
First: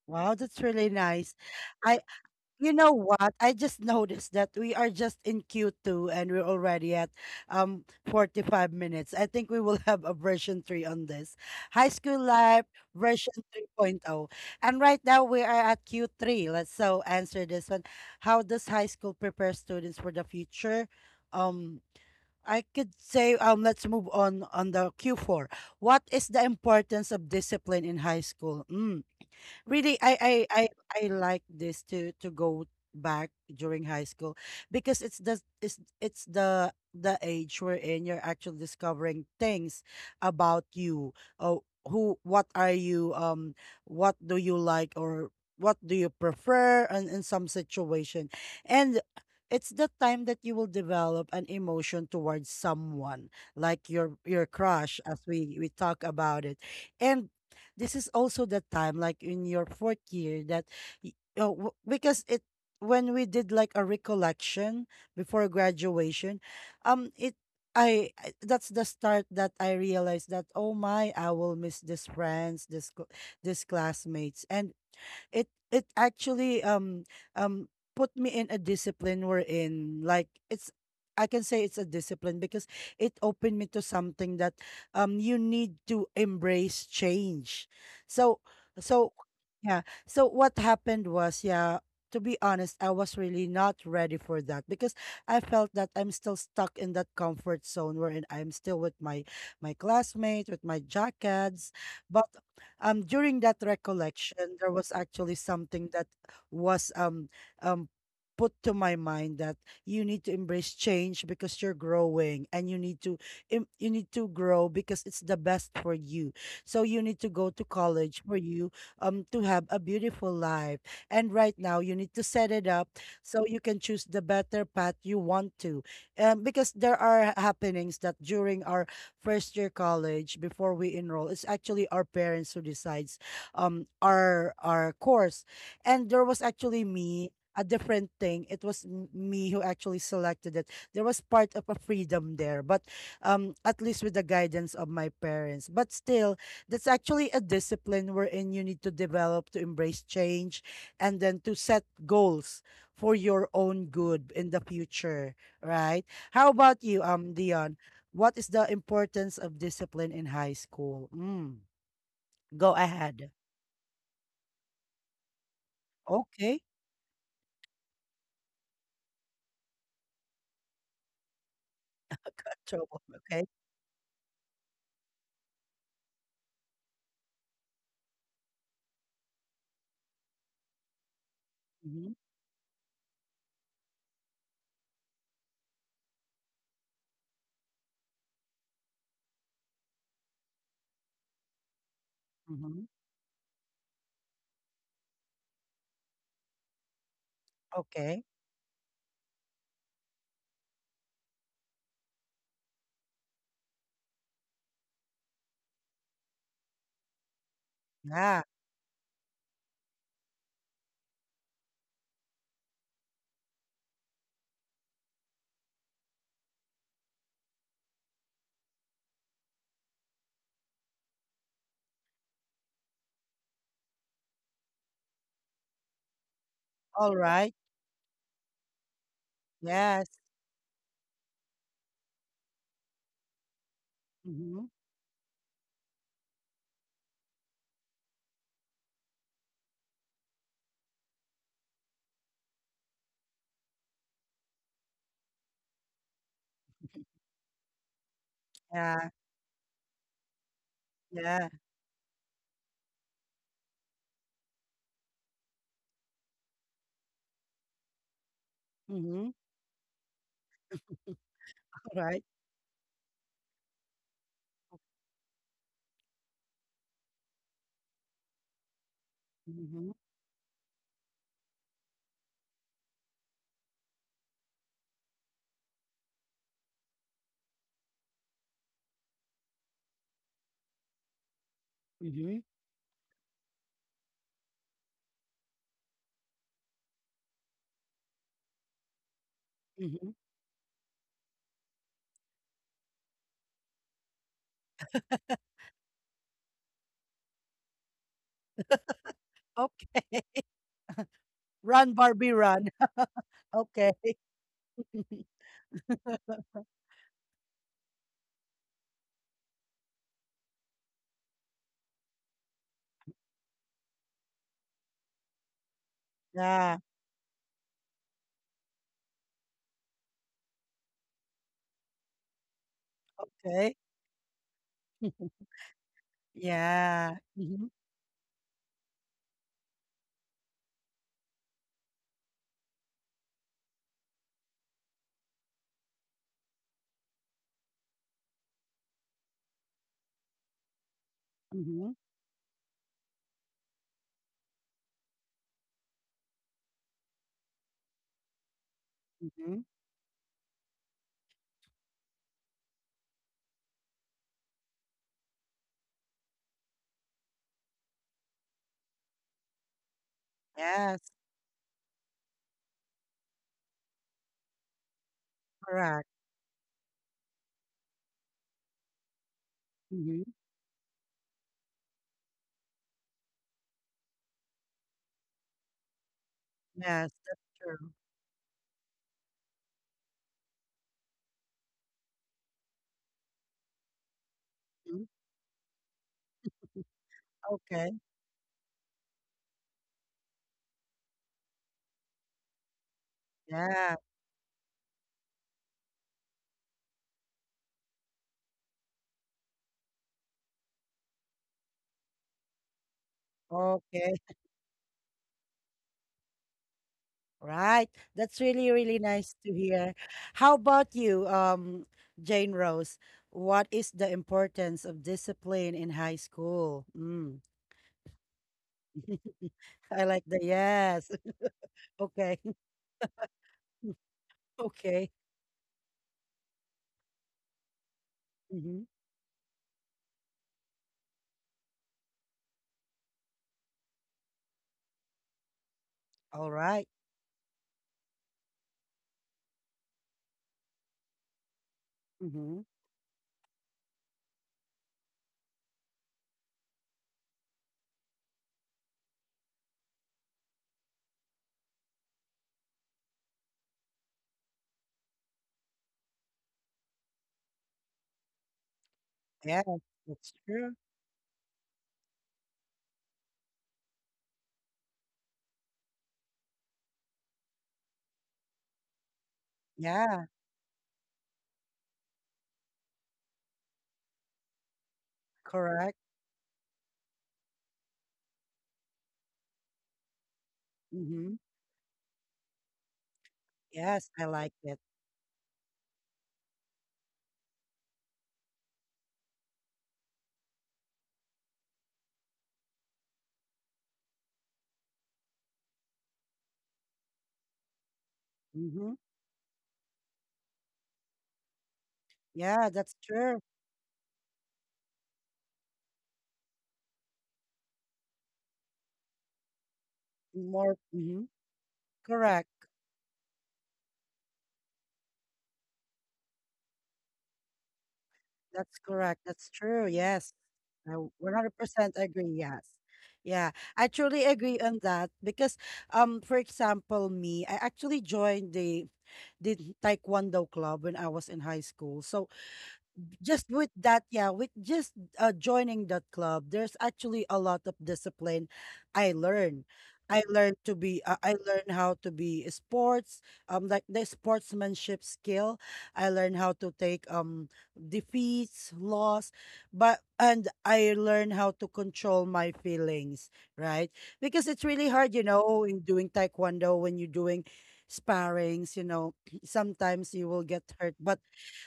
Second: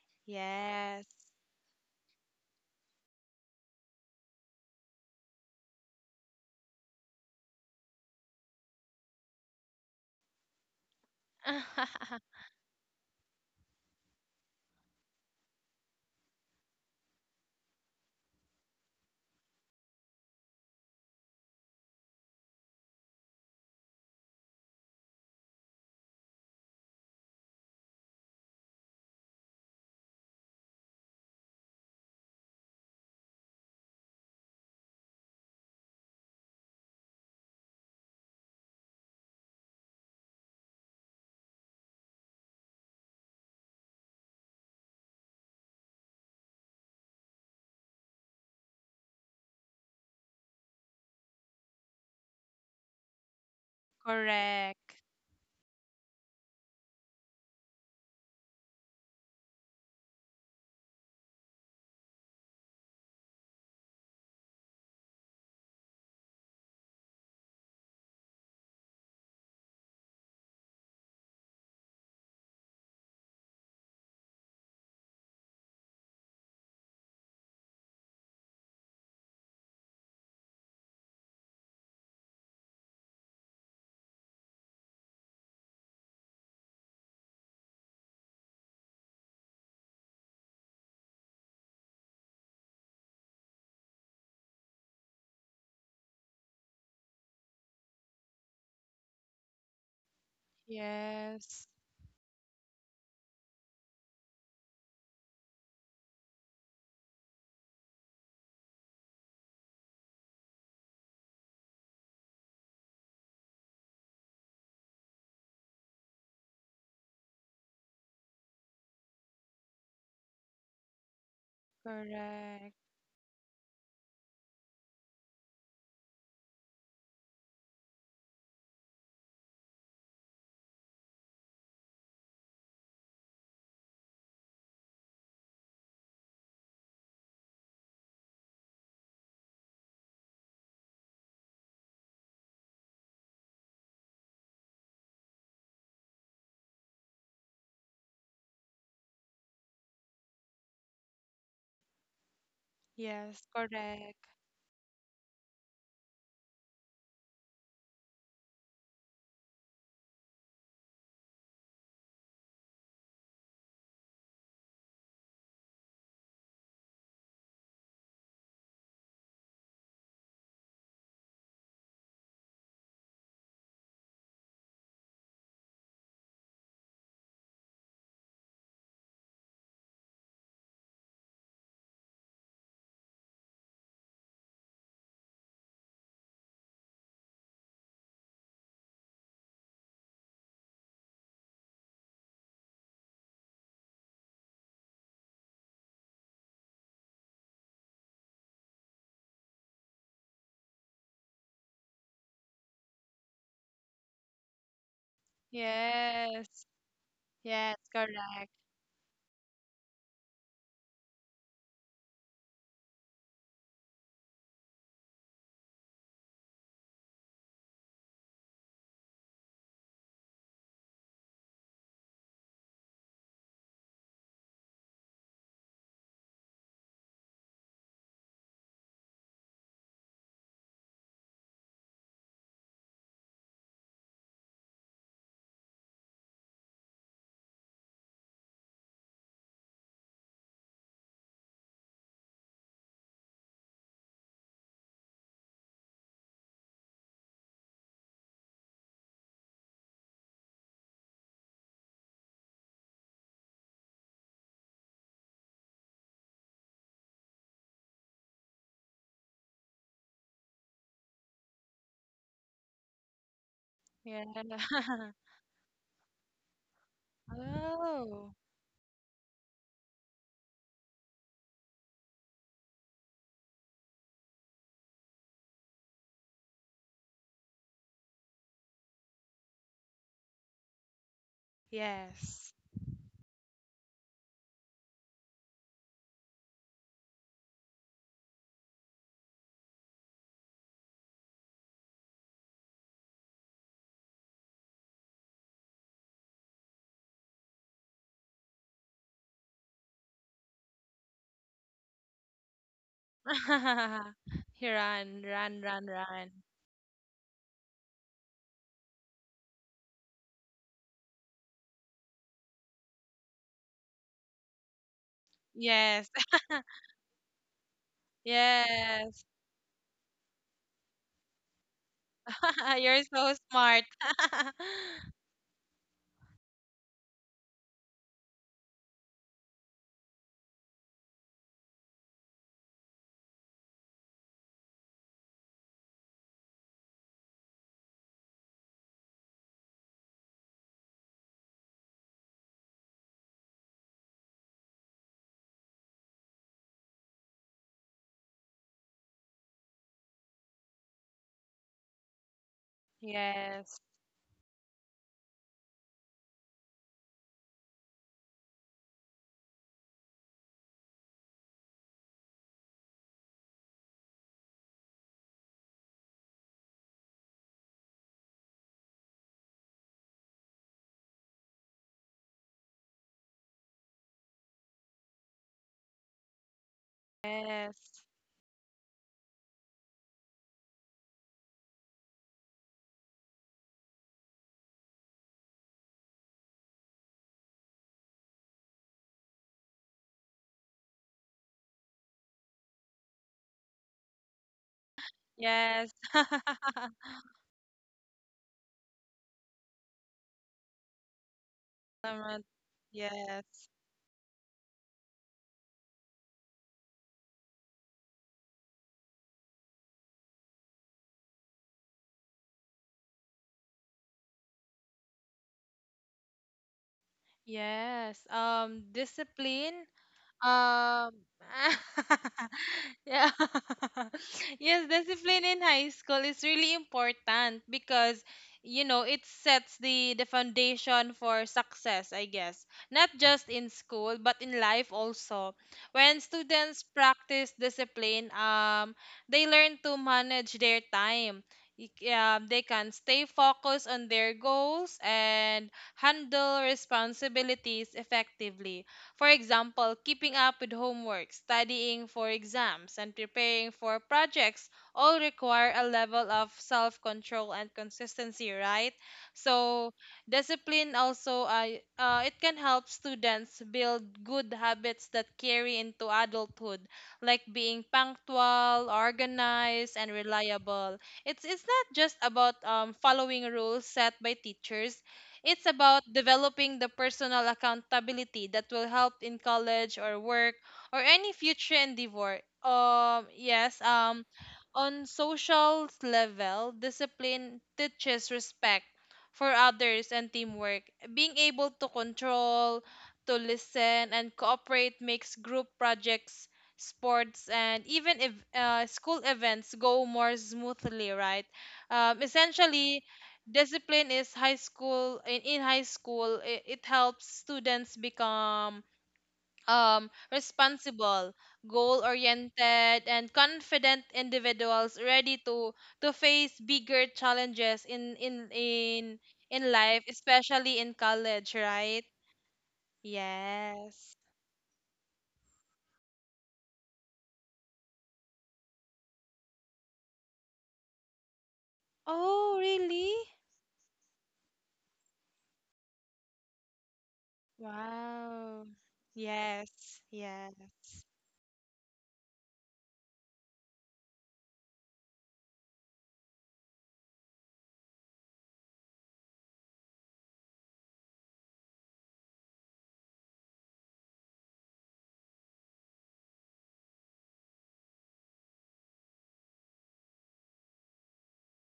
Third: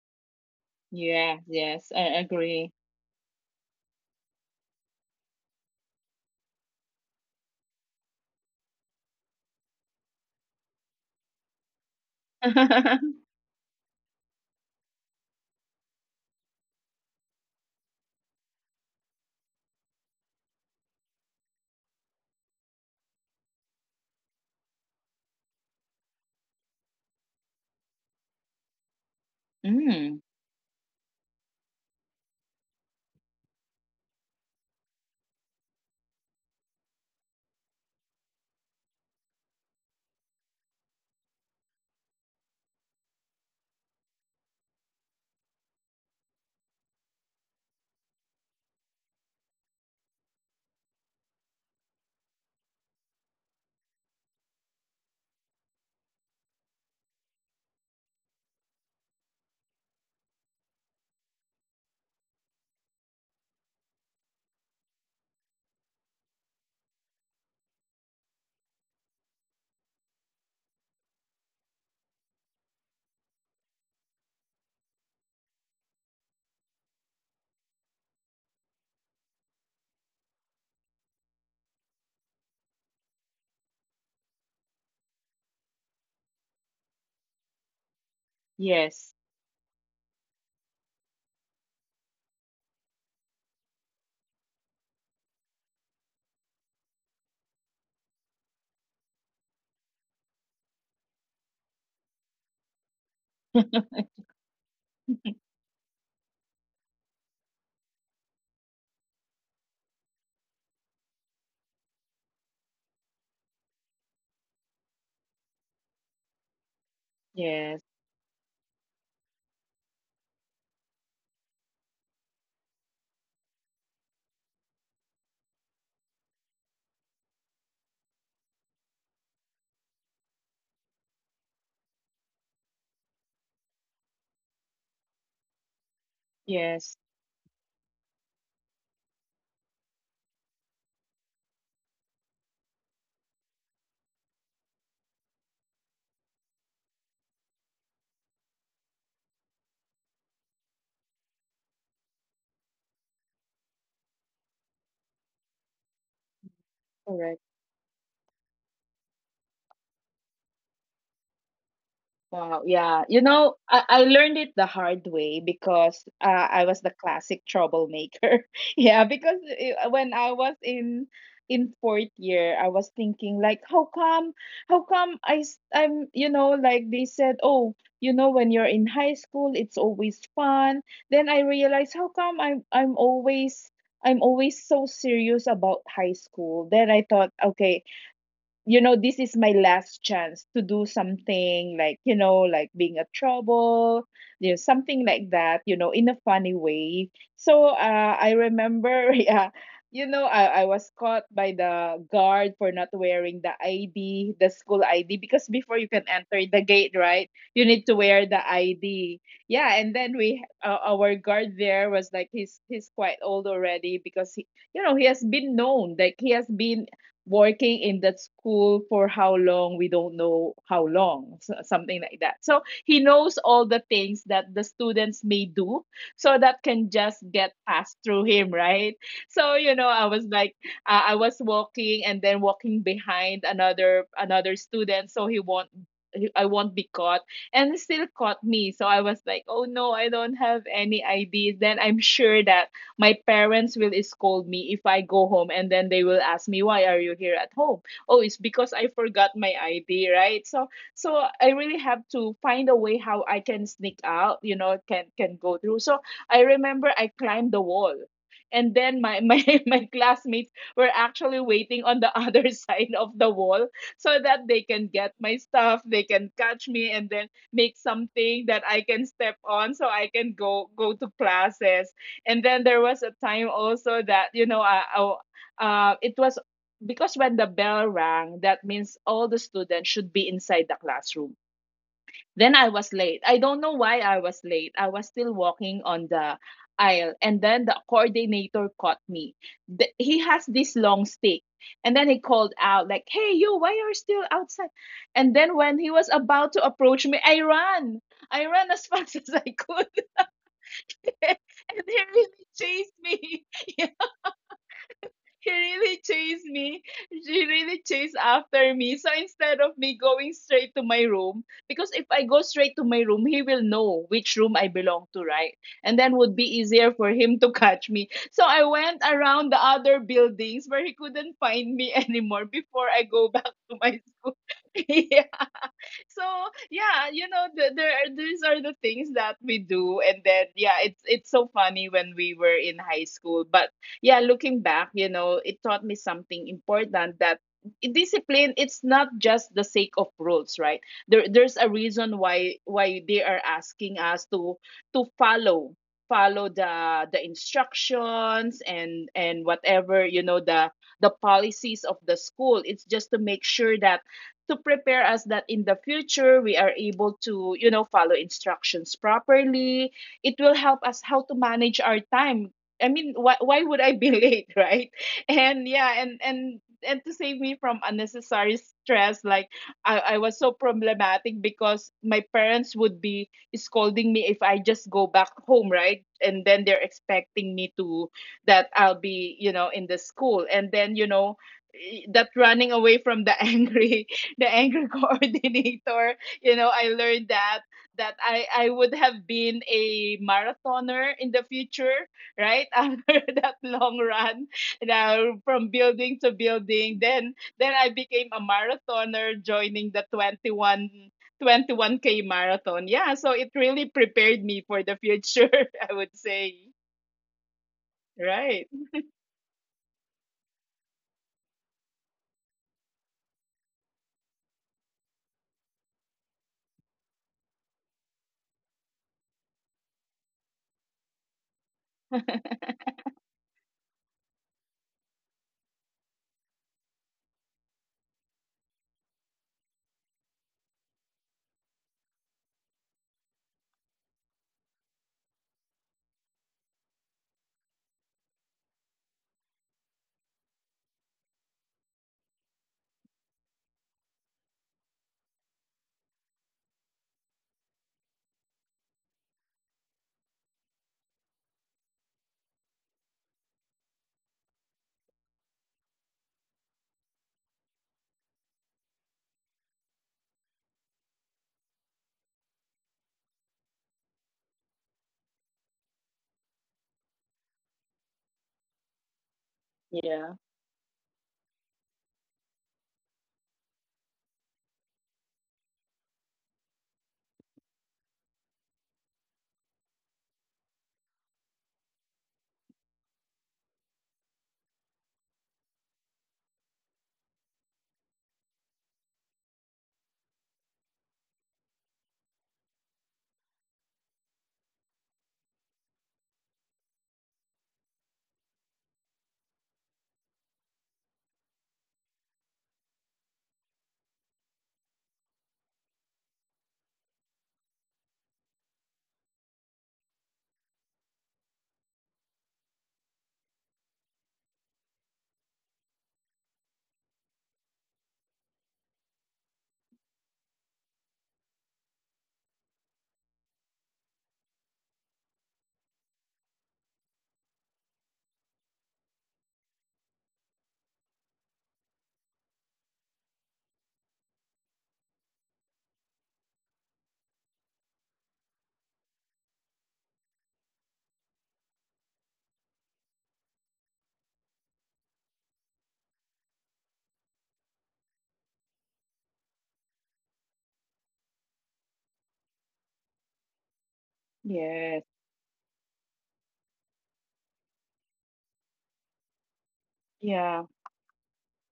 Speaker 1: Wow, that's really
Speaker 3: Yes.
Speaker 1: nice.
Speaker 2: Yeah. Yes.
Speaker 1: I,
Speaker 2: I agree.
Speaker 1: you know what? I just noticed that we are just in Q two and we're already at um forty-five minutes. I think we will have a version three on this. High School Life version 3.0. And right now we are at Q three. Let's so answer this one. How does high school prepare students for the future? Um I could say um let's move on on the Q four. What is the importance of discipline in high school? Mm, really, I
Speaker 2: Mm.
Speaker 1: I I I like this to to go back during high school because it's the it's it's the the age wherein you're actually discovering things about you. Oh, who what are you, um what do you like or what do you prefer in, in some situation? And it's the time that you will develop an emotion towards someone like your your
Speaker 3: Correct.
Speaker 1: crush, as we we talk about it. And this is also the time, like in your fourth year, that y- oh, w- because it when we did like a recollection before graduation, um, it I I- that's the start that I realized that, oh my, I will miss these friends, this cl- this classmates, and it it actually um um put me in a discipline we're in. Like it's, I can say it's a discipline because it opened me to something that um you need to embrace change. So so
Speaker 2: Yes.
Speaker 1: yeah. So what happened was, yeah, to be honest, I was really not ready for that because I felt that I'm still stuck in that comfort zone wherein I'm still with my my classmate, with my
Speaker 3: Yes,
Speaker 1: jackets. But um during that recollection there was actually something that was um um put to my mind that you need to embrace change because you're growing and you need to im- you need to grow because it's the best for you, so you need to go to
Speaker 2: Yes.
Speaker 1: college for you, um to have a beautiful life. And right now you need to set it
Speaker 3: correct.
Speaker 1: up so you can choose the better path you want to, um, because there are happenings that during our first year college, before we enroll, it's actually our parents who decides um our our course. And there was actually
Speaker 2: Yes.
Speaker 1: me a different thing, it was m- me who actually selected it. There was part of a freedom there, but um at least with the guidance of my parents, but still, that's actually a discipline wherein you need to develop to embrace change and then to set goals for
Speaker 3: Yes,
Speaker 1: your own
Speaker 3: correct.
Speaker 1: good in the future, right? How about you, um
Speaker 2: Correct.
Speaker 1: Dion? What is the importance of discipline in high school? Mm,
Speaker 2: Wow,
Speaker 1: go
Speaker 2: yeah. You
Speaker 1: ahead.
Speaker 2: know, I, I learned it the hard way because, uh,
Speaker 1: Okay.
Speaker 2: I was the classic troublemaker. Yeah, because, uh, when I was in in fourth year, I was
Speaker 1: Trouble.
Speaker 2: thinking
Speaker 1: Okay.
Speaker 2: like, how come, how come I s- I'm, you know, like they said, oh, you know, when you're in high school, it's always fun. Then I realized, how
Speaker 1: Mm-hmm.
Speaker 2: come I'm I'm always I'm always so serious about high school. Then I thought, okay, you know, this is my last chance to do something, like, you know, like
Speaker 1: Mm-hmm.
Speaker 2: being a trouble, you know, something like that, you know, in a funny way. So, uh,
Speaker 1: Okay.
Speaker 2: I remember yeah, you know, I, I was caught by the guard for not wearing the ID, the school ID, because before you can enter the
Speaker 3: Yes.
Speaker 2: gate, right, you
Speaker 3: Yes,
Speaker 2: need to wear the
Speaker 1: Yeah.
Speaker 3: correct.
Speaker 2: ID. Yeah. And then we, uh, our guard, there was like, he's he's quite old already because he, you know, he has been known, like he has been working in that school for how long, we don't know how long, so- something like that. So he knows all the things that the students may do, so that can just
Speaker 1: All
Speaker 2: get
Speaker 1: right.
Speaker 2: passed through him, right? So you know, I
Speaker 1: Yes.
Speaker 2: was like, uh, I was walking and then walking behind another another
Speaker 1: Mm-hmm.
Speaker 2: student, so he won't, he- I won't be caught. And he still caught me, so I was like, oh no, I don't have any I Ds. Then I'm sure that my parents will scold me if I go home, and then they will ask me, why are you here at home? Oh, it's because I
Speaker 1: Yeah.
Speaker 2: forgot my I D, right? So, so I
Speaker 1: Yeah.
Speaker 2: really have to find a way how I can sneak out, you know, can can go through. So I remember I climbed the wall. And then my,
Speaker 1: Mm-hmm.
Speaker 2: my my classmates were actually waiting on the
Speaker 1: All right.
Speaker 2: other side of the wall, so
Speaker 3: Yeah.
Speaker 2: that they can get my stuff, they can catch me and then make
Speaker 3: Oh.
Speaker 2: something that I can step on, so
Speaker 1: Mm-hmm.
Speaker 2: I can go go to classes. And then there was a time also that, you know, I, I- uh, it was because when the bell rang, that means all the students should be inside the classroom.
Speaker 1: Mm-hmm.
Speaker 2: Then
Speaker 3: Yes.
Speaker 2: I was late, I don't know why I was late, I was still walking on the aisle, and then the coordinator caught me. The,
Speaker 1: Mm-hmm.
Speaker 2: he has this long stick, and then he called out like, hey you, why are you still outside? And then when he was about to approach me, I ran. I ran as fast as I could.
Speaker 1: Okay.
Speaker 2: And he
Speaker 1: Run,
Speaker 2: really
Speaker 1: Barbie, run.
Speaker 2: chased me. Yeah.
Speaker 1: Okay.
Speaker 3: run
Speaker 2: She
Speaker 3: run run
Speaker 2: really
Speaker 3: run.
Speaker 2: chased me. She really chased after me. So instead of me going straight to my room, because if I go straight to my room, he will know which room I belong to, right? And
Speaker 3: Yes.
Speaker 2: then would be
Speaker 1: Yeah.
Speaker 2: easier for him to catch me. So I went
Speaker 3: Yes.
Speaker 2: around the other buildings where he couldn't find me anymore before I
Speaker 3: You're
Speaker 2: go
Speaker 3: so
Speaker 2: back to
Speaker 1: Okay.
Speaker 3: smart.
Speaker 2: my school. Yeah. So, yeah,
Speaker 1: Yeah.
Speaker 2: you know,
Speaker 1: Mm-hmm.
Speaker 2: the, there are, these are the things that we do, and then, yeah, it's it's so funny when we were in high school. But yeah, looking back, you know, it taught me something important, that discipline, it's not just the sake of rules, right? there there's a
Speaker 1: Mm-hmm.
Speaker 2: reason why why they are asking us to to follow follow the the instructions and and
Speaker 1: Mm-hmm.
Speaker 2: whatever you know, the the policies of the school, it's just to make sure
Speaker 3: Yes.
Speaker 2: that to prepare us that in the future we are able to, you know, follow instructions properly. It will help us
Speaker 1: Yes.
Speaker 2: how to manage our time. I mean, why, why would I be late, right? And yeah,
Speaker 1: Correct.
Speaker 2: and and and to save me from unnecessary stress, like, I, I was
Speaker 1: Mm-hmm.
Speaker 2: so problematic because my parents would be scolding me if I just go back home, right? And then they're
Speaker 1: Yes. That's
Speaker 2: expecting me
Speaker 1: true.
Speaker 2: to,
Speaker 3: Yes.
Speaker 2: that I'll be, you know, in the school. And then, you know, i- that running away from the angry, the anger
Speaker 1: Hmm.
Speaker 2: coordinator. You know, I learned that
Speaker 1: Okay.
Speaker 2: that I I would have been a marathoner in the future, right? After that long
Speaker 1: Yeah.
Speaker 2: run, now from
Speaker 3: Yes.
Speaker 2: building to building, then then I became a marathoner, joining the twenty one twenty one k
Speaker 3: Tama-
Speaker 2: marathon. Yeah, so it
Speaker 3: Yes.
Speaker 2: really
Speaker 1: Okay.
Speaker 2: prepared me for the future, I would say.
Speaker 1: Right. That's
Speaker 2: Right.
Speaker 1: really, really nice to hear. How about you, um, Jane Rose? What is the importance of discipline in high school? Mm.
Speaker 3: Yes. Um, discipline.
Speaker 1: I like the yes.
Speaker 3: Um,
Speaker 1: Okay.
Speaker 3: yeah. Yes,
Speaker 1: Okay.
Speaker 3: discipline in high school is really important because,
Speaker 1: Mm-hmm.
Speaker 3: you know, it sets the the foundation for success, I guess. Not just in school, but in life also. When
Speaker 1: All right.
Speaker 3: students practice discipline, um, they learn to manage their time. Y- Yeah,
Speaker 1: Mm-hmm.
Speaker 3: they can stay focused on their goals and handle responsibilities effectively. For example, keeping up with homework, studying for exams, and preparing for projects all require a level of self control and consistency, right?
Speaker 1: Yeah,
Speaker 3: So,
Speaker 1: that's true.
Speaker 3: discipline also uh, uh, it can help students build good habits that carry into adulthood, like being punctual, organized and
Speaker 1: Yeah,
Speaker 2: Yeah.
Speaker 3: reliable. it's it's not just about um, following rules set by teachers, it's
Speaker 1: correct.
Speaker 3: about developing the personal accountability that will help in college or work or any
Speaker 1: Mm-hmm.
Speaker 3: future endeavor. Um, yes,
Speaker 1: Yes, I
Speaker 3: um,
Speaker 1: like it.
Speaker 3: on social level, discipline teaches respect for others and teamwork. Being able to control, to listen, and cooperate makes group projects, sports, and even if, uh,
Speaker 1: Mm-hmm.
Speaker 3: school events go more smoothly, right? Um,
Speaker 1: Yeah, that's
Speaker 3: essentially,
Speaker 1: true.
Speaker 3: discipline is high school in, in high school it, it helps students become um,
Speaker 1: More. Mm-hmm.
Speaker 3: responsible, goal
Speaker 1: Correct.
Speaker 3: oriented and confident individuals ready to to face bigger challenges in in
Speaker 1: That's
Speaker 3: in
Speaker 1: correct. That's
Speaker 3: in
Speaker 1: true.
Speaker 3: life,
Speaker 1: Yes.
Speaker 3: especially
Speaker 1: I
Speaker 3: in college,
Speaker 1: one hundred percent
Speaker 3: right?
Speaker 1: agree. Yes. Yeah, I
Speaker 3: Yes.
Speaker 1: truly agree on that because, um for example, me, I actually joined the the Taekwondo club when I was in high school. So
Speaker 3: Oh really.
Speaker 1: just with that, yeah, with just uh, joining that club, there's actually a lot of discipline
Speaker 3: Wow.
Speaker 1: I learned.
Speaker 3: Yes.
Speaker 1: I
Speaker 3: Yes.
Speaker 1: learned to be, uh, I learned how to be sports, um, like the sportsmanship skill. I learned how to take um defeats, loss, but, and I learned how to control my feelings, right? Because it's really
Speaker 2: Yes.
Speaker 1: hard, you know, in doing taekwondo, when you're doing sparrings, you know, sometimes you will
Speaker 2: Yeah.
Speaker 1: get hurt, but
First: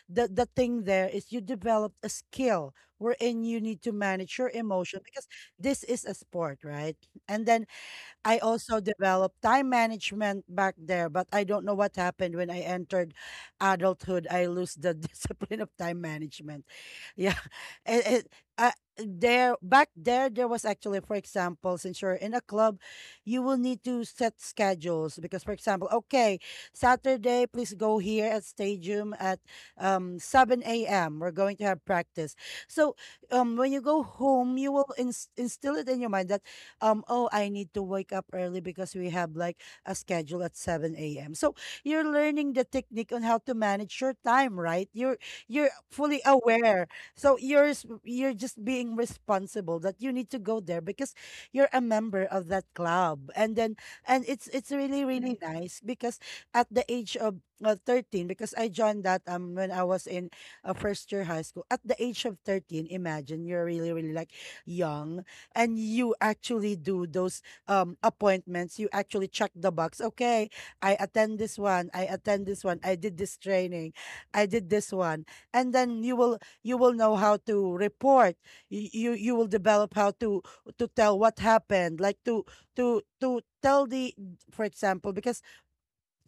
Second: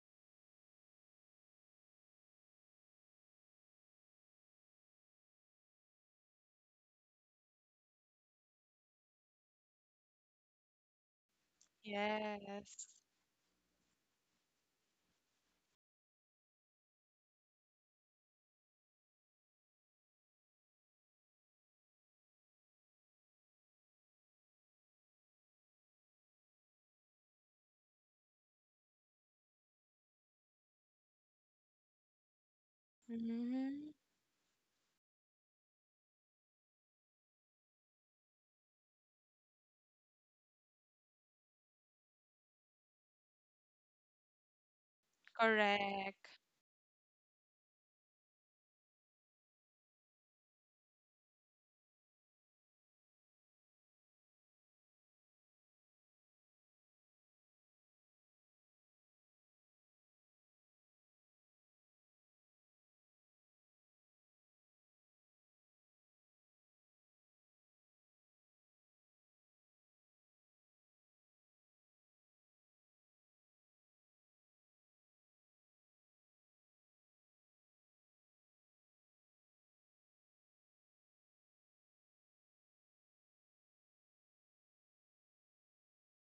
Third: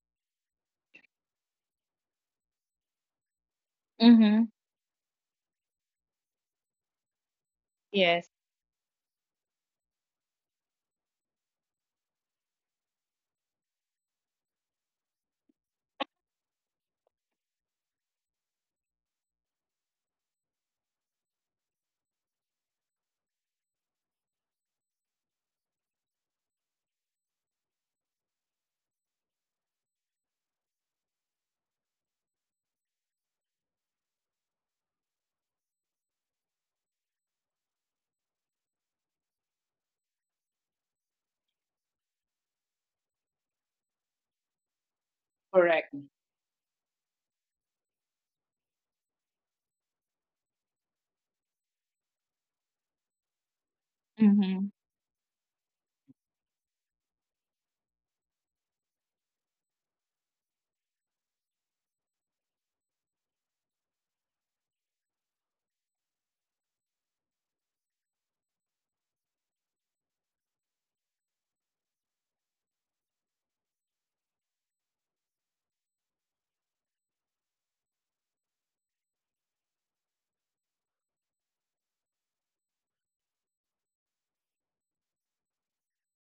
Speaker 1: the the thing there is you developed a skill wherein you need to manage
Speaker 2: Mm-hmm.
Speaker 1: your emotion because this is a sport, right? And then
Speaker 2: Yes.
Speaker 1: I also developed time management back there, but I don't know what happened when I
Speaker 3: Yes.
Speaker 1: entered adulthood. I lose the discipline of time management. Yeah. It, it, uh, there back there there was actually, for example, since you're in a club, you will need to set schedules, because for example, okay, saturday please go here at stadium at um seven a.m., we're going to have practice. So um when you
Speaker 3: Hmm.
Speaker 1: go home you will ins- instill it in your mind that, um, oh, I need to wake up early because we have like a schedule at seven a m. So you're learning the technique on how to manage your time, right? You're you're
Speaker 2: Correct.
Speaker 1: fully
Speaker 3: Correct.
Speaker 1: aware. So you're s- you're just being responsible that you need to go there because you're a member of that club. And then, and it's
Speaker 2: Mm-hmm.
Speaker 1: it's really really nice because at the age of, uh, thirteen, because I joined that um when I was in a first year high school at the age of thirteen. Imagine, you're really really like young, and you actually do those um appointments, you actually check the box, okay, I attend this one, I attend this one, I did this training, I did this one. And then you will, you will know how to report, you you, you will develop how to to tell what happened, like to to to tell the, for example, because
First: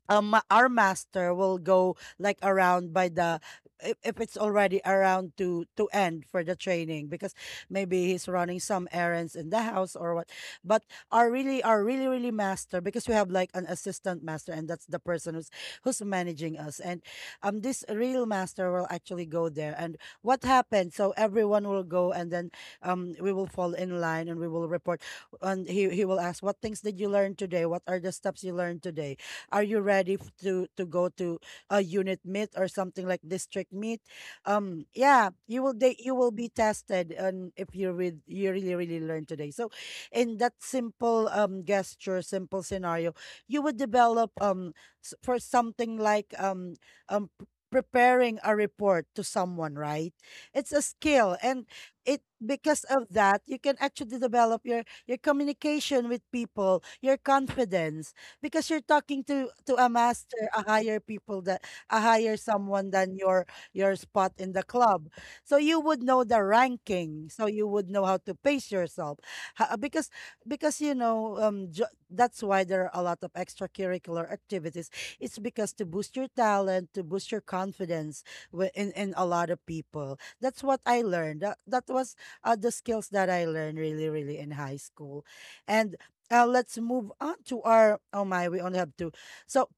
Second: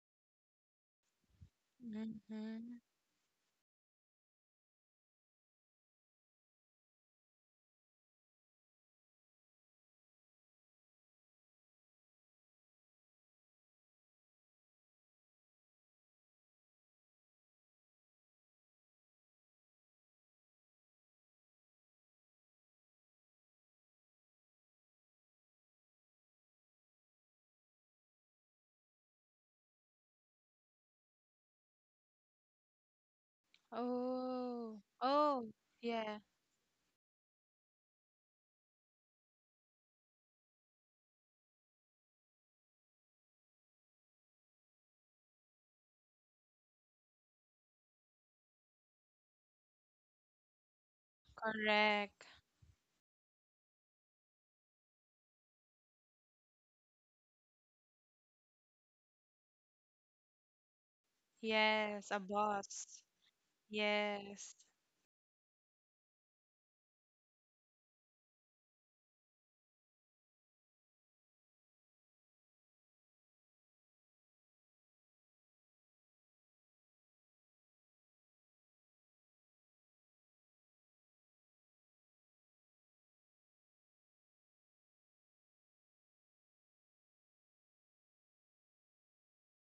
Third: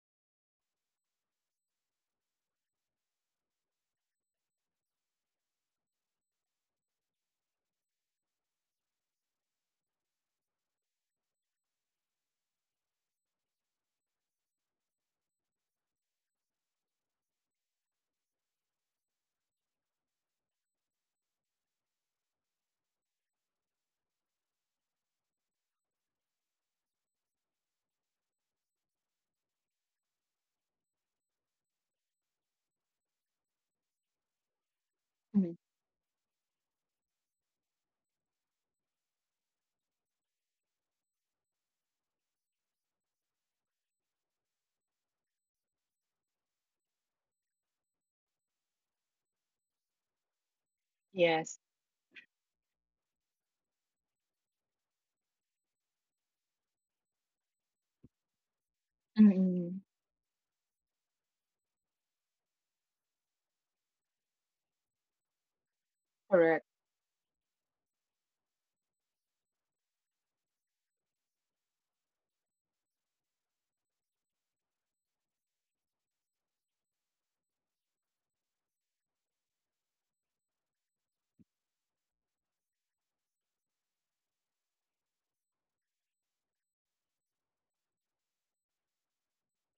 Speaker 1: um ma- our master will go like
Speaker 3: Hmm.
Speaker 1: around by the, if, if it's already around to to end for the training, because maybe he's running some errands in the house or what. But our really, our really really master, because we have like an assistant master, and that's the person who's who's managing us. And um this real master will actually go there and what happened, so everyone will go. And then um we will fall in line and we will report, and he he will ask what things did you learn today, what are the steps you learned today, are you ready f- to to go to a unit meet or something like district meet?
Speaker 3: Oh,
Speaker 1: Um yeah,
Speaker 3: oh,
Speaker 2: Mm-hmm.
Speaker 1: you will they you
Speaker 3: yeah,
Speaker 1: will be tested, and if you read, you really really learn today. So in that simple um gesture, simple scenario, you would develop, um, s- for something like, um um p- preparing a report to someone, right? It's a skill.
Speaker 2: Yes.
Speaker 1: And it
Speaker 3: correct.
Speaker 1: because of that you can actually develop your your communication with people, your confidence, because you're talking to to
Speaker 2: Mm,
Speaker 1: a master, a higher people that, a
Speaker 3: Yes, a
Speaker 1: higher someone
Speaker 3: boss.
Speaker 1: than your your spot in
Speaker 3: Yes,
Speaker 1: the club. So you would know the
Speaker 2: correct.
Speaker 1: ranking. So you would know how to pace yourself. Ha- uh, because because you know, um jo- that's why there are a lot of extracurricular activities. It's because to boost your talent, to boost your confidence, wi- in in a lot of people. That's what I learned. That that was, uh, the skills that I learned really really in high school. And, uh, let's move on to our, oh my, we only have two. So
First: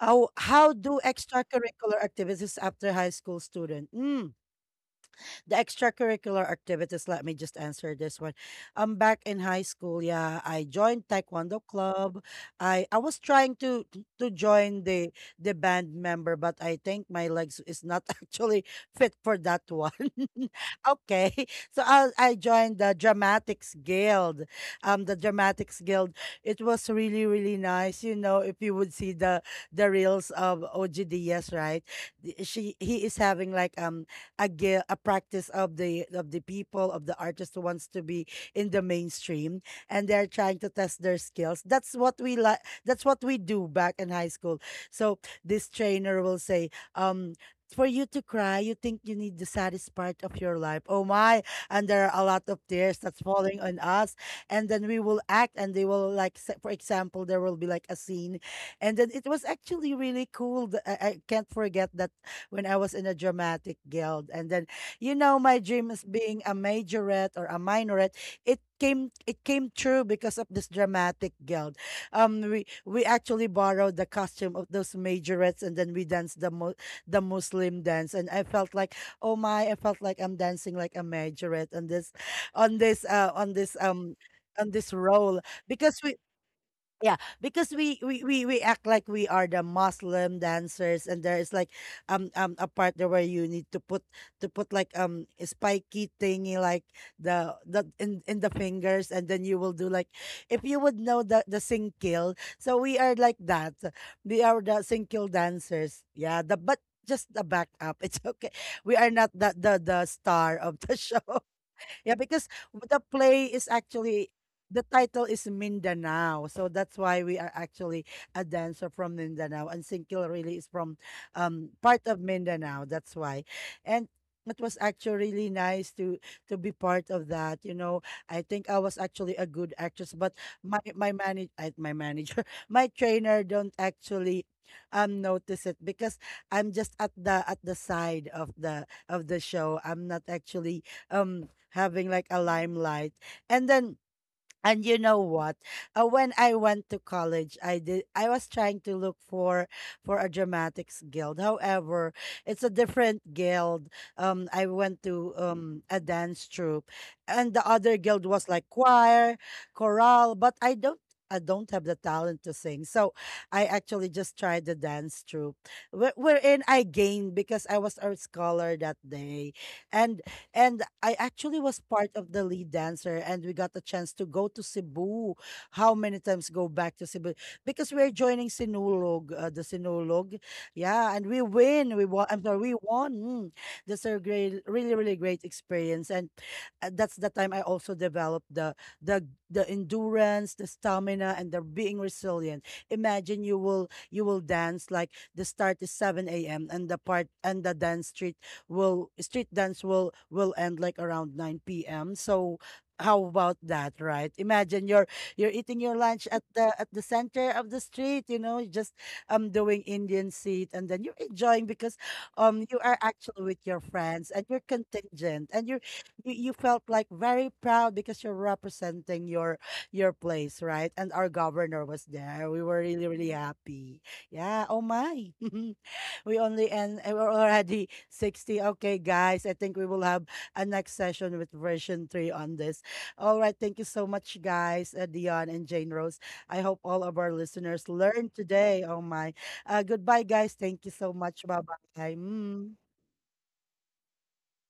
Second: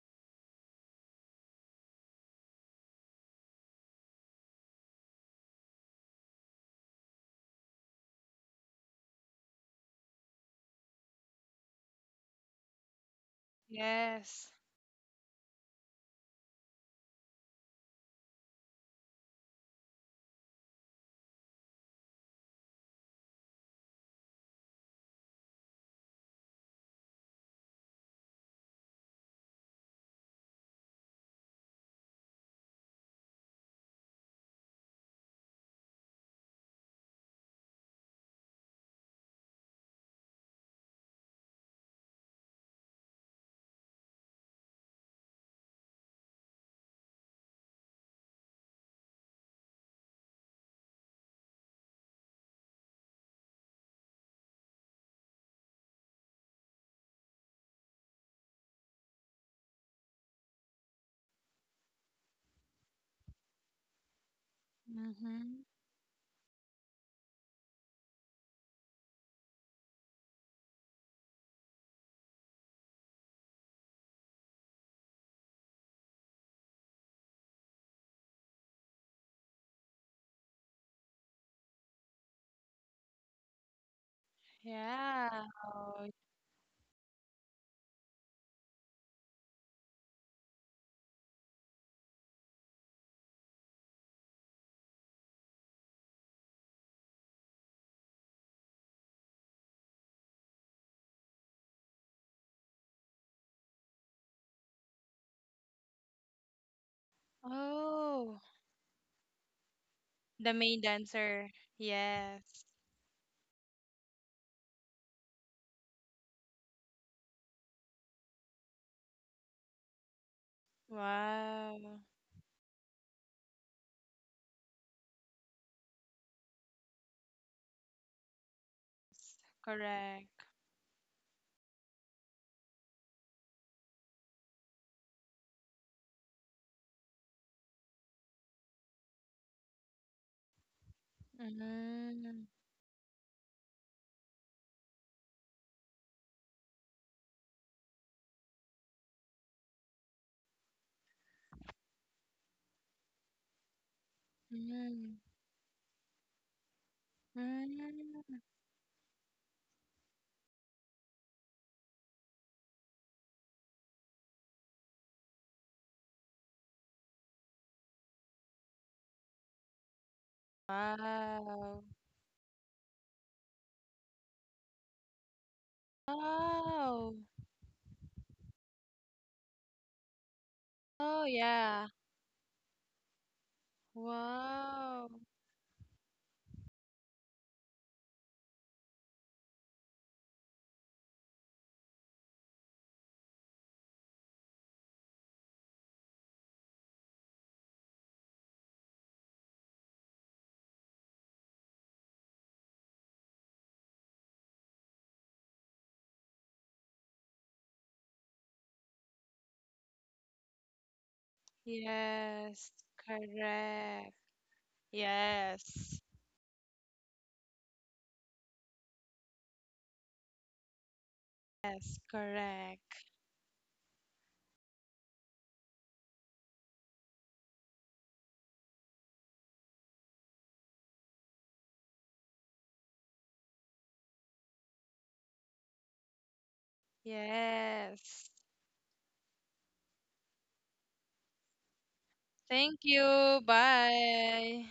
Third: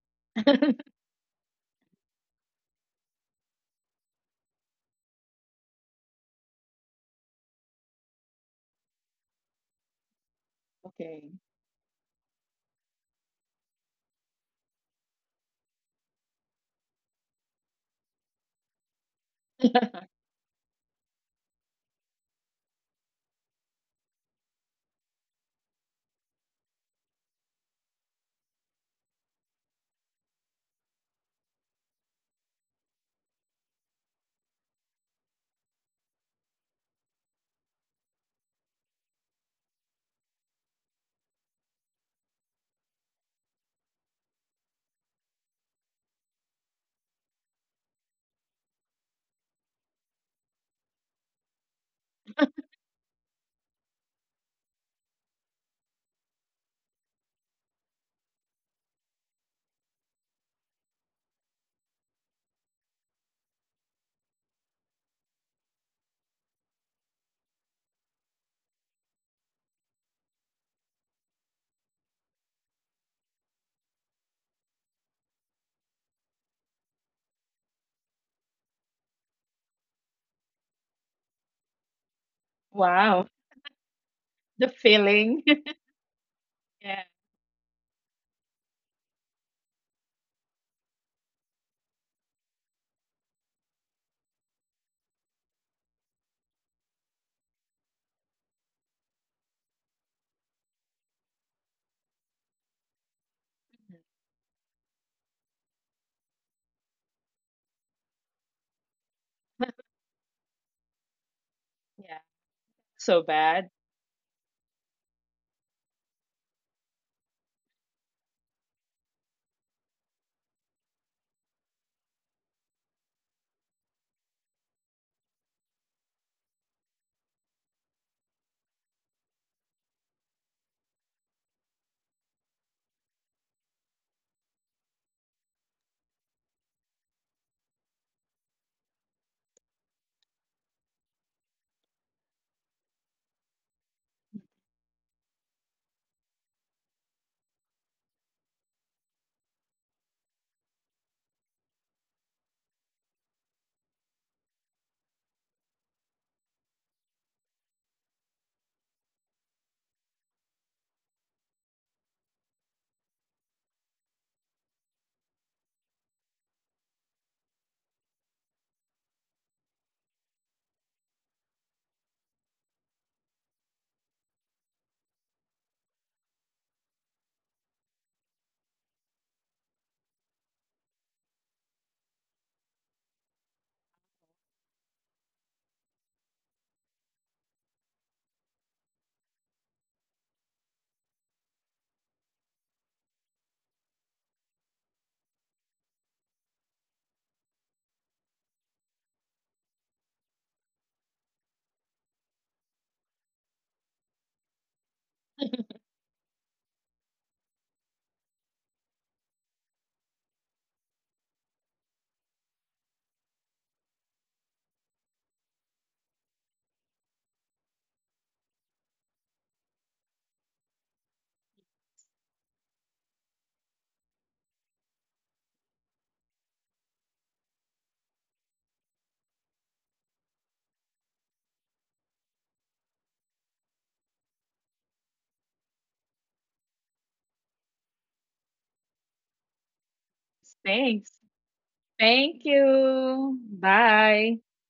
Speaker 1: how, how do extracurricular activities after high school student? Mm, the extracurricular activities, let me just answer this one. Um, back in high school, yeah, I joined
Speaker 2: Okay.
Speaker 1: Taekwondo club. I I was trying to to
Speaker 3: yes.
Speaker 1: join the the band member, but I think my legs is not actually fit for that one. Okay, so I I joined the Dramatics Guild. Um, the Dramatics Guild. It was really really nice. You know, if you would see the the reels of O G, right? th- She he is having like um a gi- a practice of the of the people of the artist who wants to be in the mainstream, and they're trying to test their skills. That's what we like, that's what we do back in high school. So this trainer will say, um, for you to cry, you think you need the saddest part of your life. Oh my! And there are a lot of tears that's falling on us. And then we will act, and they will like, s- for example, there will be like a scene, and then it was actually really cool. th- I, I can't forget that when I was in a dramatic guild. And then, you know, my
Speaker 3: Mm-hmm.
Speaker 1: dream is being a majorette or a minorette. It came it came true because of this dramatic guild. Um, we we actually borrowed the costume of those majorettes, and then we danced the mo- the Muslim dance. And I felt like, oh my, I felt like I'm dancing like a majorette on this, on this,
Speaker 2: Wow,
Speaker 1: uh, on this um.
Speaker 2: the
Speaker 1: On this
Speaker 3: Yeah.
Speaker 1: role,
Speaker 2: feeling.
Speaker 1: because we
Speaker 2: Yeah.
Speaker 1: yeah, because we, we we we act like we are the Muslim dancers, and there is like um um a part there where you need to put to put like um a spiky thingy like the the in in the fingers, and then you will do like if you would know the the singkil. So we are like that. We are the singkil dancers. Yeah, the but just the backup. It's
Speaker 3: Oh,
Speaker 1: okay. We are not the the the
Speaker 3: the
Speaker 1: star
Speaker 3: main
Speaker 1: of the show.
Speaker 3: dancer.
Speaker 1: Yeah,
Speaker 2: Yeah.
Speaker 1: because
Speaker 3: Yes.
Speaker 1: the
Speaker 2: So
Speaker 1: play is
Speaker 2: bad.
Speaker 1: actually the title is Mindanao. So that's why we are actually a dancer from Mindanao, and Singkil really is from um
Speaker 3: Wow.
Speaker 1: part of Mindanao. That's why. And it was actually really nice to to be part of that. You know, I think I was
Speaker 3: S-
Speaker 1: actually a good actress, but
Speaker 3: Correct.
Speaker 1: my my manage my manager, my trainer don't actually um notice it because I'm just at the at the side of the of the show. I'm not actually um having like a
Speaker 3: Mm-hmm.
Speaker 1: limelight. And then and you know what, uh, when I went to college i did I was trying to look for for a dramatics guild. However, it's a different guild. um I went
Speaker 3: Mm-hmm.
Speaker 1: to um a dance troupe, and the other guild
Speaker 3: Mm-hmm.
Speaker 1: was like choir, chorale, but i don't I don't have the talent to sing. So I actually just tried the dance troupe, wh- wherein I gained because I was a scholar that day. And and I actually was
Speaker 3: Wow.
Speaker 1: part of the lead dancer, and we got the chance to go to Cebu. How many times go back to
Speaker 3: Wow.
Speaker 1: Cebu? Because we're joining Sinulog, uh, the Sinulog. Yeah,
Speaker 3: Oh,
Speaker 1: and we
Speaker 3: yeah.
Speaker 1: win. We won. I'm sorry, we won. Mm. That's a great, really,
Speaker 3: Wow.
Speaker 1: really great experience. And uh, that's the time I also developed the the the endurance, the stamina, and the being resilient. Imagine you will you will dance like the start is seven a m and the part and the dance street will street dance will will end like around nine p m. So how about that, right? Imagine you're you're eating your lunch at the at the center of the street, you know, just um doing Indian seat, and then you're enjoying because um
Speaker 3: Yes.
Speaker 1: you are actually with your
Speaker 3: Correct.
Speaker 1: friends and you're contingent, and you're
Speaker 3: Yes.
Speaker 1: you, you felt like very proud because you're representing your your place, right? And our governor
Speaker 3: Yes,
Speaker 1: was there. We were
Speaker 3: correct.
Speaker 1: really, really happy. Yeah. Oh my. we only and we're already sixty. Okay, guys, I think we will have a next session with version three on this. All right, thank you so much, guys, uh, Dion and Jane Rose. I hope all of our listeners
Speaker 3: Yes.
Speaker 1: learned today. Oh, my. Uh, goodbye, guys. Thank you
Speaker 2: Thanks.
Speaker 1: so much. Bye bye.
Speaker 2: Thank
Speaker 1: Mm.
Speaker 3: Thank you.
Speaker 2: you. Bye.
Speaker 3: Bye.